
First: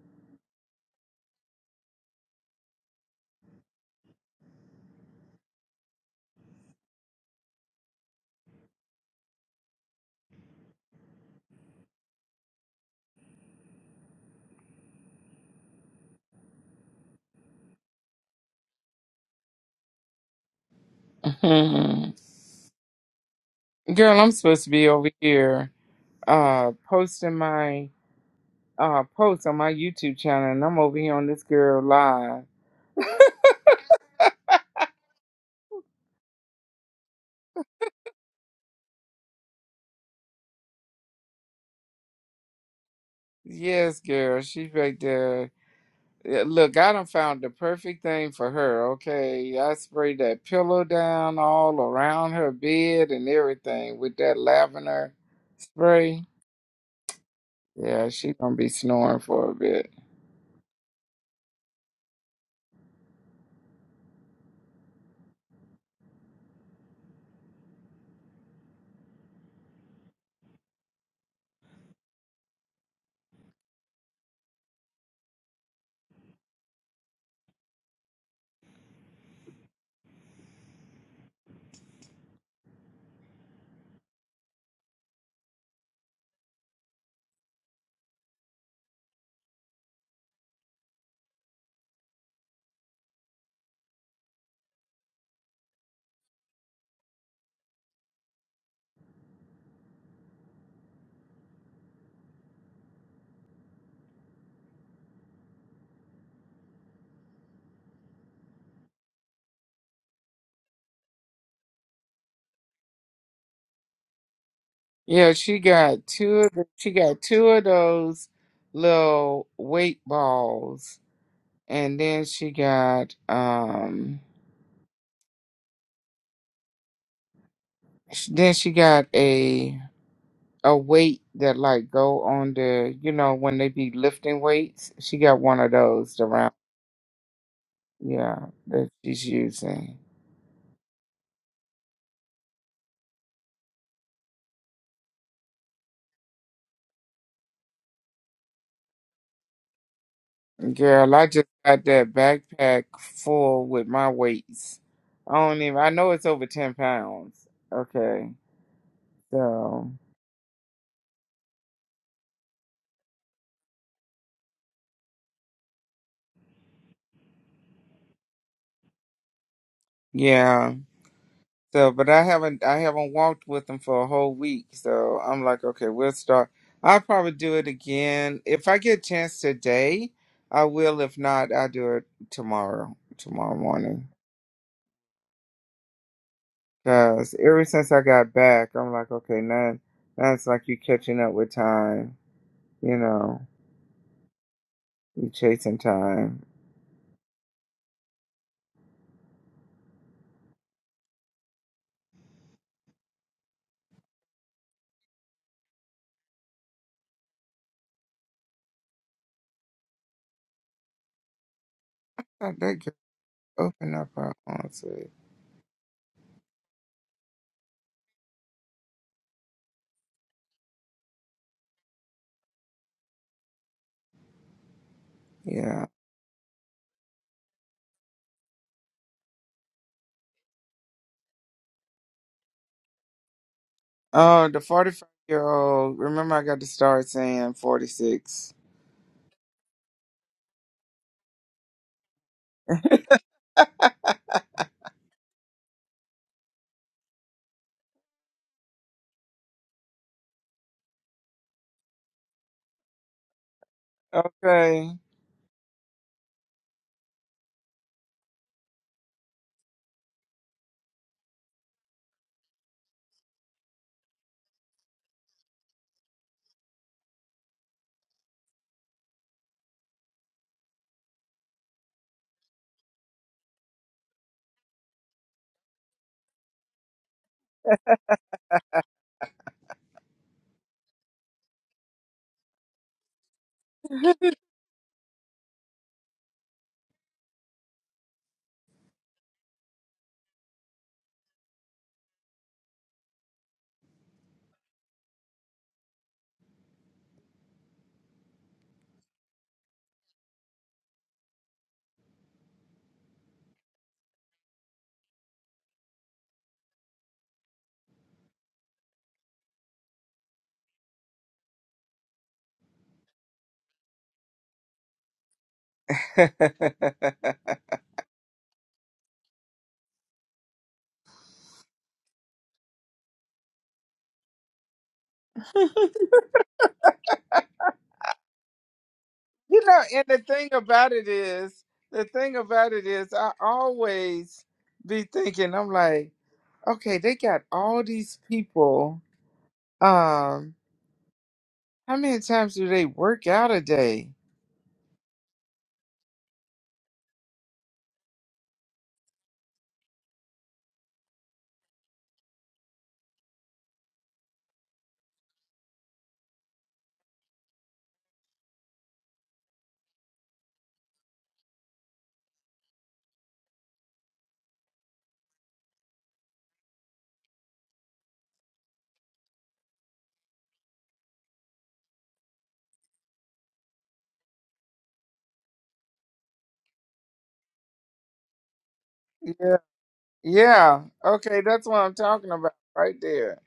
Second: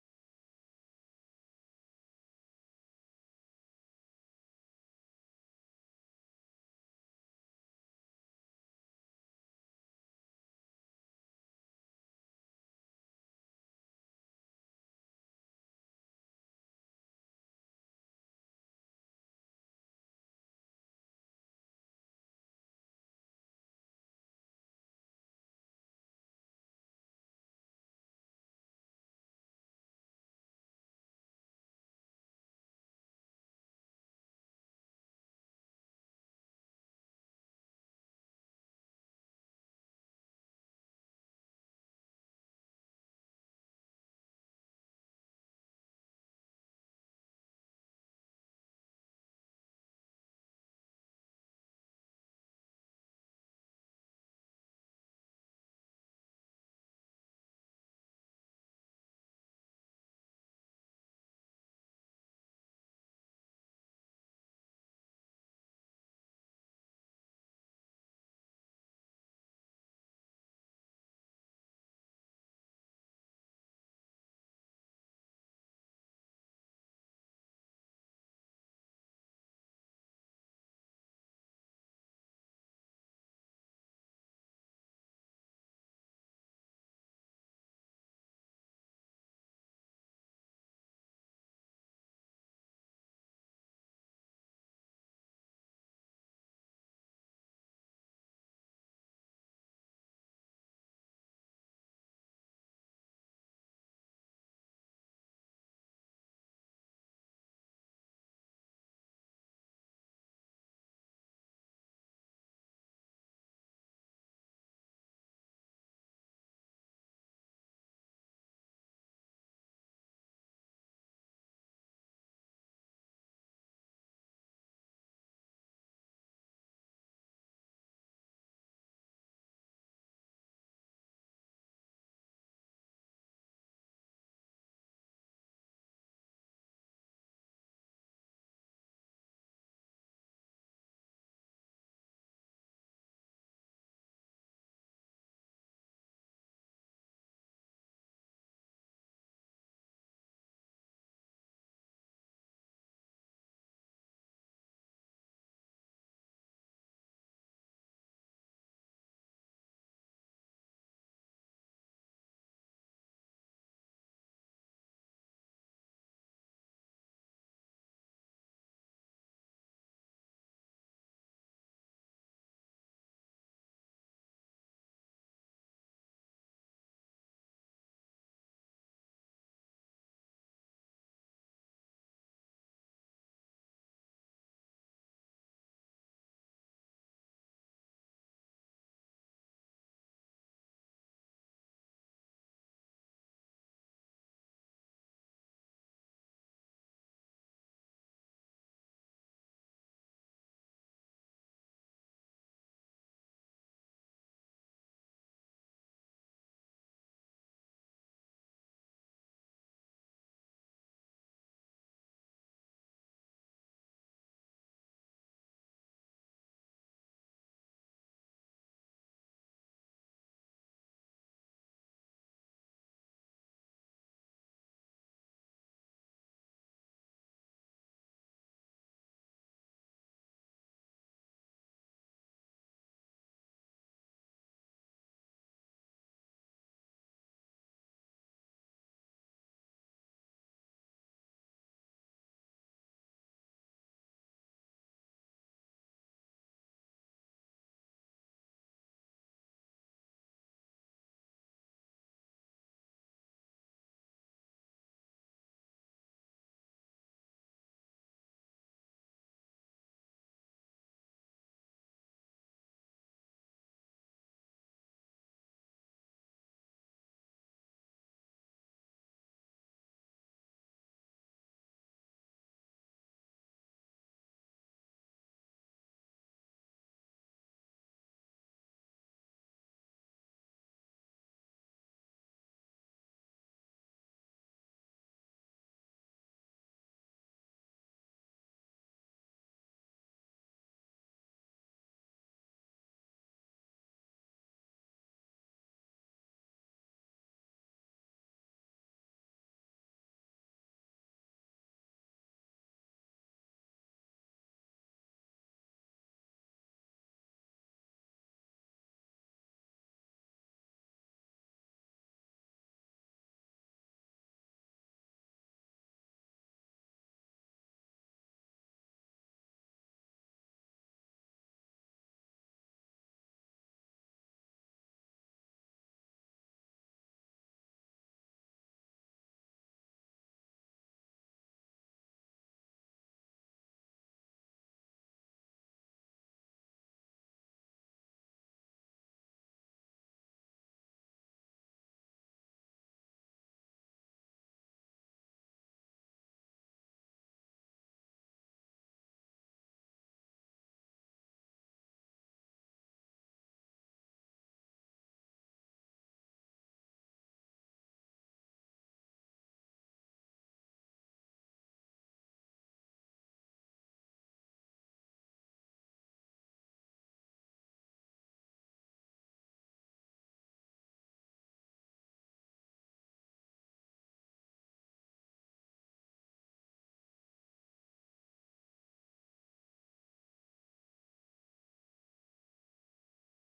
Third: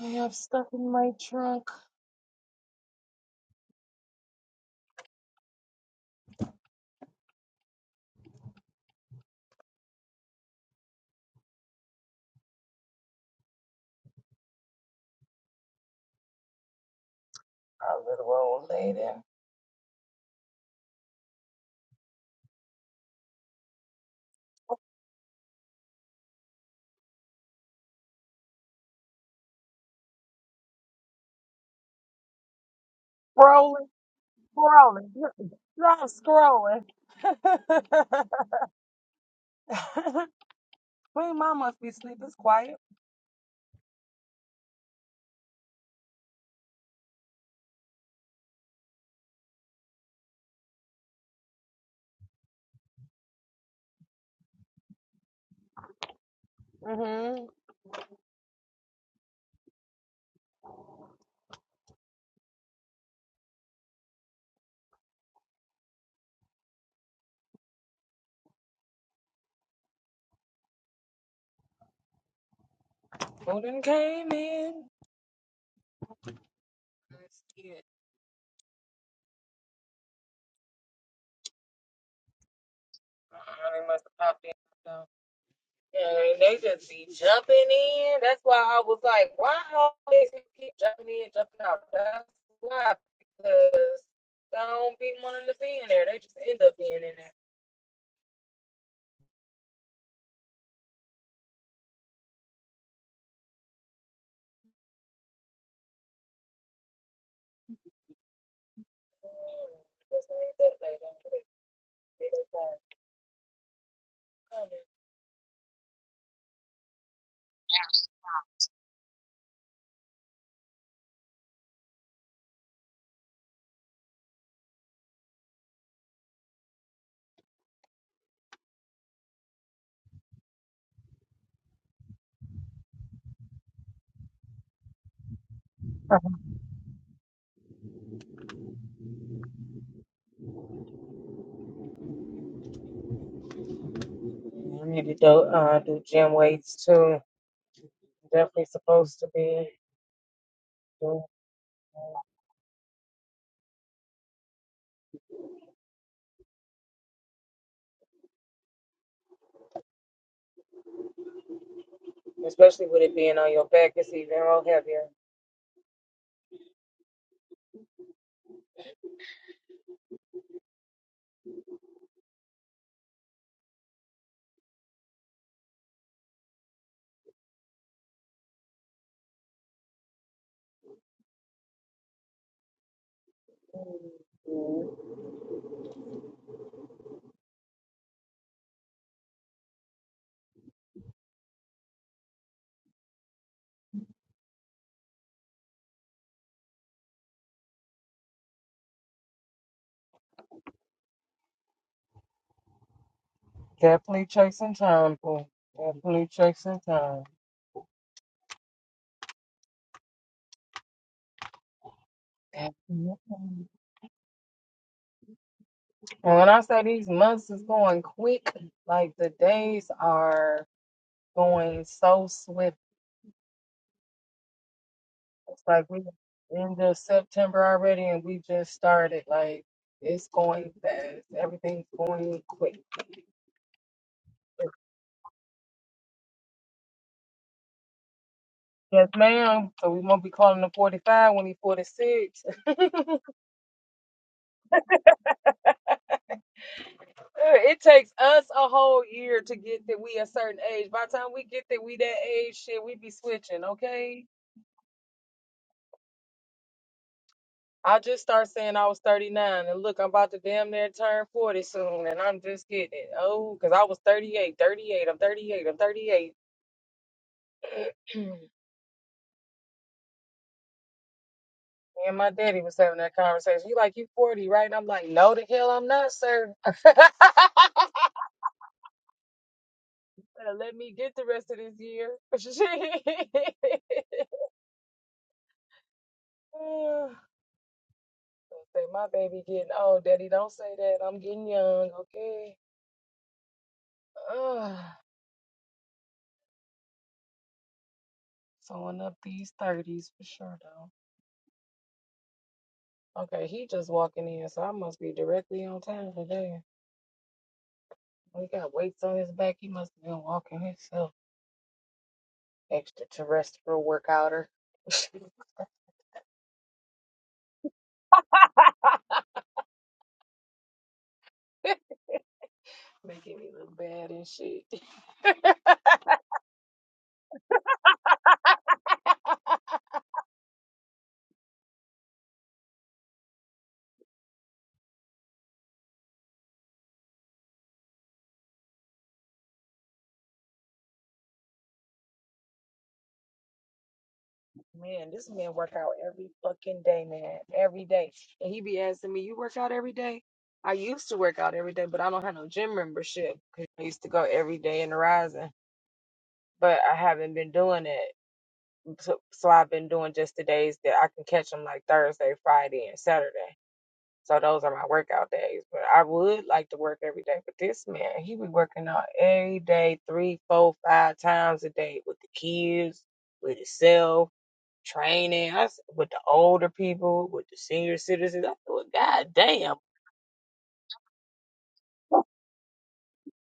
S1: I have stuff in my trunk. Our little old lady.
S3: about. Girl, I'm supposed to be over here uh posting my uh post on my YouTube channel and I'm over here on this girl live.
S1: Rolling, scrolling, not scrolling. Queen Mom must be asleep. It's quiet.
S3: Yes, girl, she's right there. Yeah, Look, I done found the perfect thing for her, okay? I sprayed that pillow down all around her bed and everything with that lavender spray.
S1: Mm-hmm.
S3: Yeah, she gonna be snoring for a bit.
S1: Golden came in. Yeah. Uh, They must have popped in. So. And they just be jumping in. That's why I was like, why always you keep jumping in, jumping out? That's why. Because I don't be wanting to be in there. They just end up being in there. like like, like,
S3: Yeah, she got two of the, she got two of those little weight balls and then she got um sh- then she got a a weight that like go on the you know when they be lifting weights she got one of those the round yeah that she's using
S1: I need to do, uh, do gym weights too. Definitely supposed to be.
S3: girl
S1: doing
S3: i just got that backpack full with my weights i don't even i know it's over 10 pounds okay so
S1: especially with it being on your back, it's even all heavier.
S3: yeah So, but I haven't I haven't walked with them for a whole week. So I'm like, okay, we'll start. I'll probably do it again if I get a chance today. I will. If not, I'll do it tomorrow, tomorrow morning.
S1: Mhm.
S3: Cause ever since I got back, I'm like, okay, now now it's like you catching up with time. You know, you chasing time.
S1: Definitely chasing time, boy. Definitely chasing time.
S3: God, that could
S1: Definitely.
S3: open up her honestly.
S1: And when I say these months is going quick, like the days are going so swift. It's like
S3: Yeah.
S1: we end of September already and we just started. Like it's going fast. Everything's going quick.
S3: Oh, the 45 year old. Remember, I got to start saying 46.
S1: Yes, ma'am. So we won't be calling him 45 when he's 46. Uh, It takes us a whole year to get that we a certain age. By the time we get that we that age, shit, we be switching, okay?
S3: Okay.
S1: I just start saying I was 39, and look, I'm about to damn near turn 40 soon, and I'm just getting it. Oh, because I was thirty I'm 38, I'm 38. Me and my daddy was having that conversation. He like, you 40, right? And I'm like, no, the hell I'm not, sir. Better Let me get the rest of this year. Say my baby getting old, daddy. Don't say that. I'm getting young, okay? Ugh, someone up these thirties for sure, though. Okay, he just walking in, so I must be directly on time today. We got weights on his back. He must have been walking himself. Extraterrestrial workouter, making me look bad and shit.
S3: You know, and the thing about it is, the thing about it is, I always be thinking, I'm like, okay, they got all these people. Um, how many times do they work out a day?
S1: Man, this man work out every fucking day, man. Every day. And he be asking me, You work out every day? I used to work out every day, but I don't have no gym membership 'cause I used to go every day in the rising. But I haven't been doing it. So, so I've been doing just the days that I can catch them like Thursday, Friday, and Saturday. So those are my workout days. But I would like to work every day. But this man, he be working out every day, three, four, five times a day with the kids, with himself training I, s- with the older people, with the senior citizens. I thought, God
S3: Yeah,
S1: damn.
S3: yeah. Okay, that's what I'm talking about right there.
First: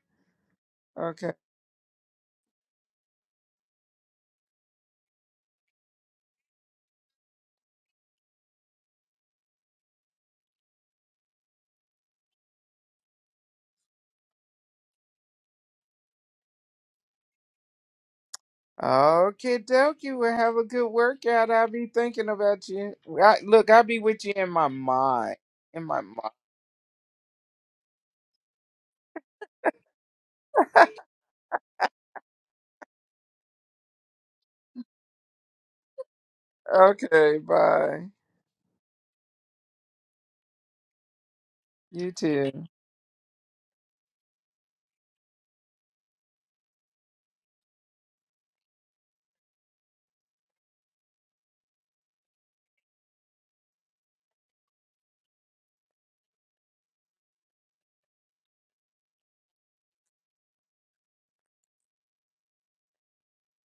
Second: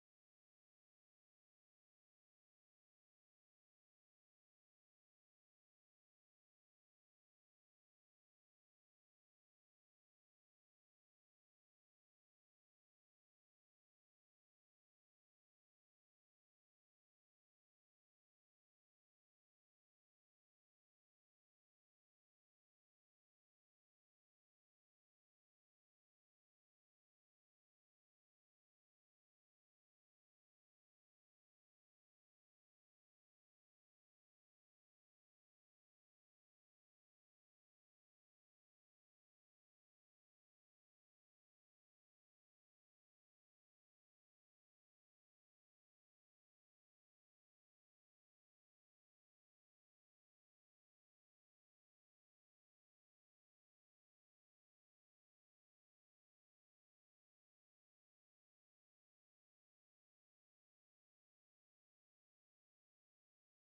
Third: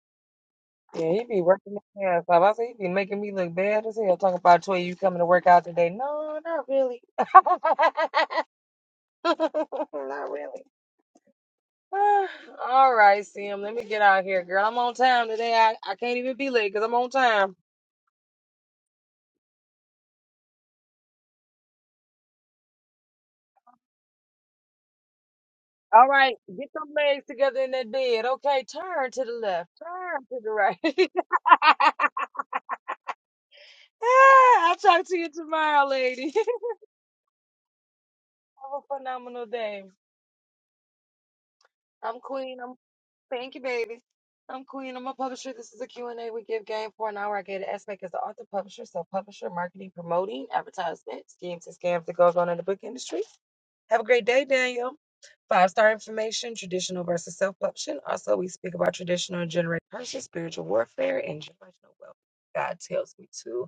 S1: Yeah, he
S3: Okay,
S1: be working his ass off. I said, he be making me look bad as hell talking about Toy, you coming to work out today. No, not really. not really. All right, Sim, let me get out here, girl. I'm on time today. I, I can't even be late because I'm on time.
S3: okay, dokie. Well, have a good workout. I'll be thinking about you. I, look, I'll be with you in my mind. In my
S1: All right,
S3: mind.
S1: get them legs together in that bed. Okay, turn to the left, turn to the right. Ah, I'll talk to you tomorrow, lady.
S3: Okay, bye.
S1: Have a phenomenal day.
S3: You
S1: I'm
S3: too.
S1: Queen. I'm thank you, baby. I'm Queen. I'm a publisher. This is a Q and a we give game for an hour. I get an aspect as the author, publisher, so publisher, marketing, promoting, advertisement, schemes and scams that goes on in the book industry. Have a great day, Daniel. Five star information, traditional versus self publishing. Also, we speak about traditional and generated curses, spiritual warfare, and generational wealth. God tells me to.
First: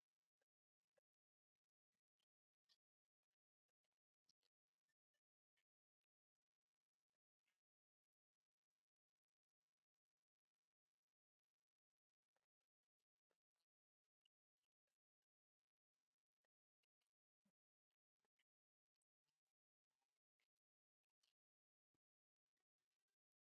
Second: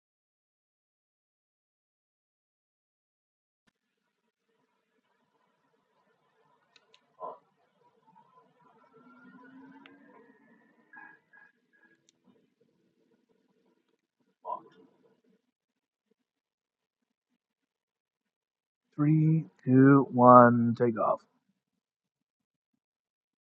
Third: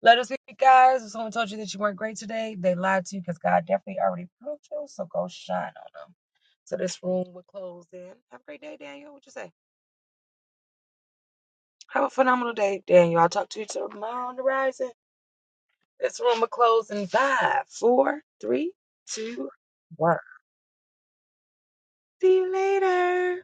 S1: Let us hear it, guys. If someone told you that you weren't great today, they lied to you because God definitely already proved you. So go shine on them. So this room will close then. Have a great day, Daniel. What you say? Have a phenomenal day, Daniel. I'll talk to you tomorrow on the rising. This room will close in five, four, three,
S2: Three,
S1: two,
S2: two,
S1: one.
S2: one, take off.
S1: See you later.